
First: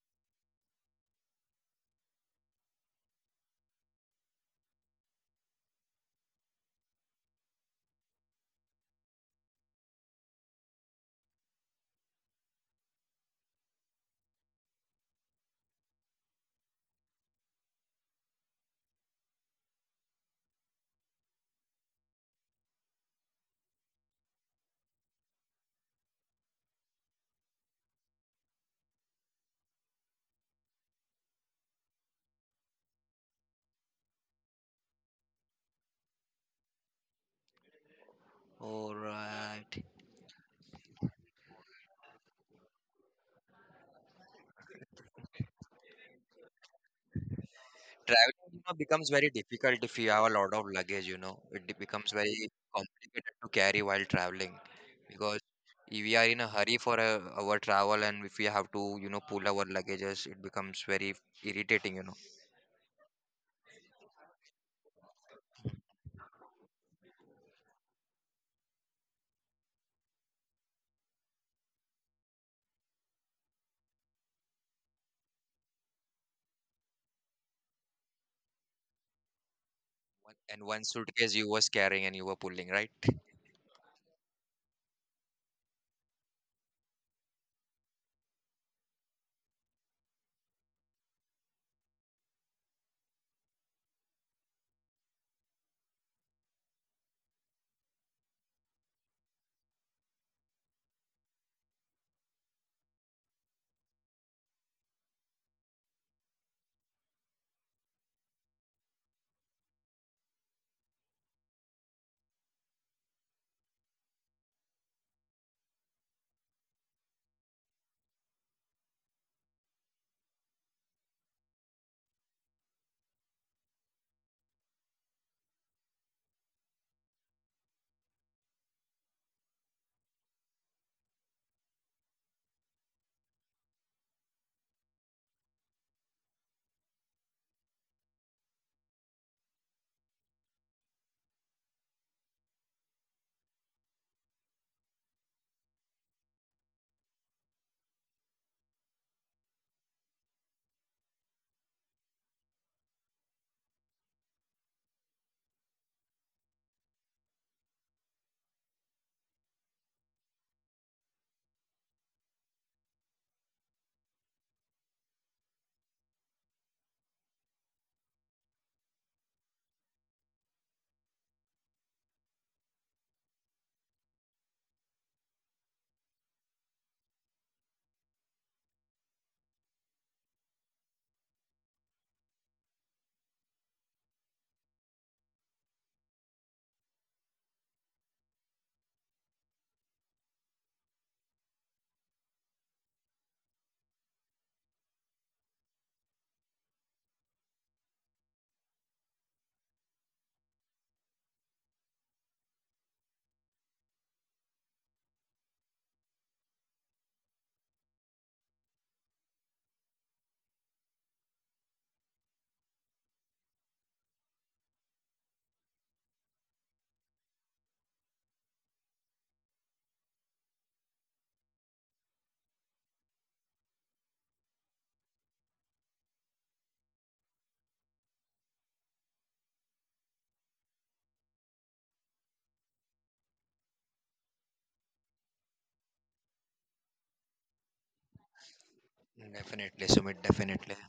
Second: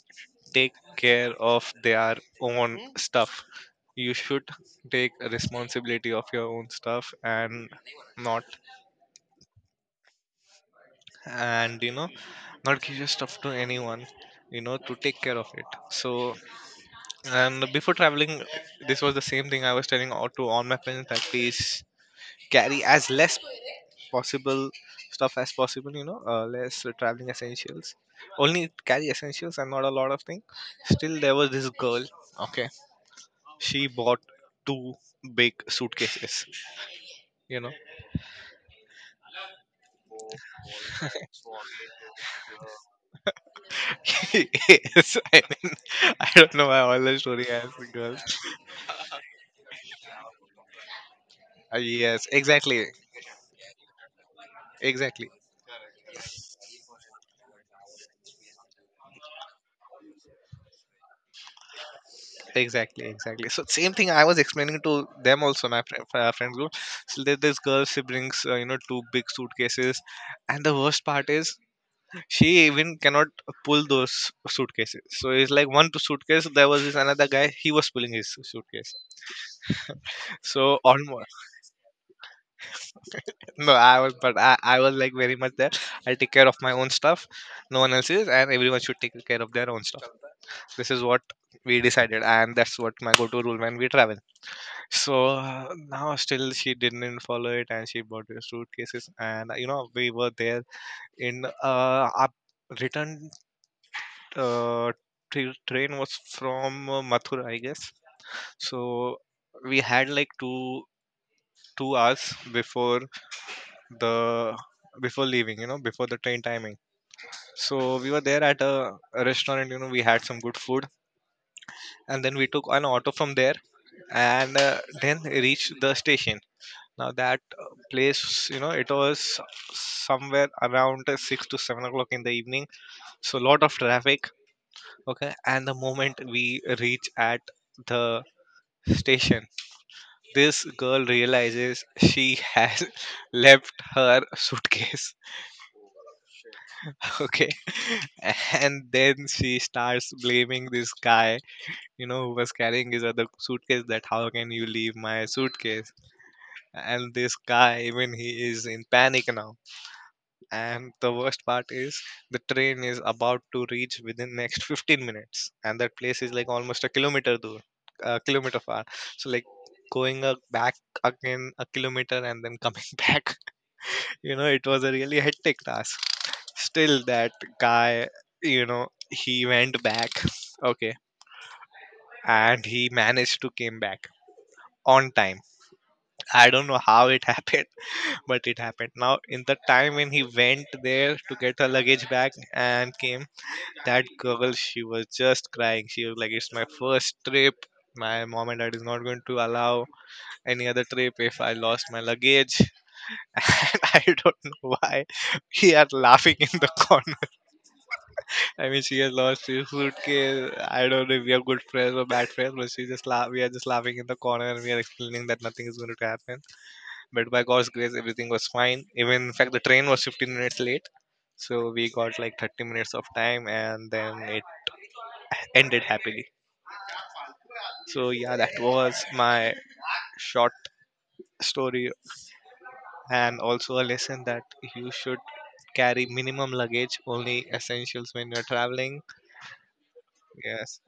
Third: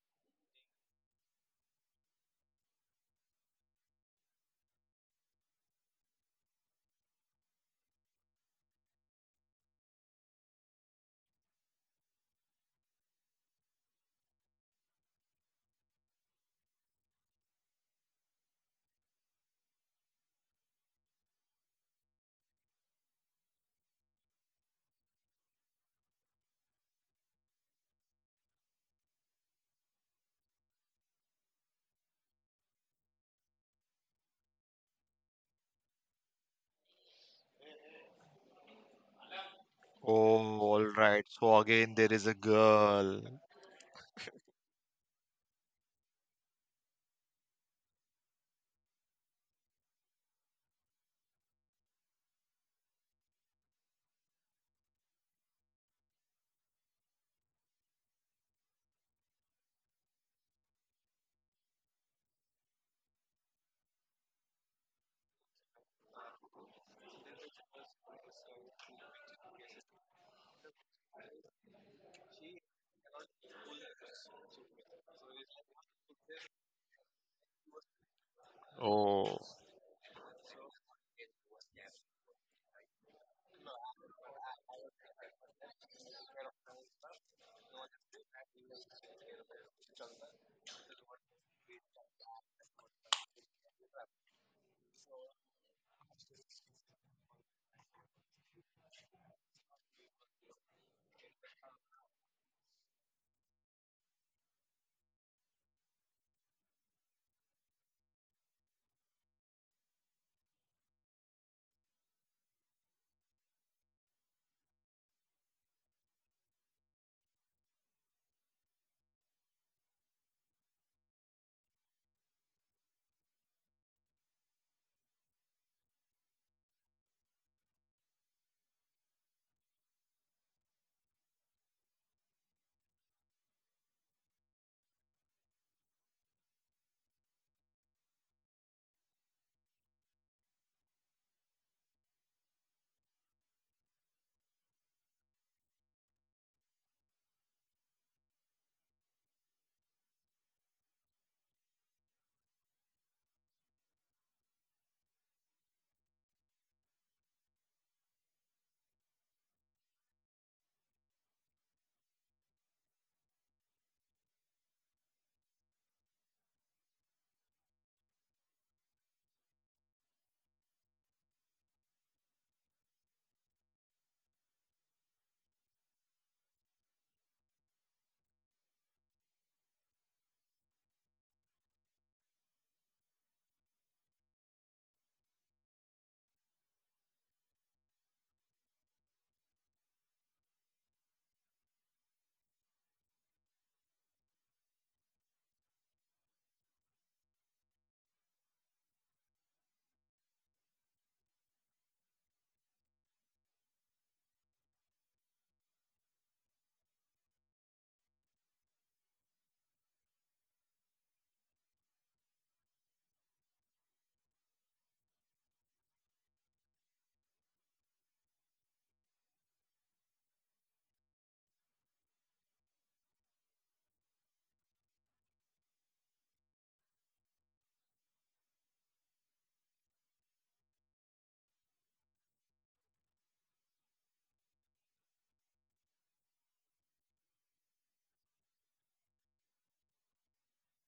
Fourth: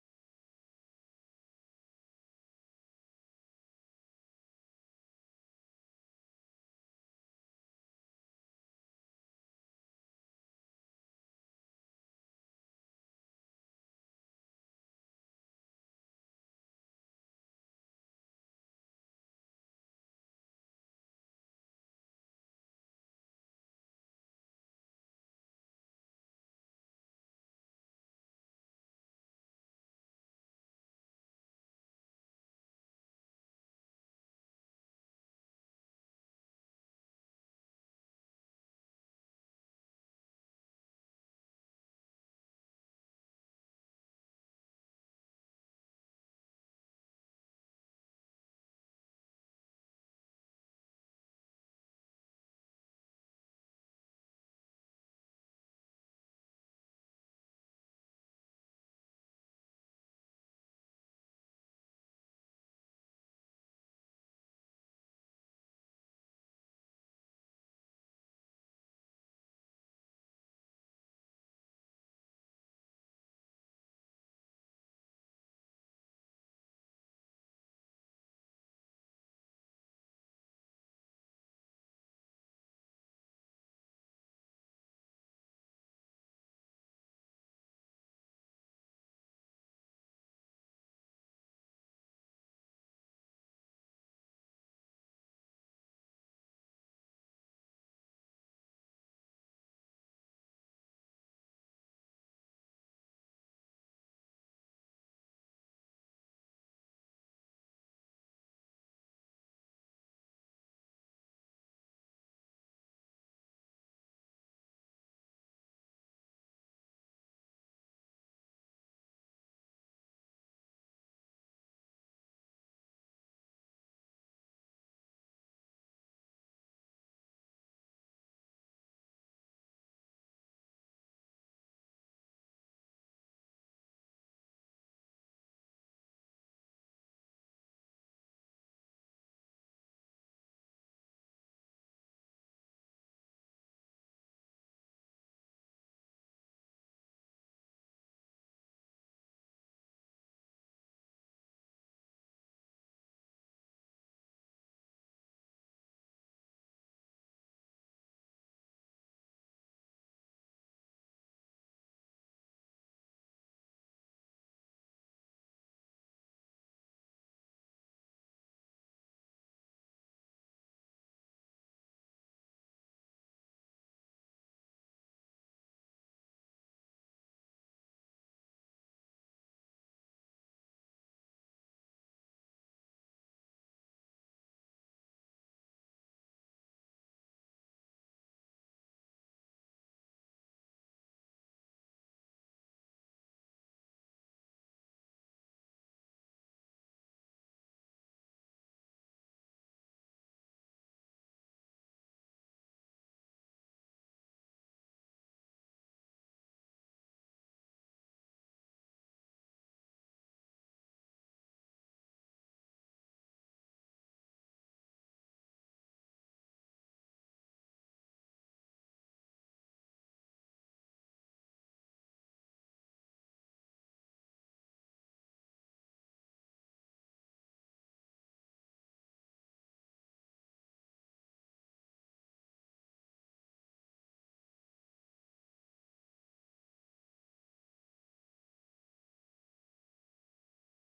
take care of their own stuff. You should take responsibility of your own stuff, and not, and you know, not give your stuff to anyone, you know, to take care of it. So, and before traveling, this was the same thing I was telling all to all my friends, that please carry as less possible stuff as possible. You know, less traveling essentials. Only carry essentials and not a lot of things. Still, there was this girl. Okay, she bought two big suitcases. You know, all right. Oh, all right. So again, there is a girl. [laughs] yes, I mean, I don't know why all the story has the girl. Traveling, you know, becomes very difficult if you have a lot of luggage, you know. Becomes Yes, very exactly, complicated to carry while traveling exactly. because if we are in a hurry for our travel and if we have to, you know, pull our luggages, it becomes very irritating, you know. Exactly, exactly. So same thing I was explaining to them also, my friend group. So there, this girl, she brings two big suitcases, and the worst part is she even cannot pull those suitcases. So it's like one suitcase. There was this another guy. He was pulling his suitcase. Oh, And So one almost, suitcase you was carrying and you were pulling, right? no, I was, but I was like very much there. I'll take care of my own stuff. No one else is, and everyone should take care of their own stuff. This is what we decided, and that's what my go-to rule when we travel. So now still she didn't follow it, and she bought the suitcases, and you know, we were there in our return uh, train was from Mathura, I guess. So we had like two hours before the, before leaving, you know, before the train timing. So we were there at a restaurant, you know, we had some good food, and then we took an auto from there, and then reached the station. Now that place, you know, it was somewhere around 6 to 7 o'clock in the evening, so a lot of traffic. Okay, and the moment we reach at the station, this girl realizes she has [laughs] left her suitcase. [laughs] Okay, and then she starts blaming this guy, you know, who was carrying his other suitcase. That, how can you leave my suitcase? And this guy, even he is in panic now, and the worst part is, the train is about to reach within next 15 minutes, and that place is like almost a kilometer far. So like going back again a kilometer and then coming [laughs] back, you know, it was a really hectic task. Still that guy, you know, he went back [laughs] okay, and he managed to came back on time. I don't know how it [laughs] happened, but it happened. Now in the time when he went there to get her luggage back and came, that girl, she was just crying. She was like, it's my first trip. My mom and dad is not going to allow any other trip if I lost my luggage. [laughs] And I don't know why we are laughing in the corner. I mean, she has lost her suitcase. I don't know if we are good friends or bad friends, but she just laugh, we are just laughing in the corner, and we are explaining that nothing is going to happen. But by god's grace everything was fine. Even in fact, the train was 15 minutes late, so we got like 30 minutes of time, and then it ended happily. So yeah, that was my short story, and also a lesson that you should carry minimum luggage, only essentials when you're traveling. Definitely, Sumit, definitely. Yes,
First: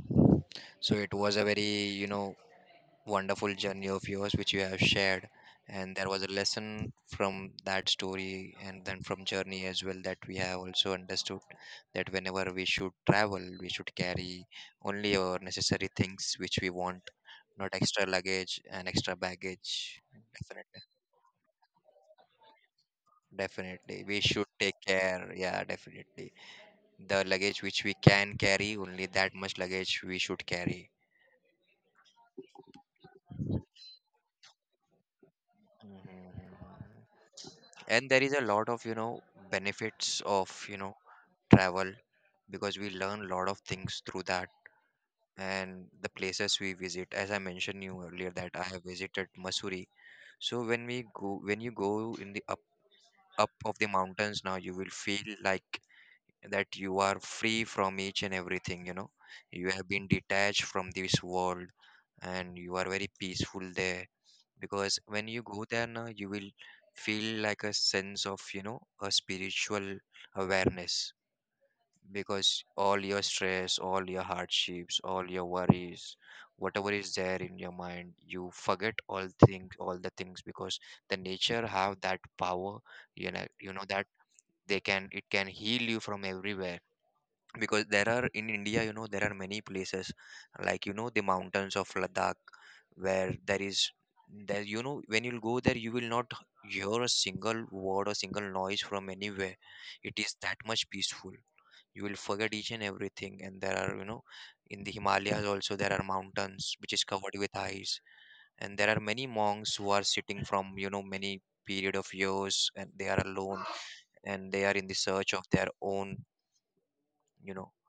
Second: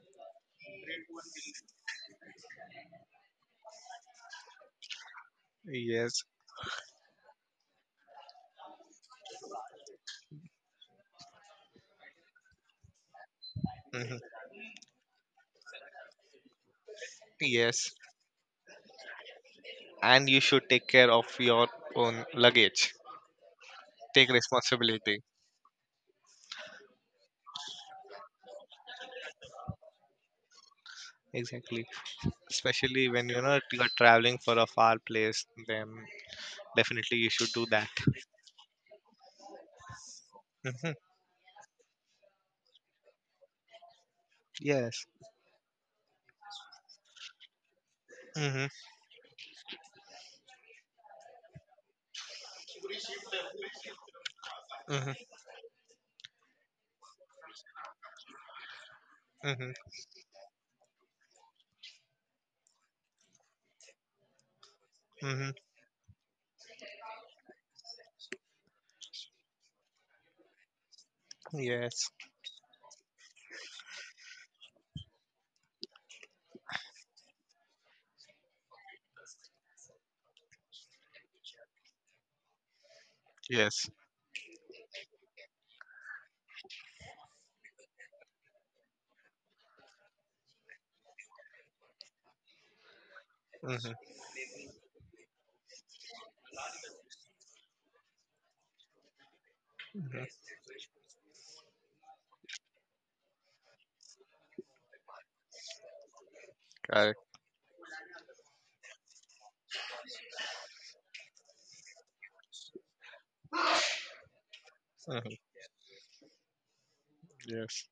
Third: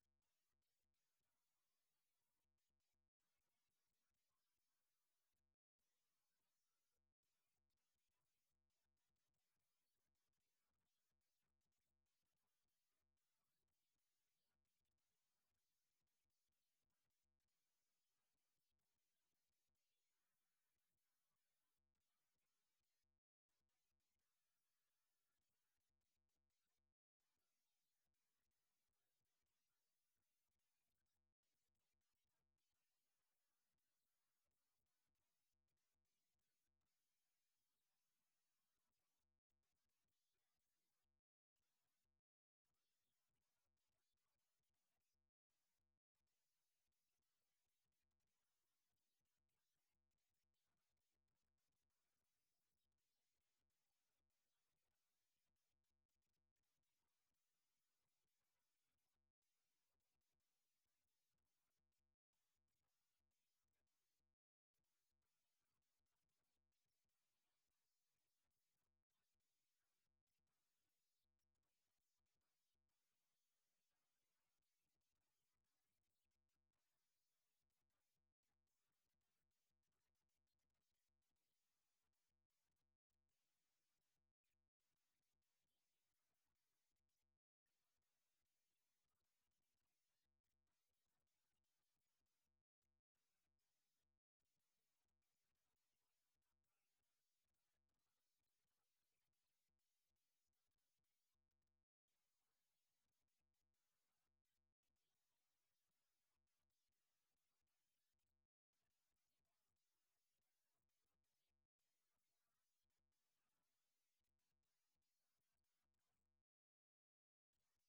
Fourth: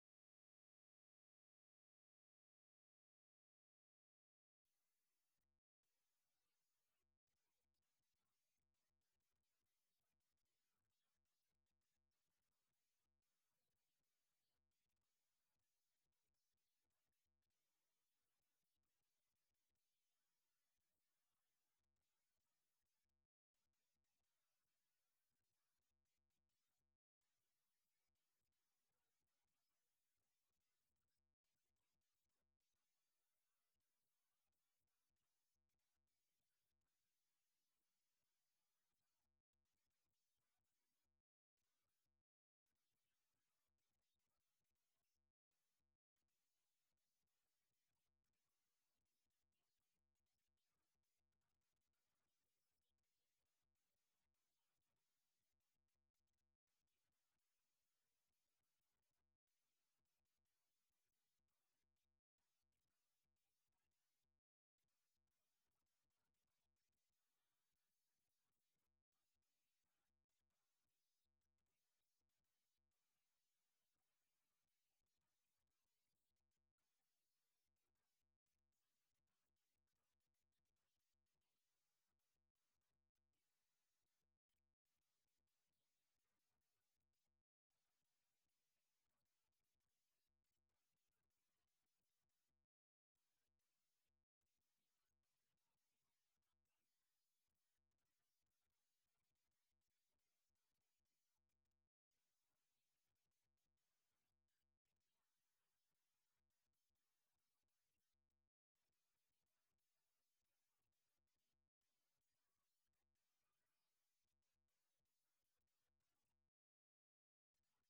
So it was a very, you know, wonderful journey of yours which you have shared, and there was yes, a lesson from that story and then from journey as well that we have also understood, that whenever we should travel we should mhm, carry only our necessary things which we want, not yes, extra luggage and extra baggage. and you should Definitely, take care of your own luggage. definitely we Take should take responsibility. care, yeah, definitely. The luggage which we can carry, only that much luggage we should carry. Exactly. Especially when you know you are traveling for a far place, then Mhm. definitely you should do that. And there is a lot of benefits of Hmm. Travel, because we learn a lot of things through that Yes. and the places we visit, as I mentioned you earlier that Hmm. I have visited Masuri. So when you go in the up of the mountains, now you will feel Hmm. like that you are free from each and everything. You Hmm. have been detached from this world, and you are very peaceful there, because when you Hmm. go there, now you will feel like a sense of a spiritual awareness, Yes. because all your stress, all your hardships, all your worries, whatever is there in your mind, you forget all things, all the things, because the nature have that power, you know Yes. that they can it can heal you from everywhere. Because there are in India, there are many places like the mountains of Ladakh, where Hmm. There, when you'll go there you will not hear a single word or single noise from anywhere. It is that much peaceful. You will forget each and everything. And there are in the Himalayas also there are mountains which is Correct. covered with ice, and there are many monks who are sitting from many period of years, and they are alone and they are in the search Mhm. of their own you know Yes.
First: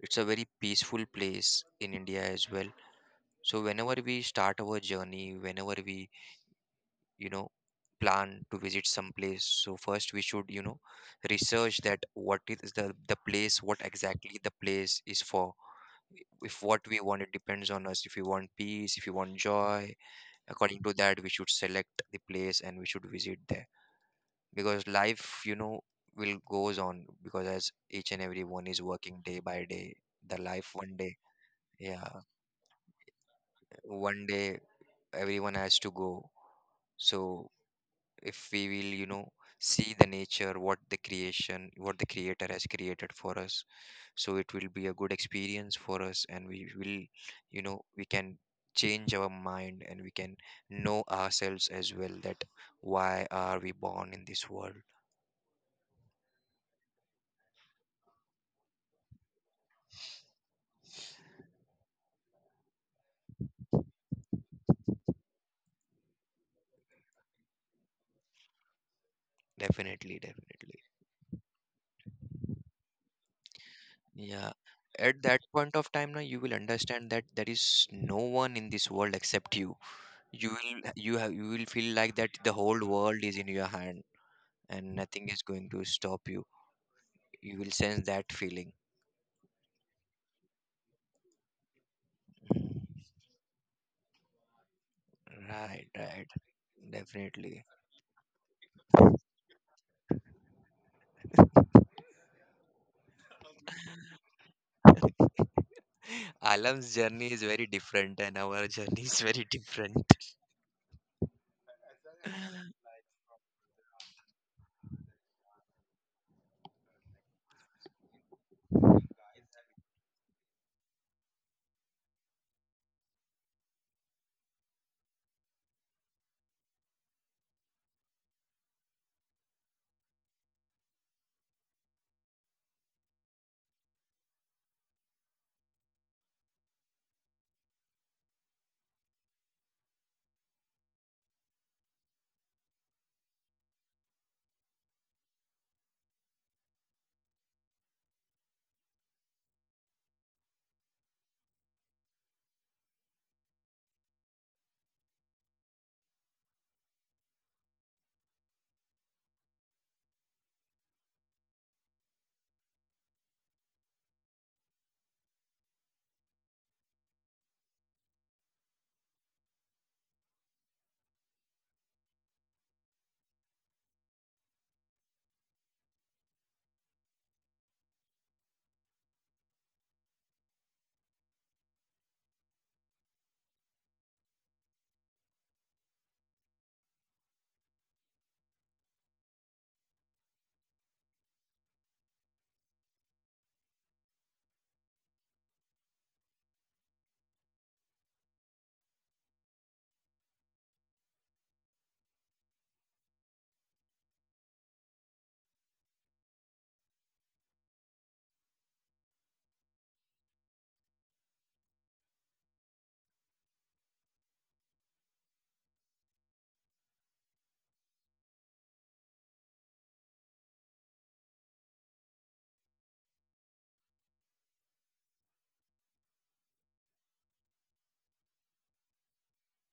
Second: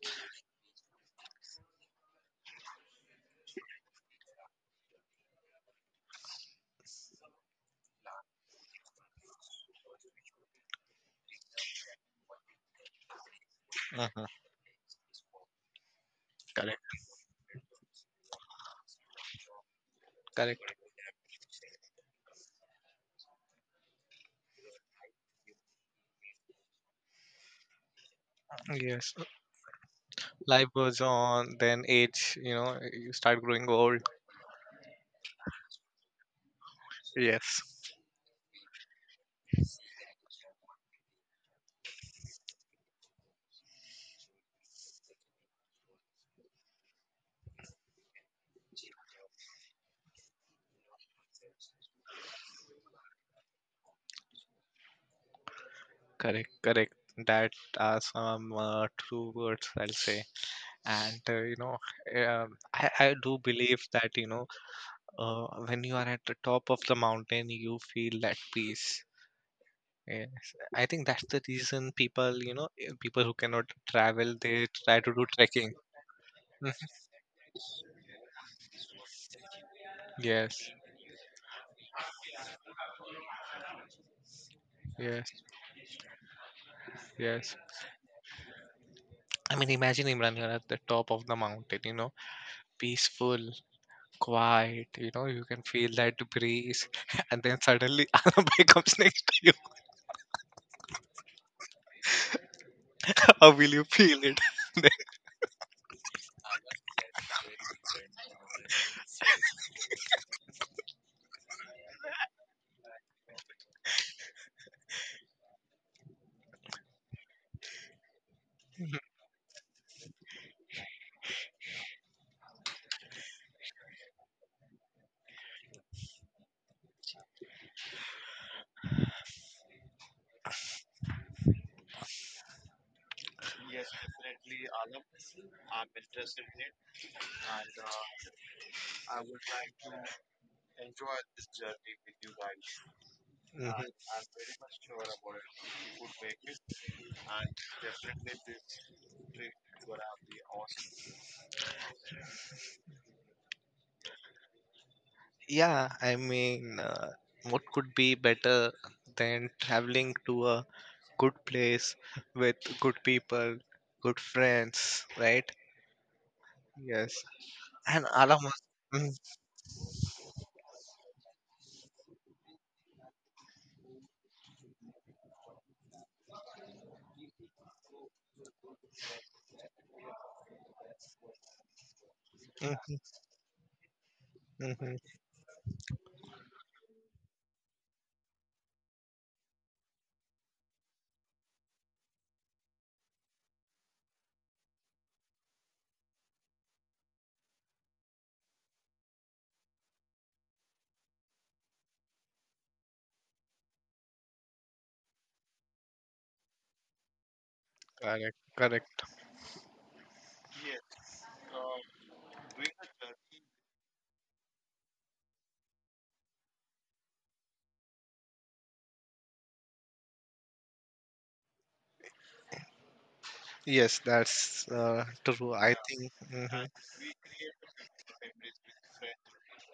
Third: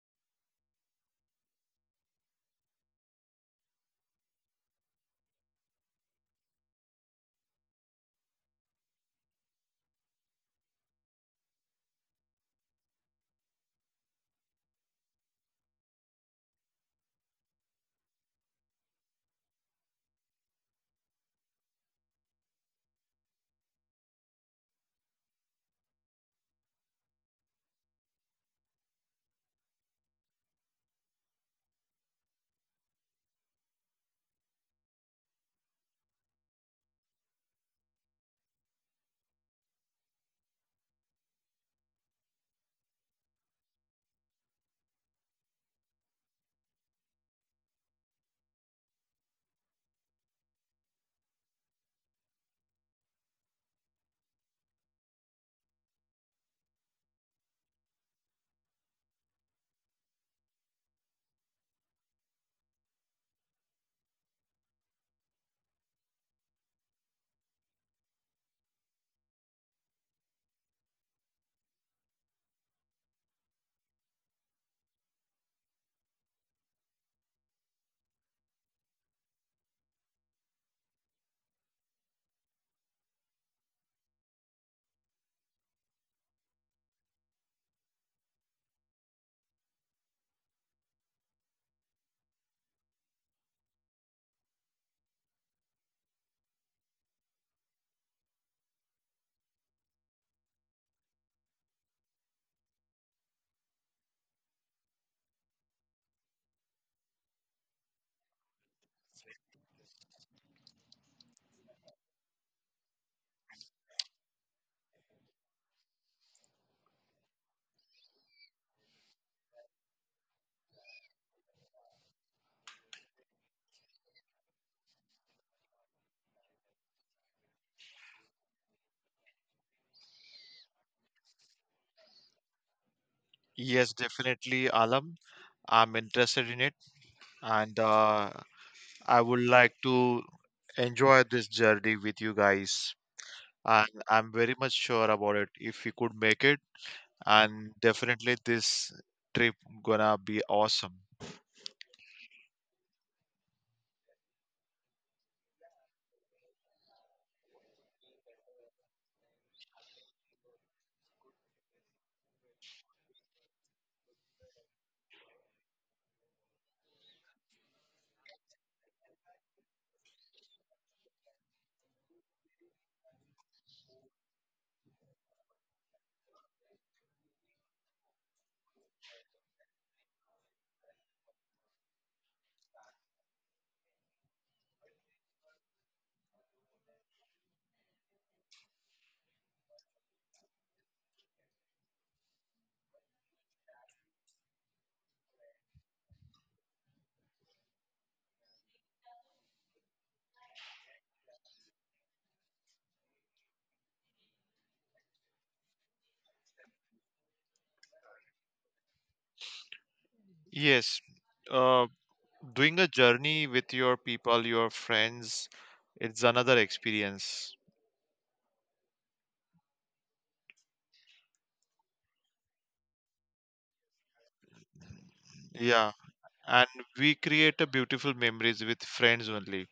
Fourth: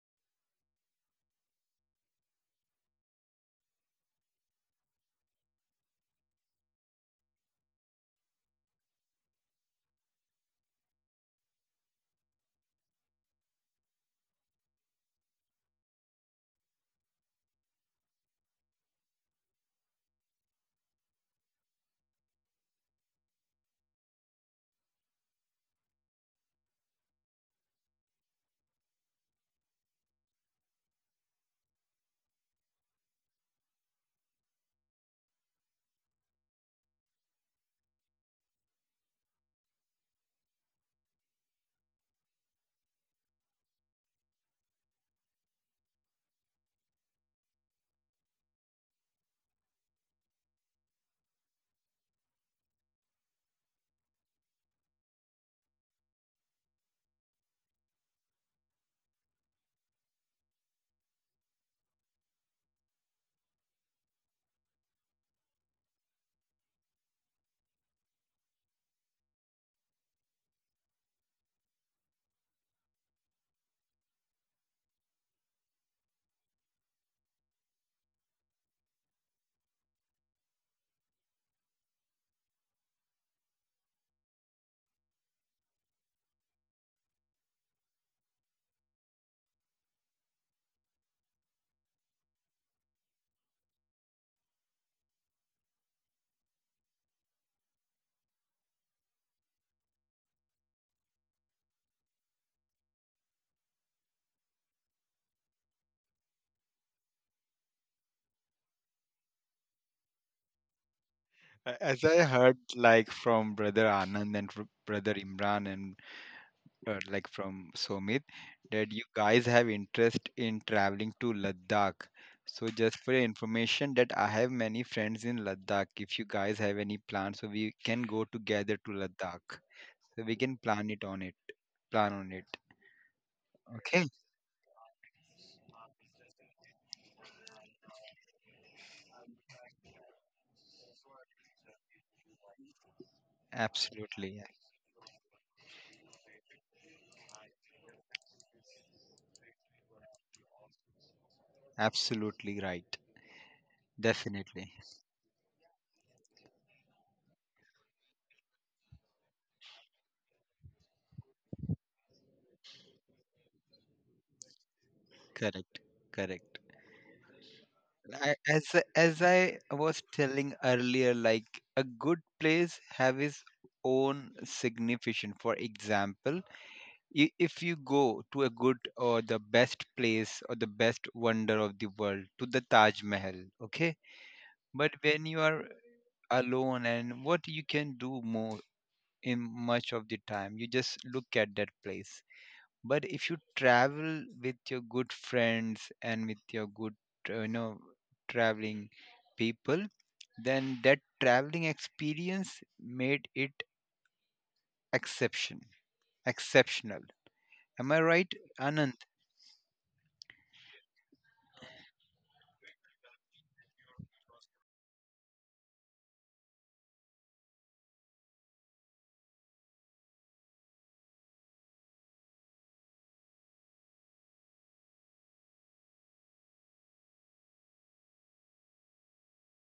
it's a very peaceful place in India as well. So whenever we start our journey, whenever we, you know, plan to visit some place, so first we should, research that what is the place, what Mhm. exactly the place is for. If what Correct. we want, it depends on us. If we want peace, if you want joy, Correct. according to that, we should select the place and we should visit there, because life, will goes on, because as each and every one is Yes. working day by day, the Life life one goes day. on. Then Yeah, age. You know, you start growing old. one day everyone has to go. So Yes. if we will, see the nature, what the creation, what the creator has created for us, so it will be a good experience for us, and we will, we can change our mind, and we can know ourselves as well, that why are we born in this world? Correct. Correct. That are some true words I'll say. And you know, I do believe that, you know, when you are at the top of the mountain, you feel that peace. Definitely, Yes, definitely. I think that's the reason people, you know, people who cannot travel, Yeah. they try to At do that trekking. point of time, now you will [laughs] understand that there is no one in this world except you. You Yes, will you have You will feel like that the whole world is in your hand, and nothing is yes, going to stop you. yes. You will sense that feeling. I mean, imagine Imran, you're at the top of the mountain, you know, peaceful, quiet, you know, you can Right, feel that right, breeze, [laughs] and then definitely. suddenly [laughs] Anabai comes next to you. How will you feel it? [laughs] Then- Alam's journey is very different and our [laughs] journey is very different. As I heard, like from brother Anand and brother Imran and like from Somit, that you guys have interest in traveling to Ladakh. So just for your information, that I have many friends in Ladakh. If you guys have any plans, so we can go together to Ladakh. So we can plan it on it. Plan on it. yes, Okay. definitely, Alam. I'm interested in it, and I would like to enjoy this journey with you guys. Mhm. And I'm Absolutely. very much sure about it. If we could make it, and definitely this trip gonna be awesome. Absolutely right. Definitely. Yeah, I mean, what could be better than traveling to a good place with good people, good friends, right? Correct. Correct. Yes. And I, Alamas. as I- as I was telling earlier, like a good place have its own significance. For example, if you go to a good or the best place or the best wonder of the world, to the Taj Mahal, okay. Mm-hmm. But when you are alone, and what you can do more in much of the time, you just look at that place. But if you travel with your good friends and with your good, you know, traveling people, then that traveling experience made it exception exceptional, am I right, Correct, Anand? correct. Yes, uh, doing a journey with your people, your friends, it's another experience. Yes, that's true. I Yeah, think. Hmm. and we create a beautiful memories with friends only.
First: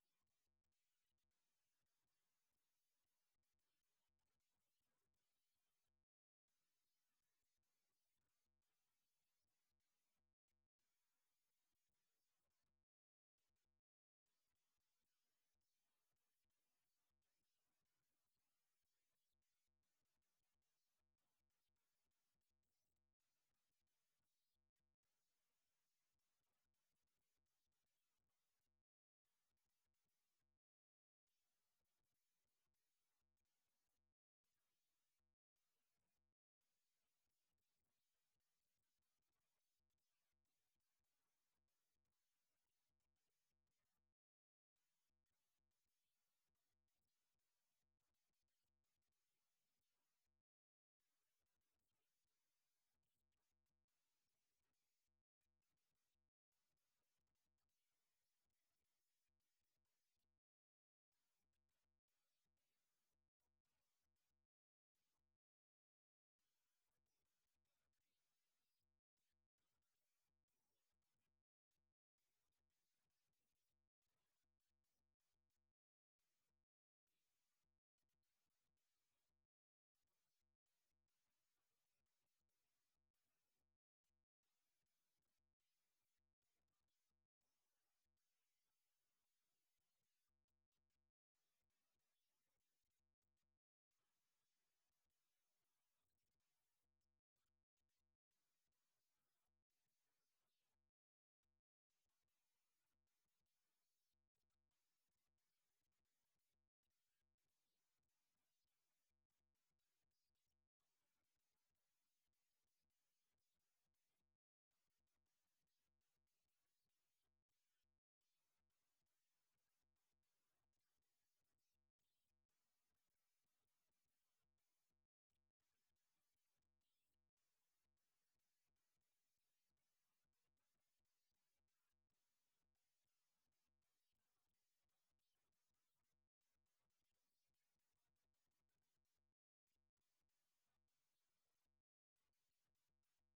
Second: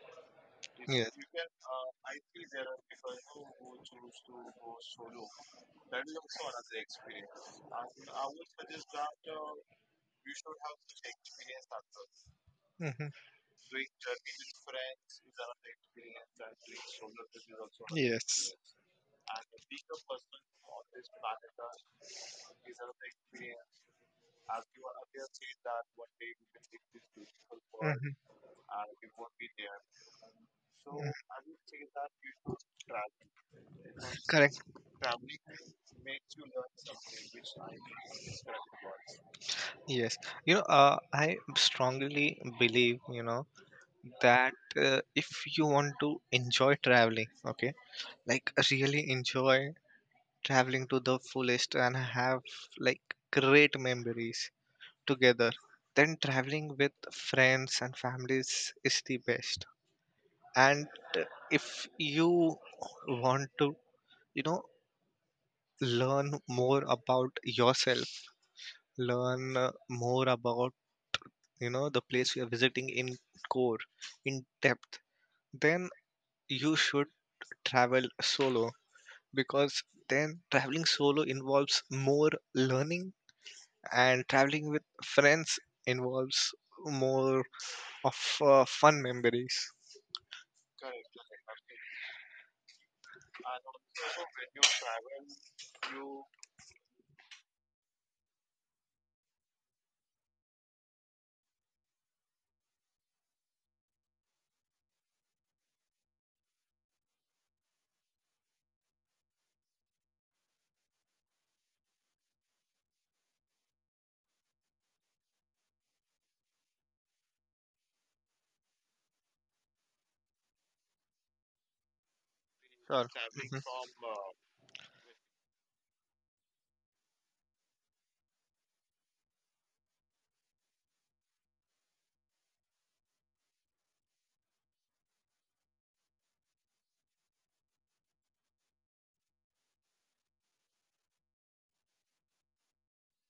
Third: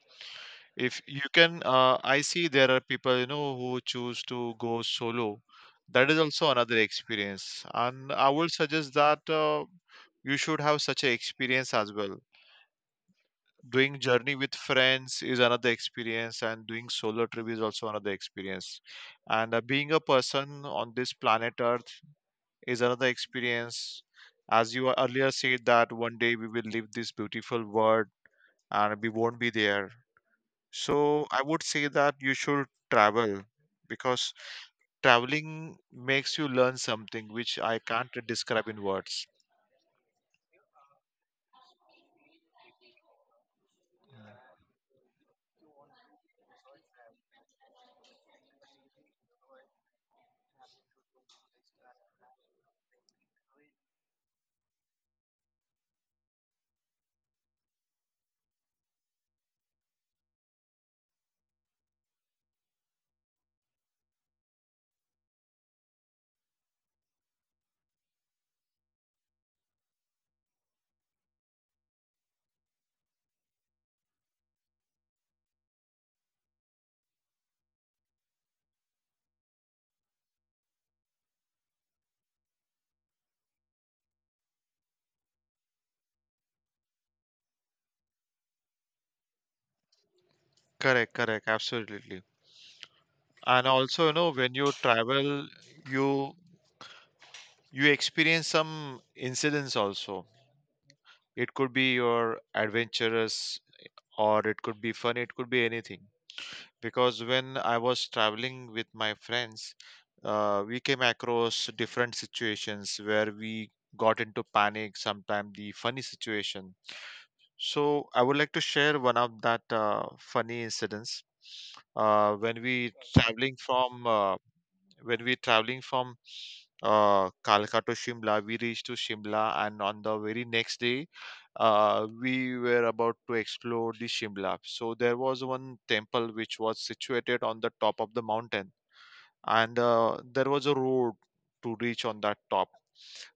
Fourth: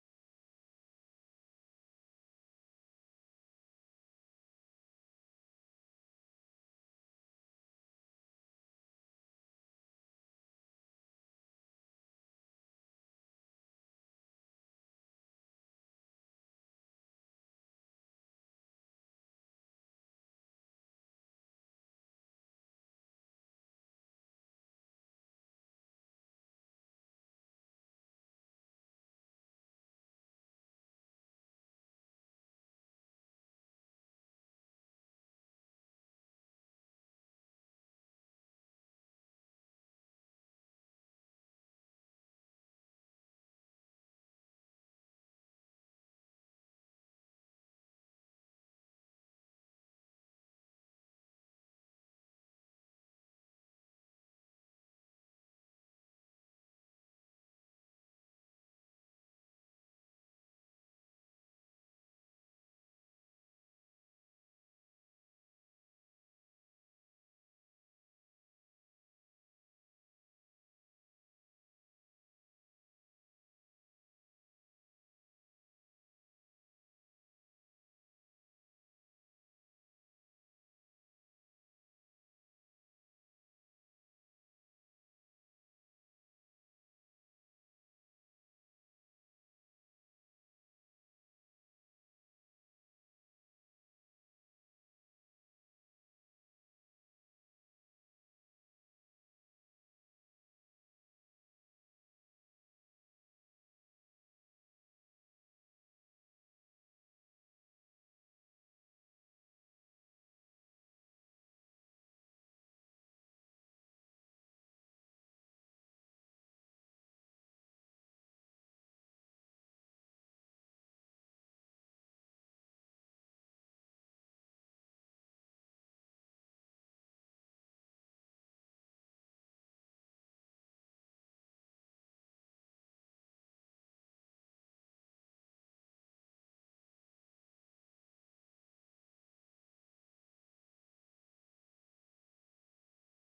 If Yes. you can, I see there are people you know who choose to go solo. That is also another experience, and I would suggest that you should have such an experience as well. Hmm. Doing journey with friends is another experience, and doing solo trip is also another Yes. experience, and being a person on this planet earth is another experience. As you earlier said, that one day we will leave this beautiful world Hmm. and we won't be there, so I would say that you should travel, because Correct. traveling makes you learn something which I can't describe in words. Yes. You know, I strongly believe, you know, that if you want to enjoy traveling, okay, like really enjoy traveling to the fullest and have like great memories together, then traveling with friends and families is the best, and uh, if you want to, you know, learn more about yourself, learn more about, you know, the place you are visiting in core, in depth, then you should travel solo, because then traveling solo involves more learning, and traveling with friends involves more of fun memories. Correct, correct, absolutely. And also, you know, when you travel, you you experience some incidents also. It could be your adventurous, or it could be fun, it could be anything. Because when I was traveling with my friends, we came across different situations where we got into panic, sometimes the funny situation. So I would like to share one of that funny incidents. uh, when we Sure. traveling Mhm. from uh, when we traveling from Kalka to Shimla. We reached to Shimla, and on the very next day, we were about to explore the Shimla. So there was one temple which was situated on the top of the mountain, and there was a road to reach on that top.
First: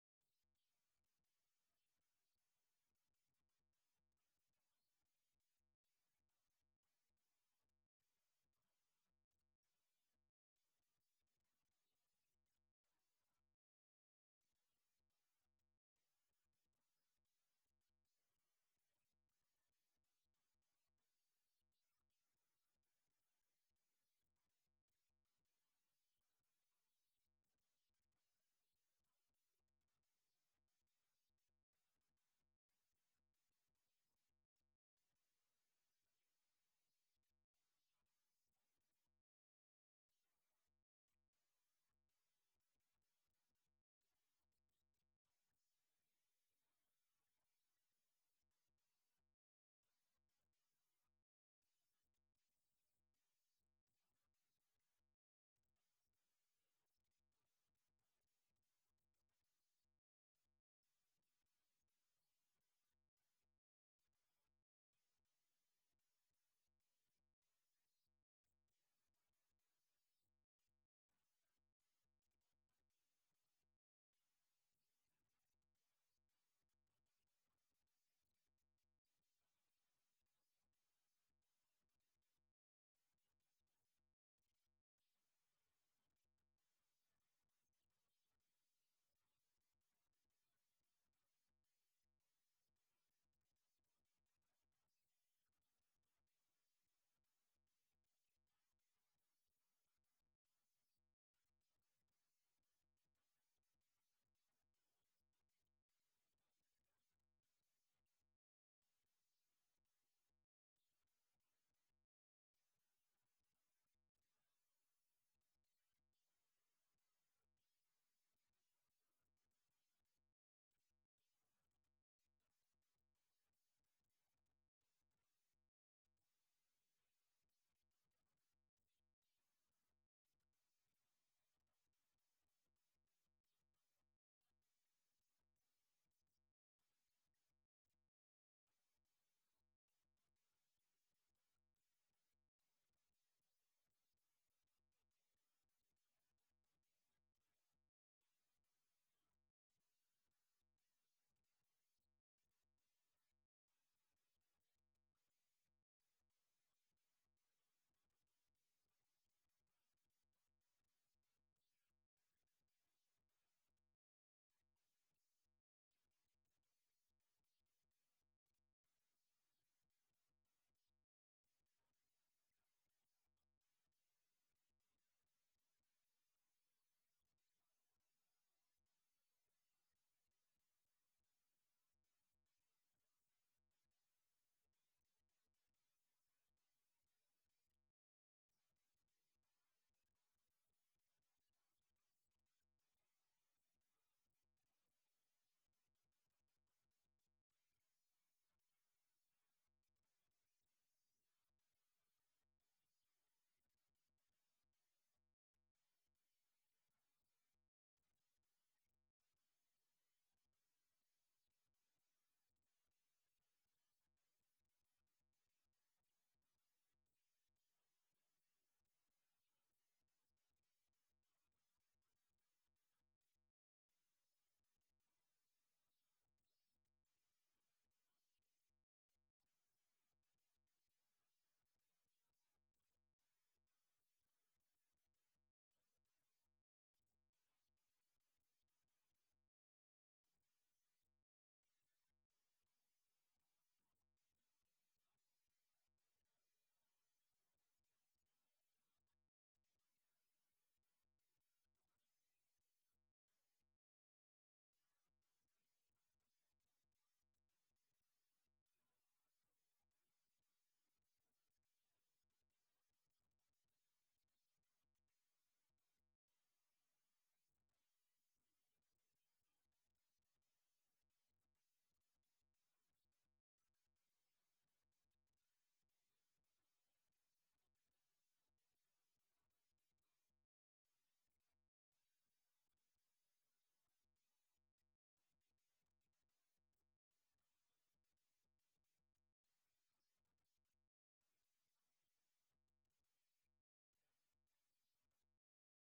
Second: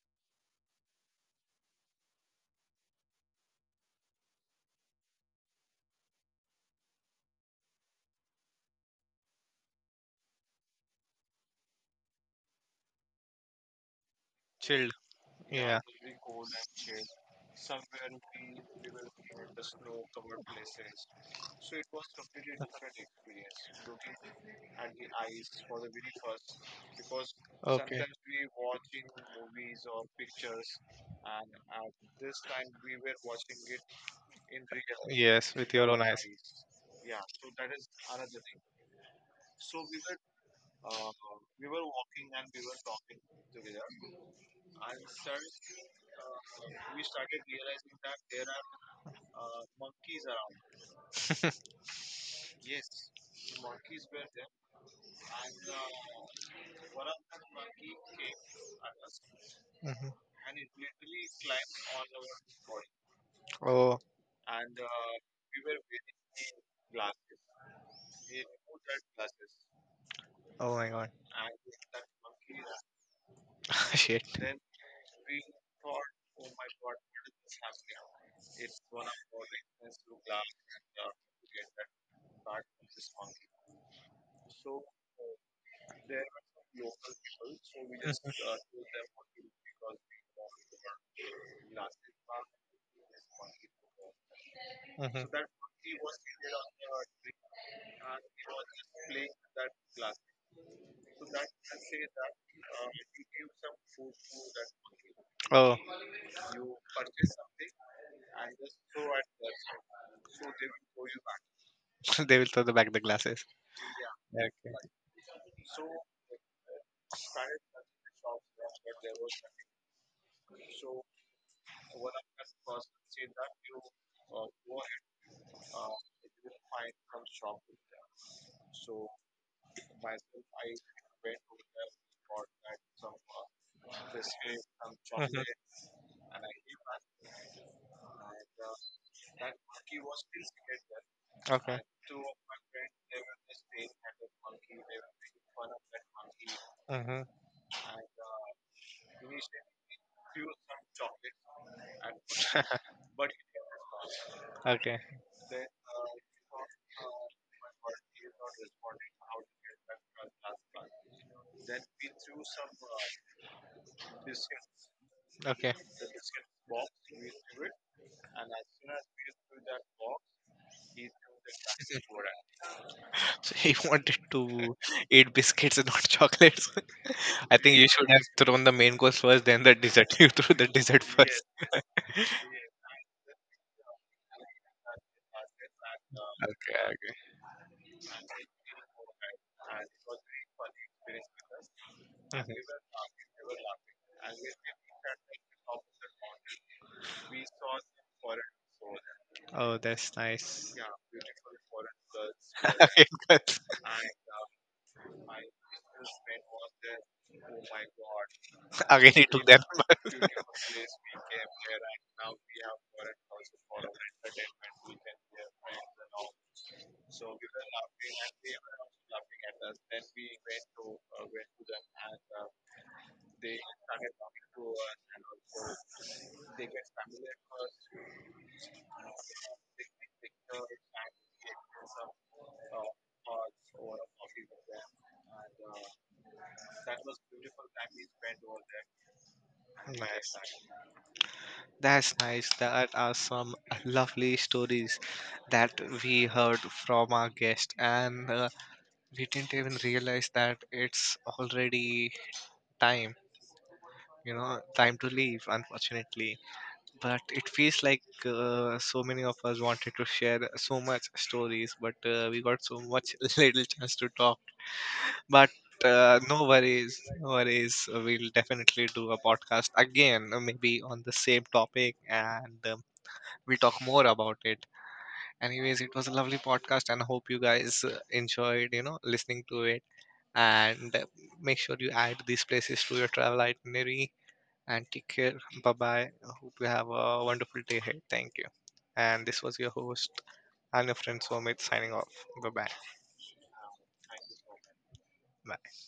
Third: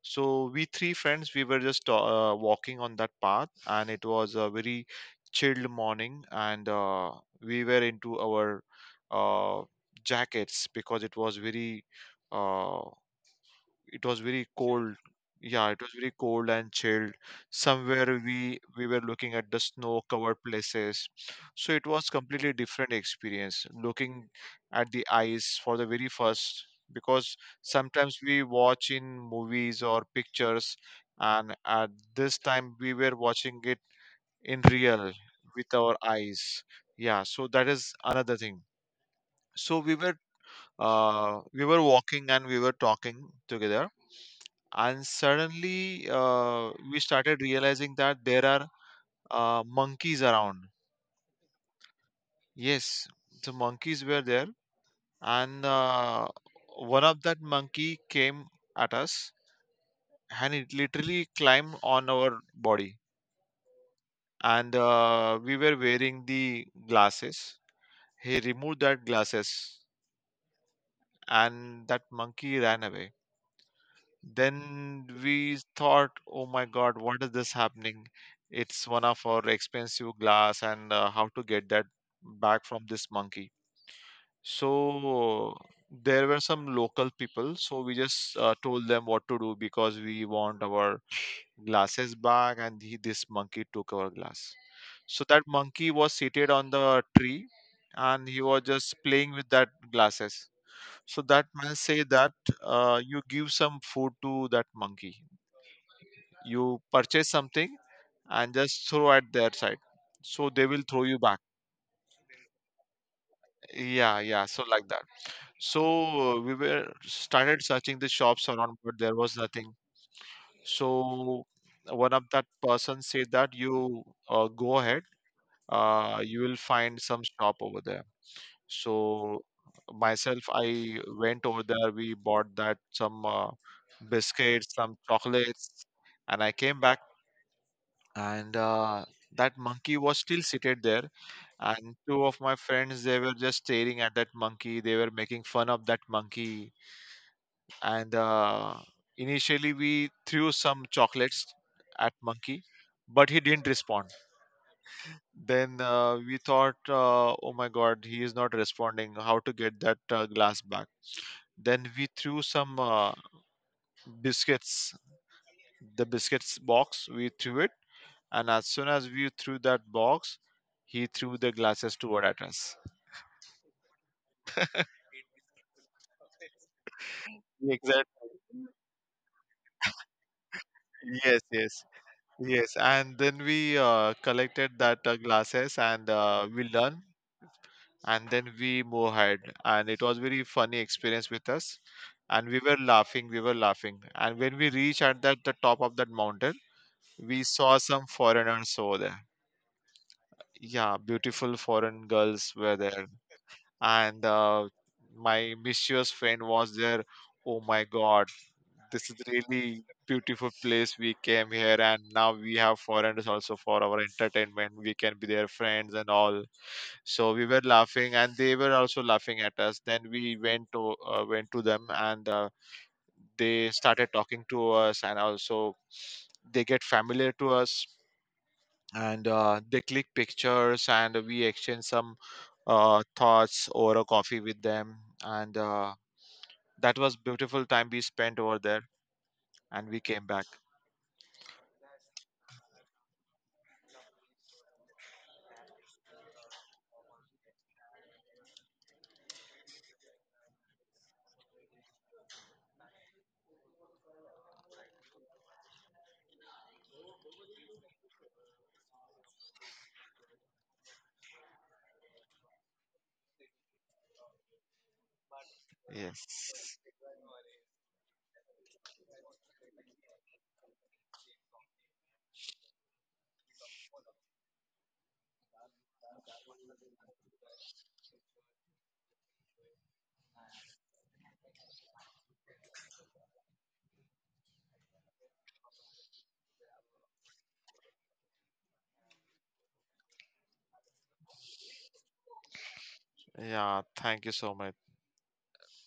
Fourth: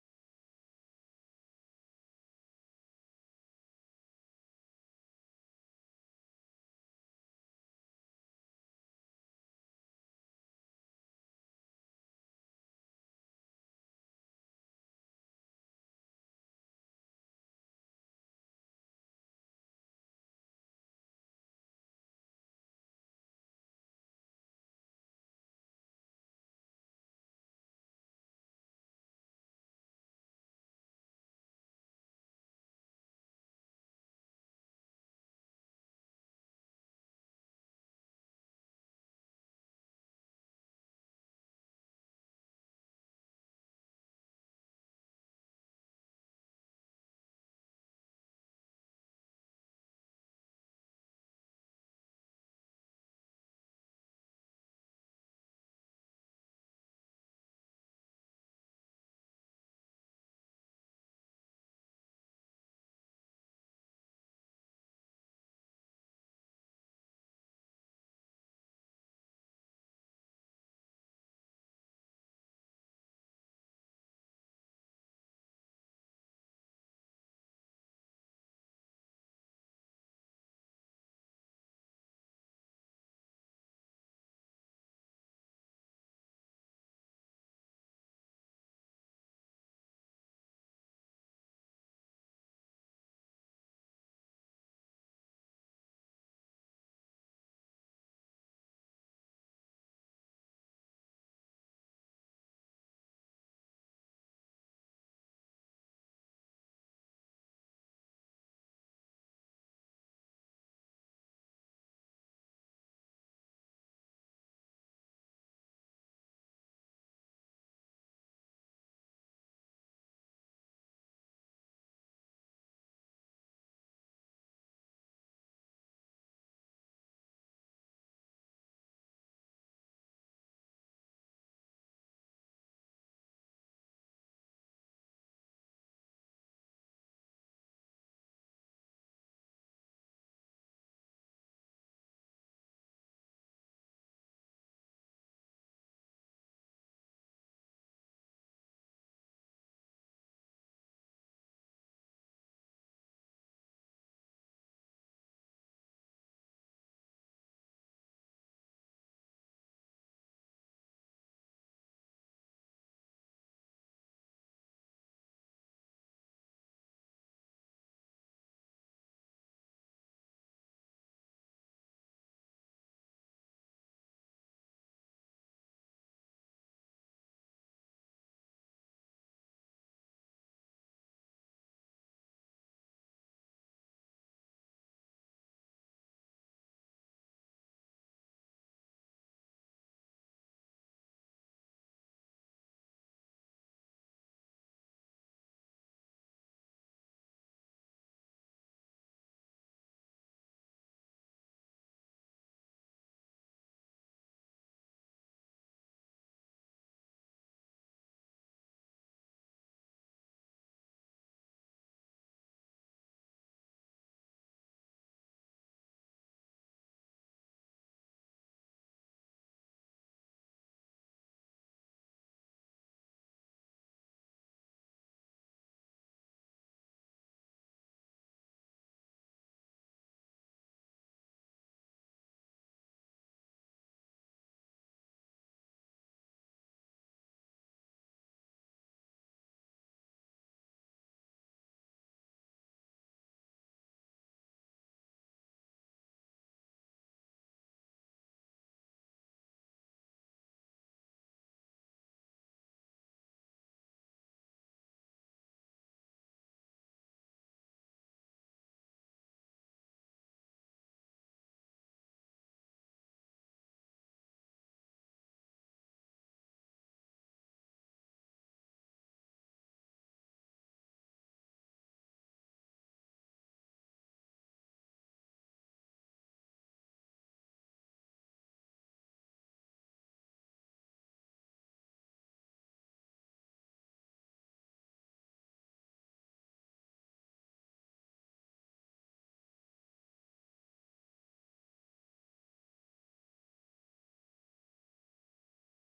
So we three friends, we were just walking on that path, and it was a very chilled morning, and we were into our uh, jackets because it was very. Uh, it was very Chilled. cold. Yeah, it Yeah. was very cold and chilled. Somewhere we were looking at the snow covered places, so it was completely different experience looking at the ice for the very first, because Okay. sometimes we watch in movies or pictures, and at this time we were watching it in real. Yes, with With your our own eyes. eyes, yeah, so that is another thing. So we were walking and we were talking together, and suddenly we started realizing that there are monkeys around. Yes, the monkeys were there, and one of that monkey came at us, Hmm. and it literally climbed on our body, Oh, and we were wearing the glasses. He removed that glasses oh my God. and that monkey ran away. [laughs] Shit. Then we thought, oh my God, what is this happening? It's one of our expensive glass, and how to get that back from this monkey. So there were some local people, so we just told them what to do, because we want our glasses back, and he, this monkey, took our glass. So that Hmm. monkey was seated on the tree, and he was just playing with that glasses. So that man say that you give some food to that monkey, That. Oh. you [laughs] purchase something and just throw at their side, so they will throw you back. [laughs] They will throw the back the glasses. Yeah, yeah, so Yeah. like that. So we were started searching the shops around, but there was nothing. So one of that person said that you go ahead, you will find some shop over there. So myself, I went over there, we bought that some biscuits, some Hmm. chocolates, and I came back, and that monkey was still seated there, Chocolate. and two of my friends, they were just staring at that monkey, they were making fun of that monkey. Mm-hmm. Okay. And hmm. And initially, we threw some chocolates at monkey, but he didn't respond. [laughs] Okay. Then we thought oh my god, he is not responding, how to get that glass back. Then we threw some biscuits, Okay. the biscuits box we threw it, and as soon as we threw that box, he threw the glasses toward at us. So he [laughs] wanted to eat biscuits and not chocolates. [laughs] I think you should have Exactly. thrown the main course first, then the dessert. [laughs] You threw the dessert Yes, first. yes. Yes, and then we collected that glasses and we Okay, learn, okay. and then we move ahead. And it was very funny experience with us, and we Mhm. were laughing, we were laughing. And when we reached at that the top of that mountain, we saw some foreigners over there. Oh, that's nice. Yeah, beautiful foreign girls [laughs] were Again, there, girls. and my mischievous friend was there. Oh my God! [laughs] Again, This is he took them. really [laughs] beautiful place, we came here and now we have foreigners also for our entertainment. We can be their friends and all. So we were laughing and they were also laughing at us. Then we went to them, and they started talking to us, and also they get familiar to us, and they click pictures, and we exchange some thoughts over a coffee with them, and that was beautiful time we spent over there, and we came Nice. back. That's nice. That are some lovely stories that we heard from our guest, and we didn't even realize that it's already time. You know, time to leave. Unfortunately. But it feels like so many of us wanted to share so much stories, but we got so much [laughs] little chance to talk. But Yes. no worries, no worries. We'll definitely do a podcast again, maybe on the same topic, and we'll talk more about it. Anyways, it was a lovely podcast, and I hope you guys enjoyed, you know, listening to it. And make sure you add these places to your travel itinerary. And take care. Bye bye. Hope you have a wonderful day ahead. Thank you. And this was your host and your friend Somit signing off. Bye bye. Yeah, thank you so much. Bye.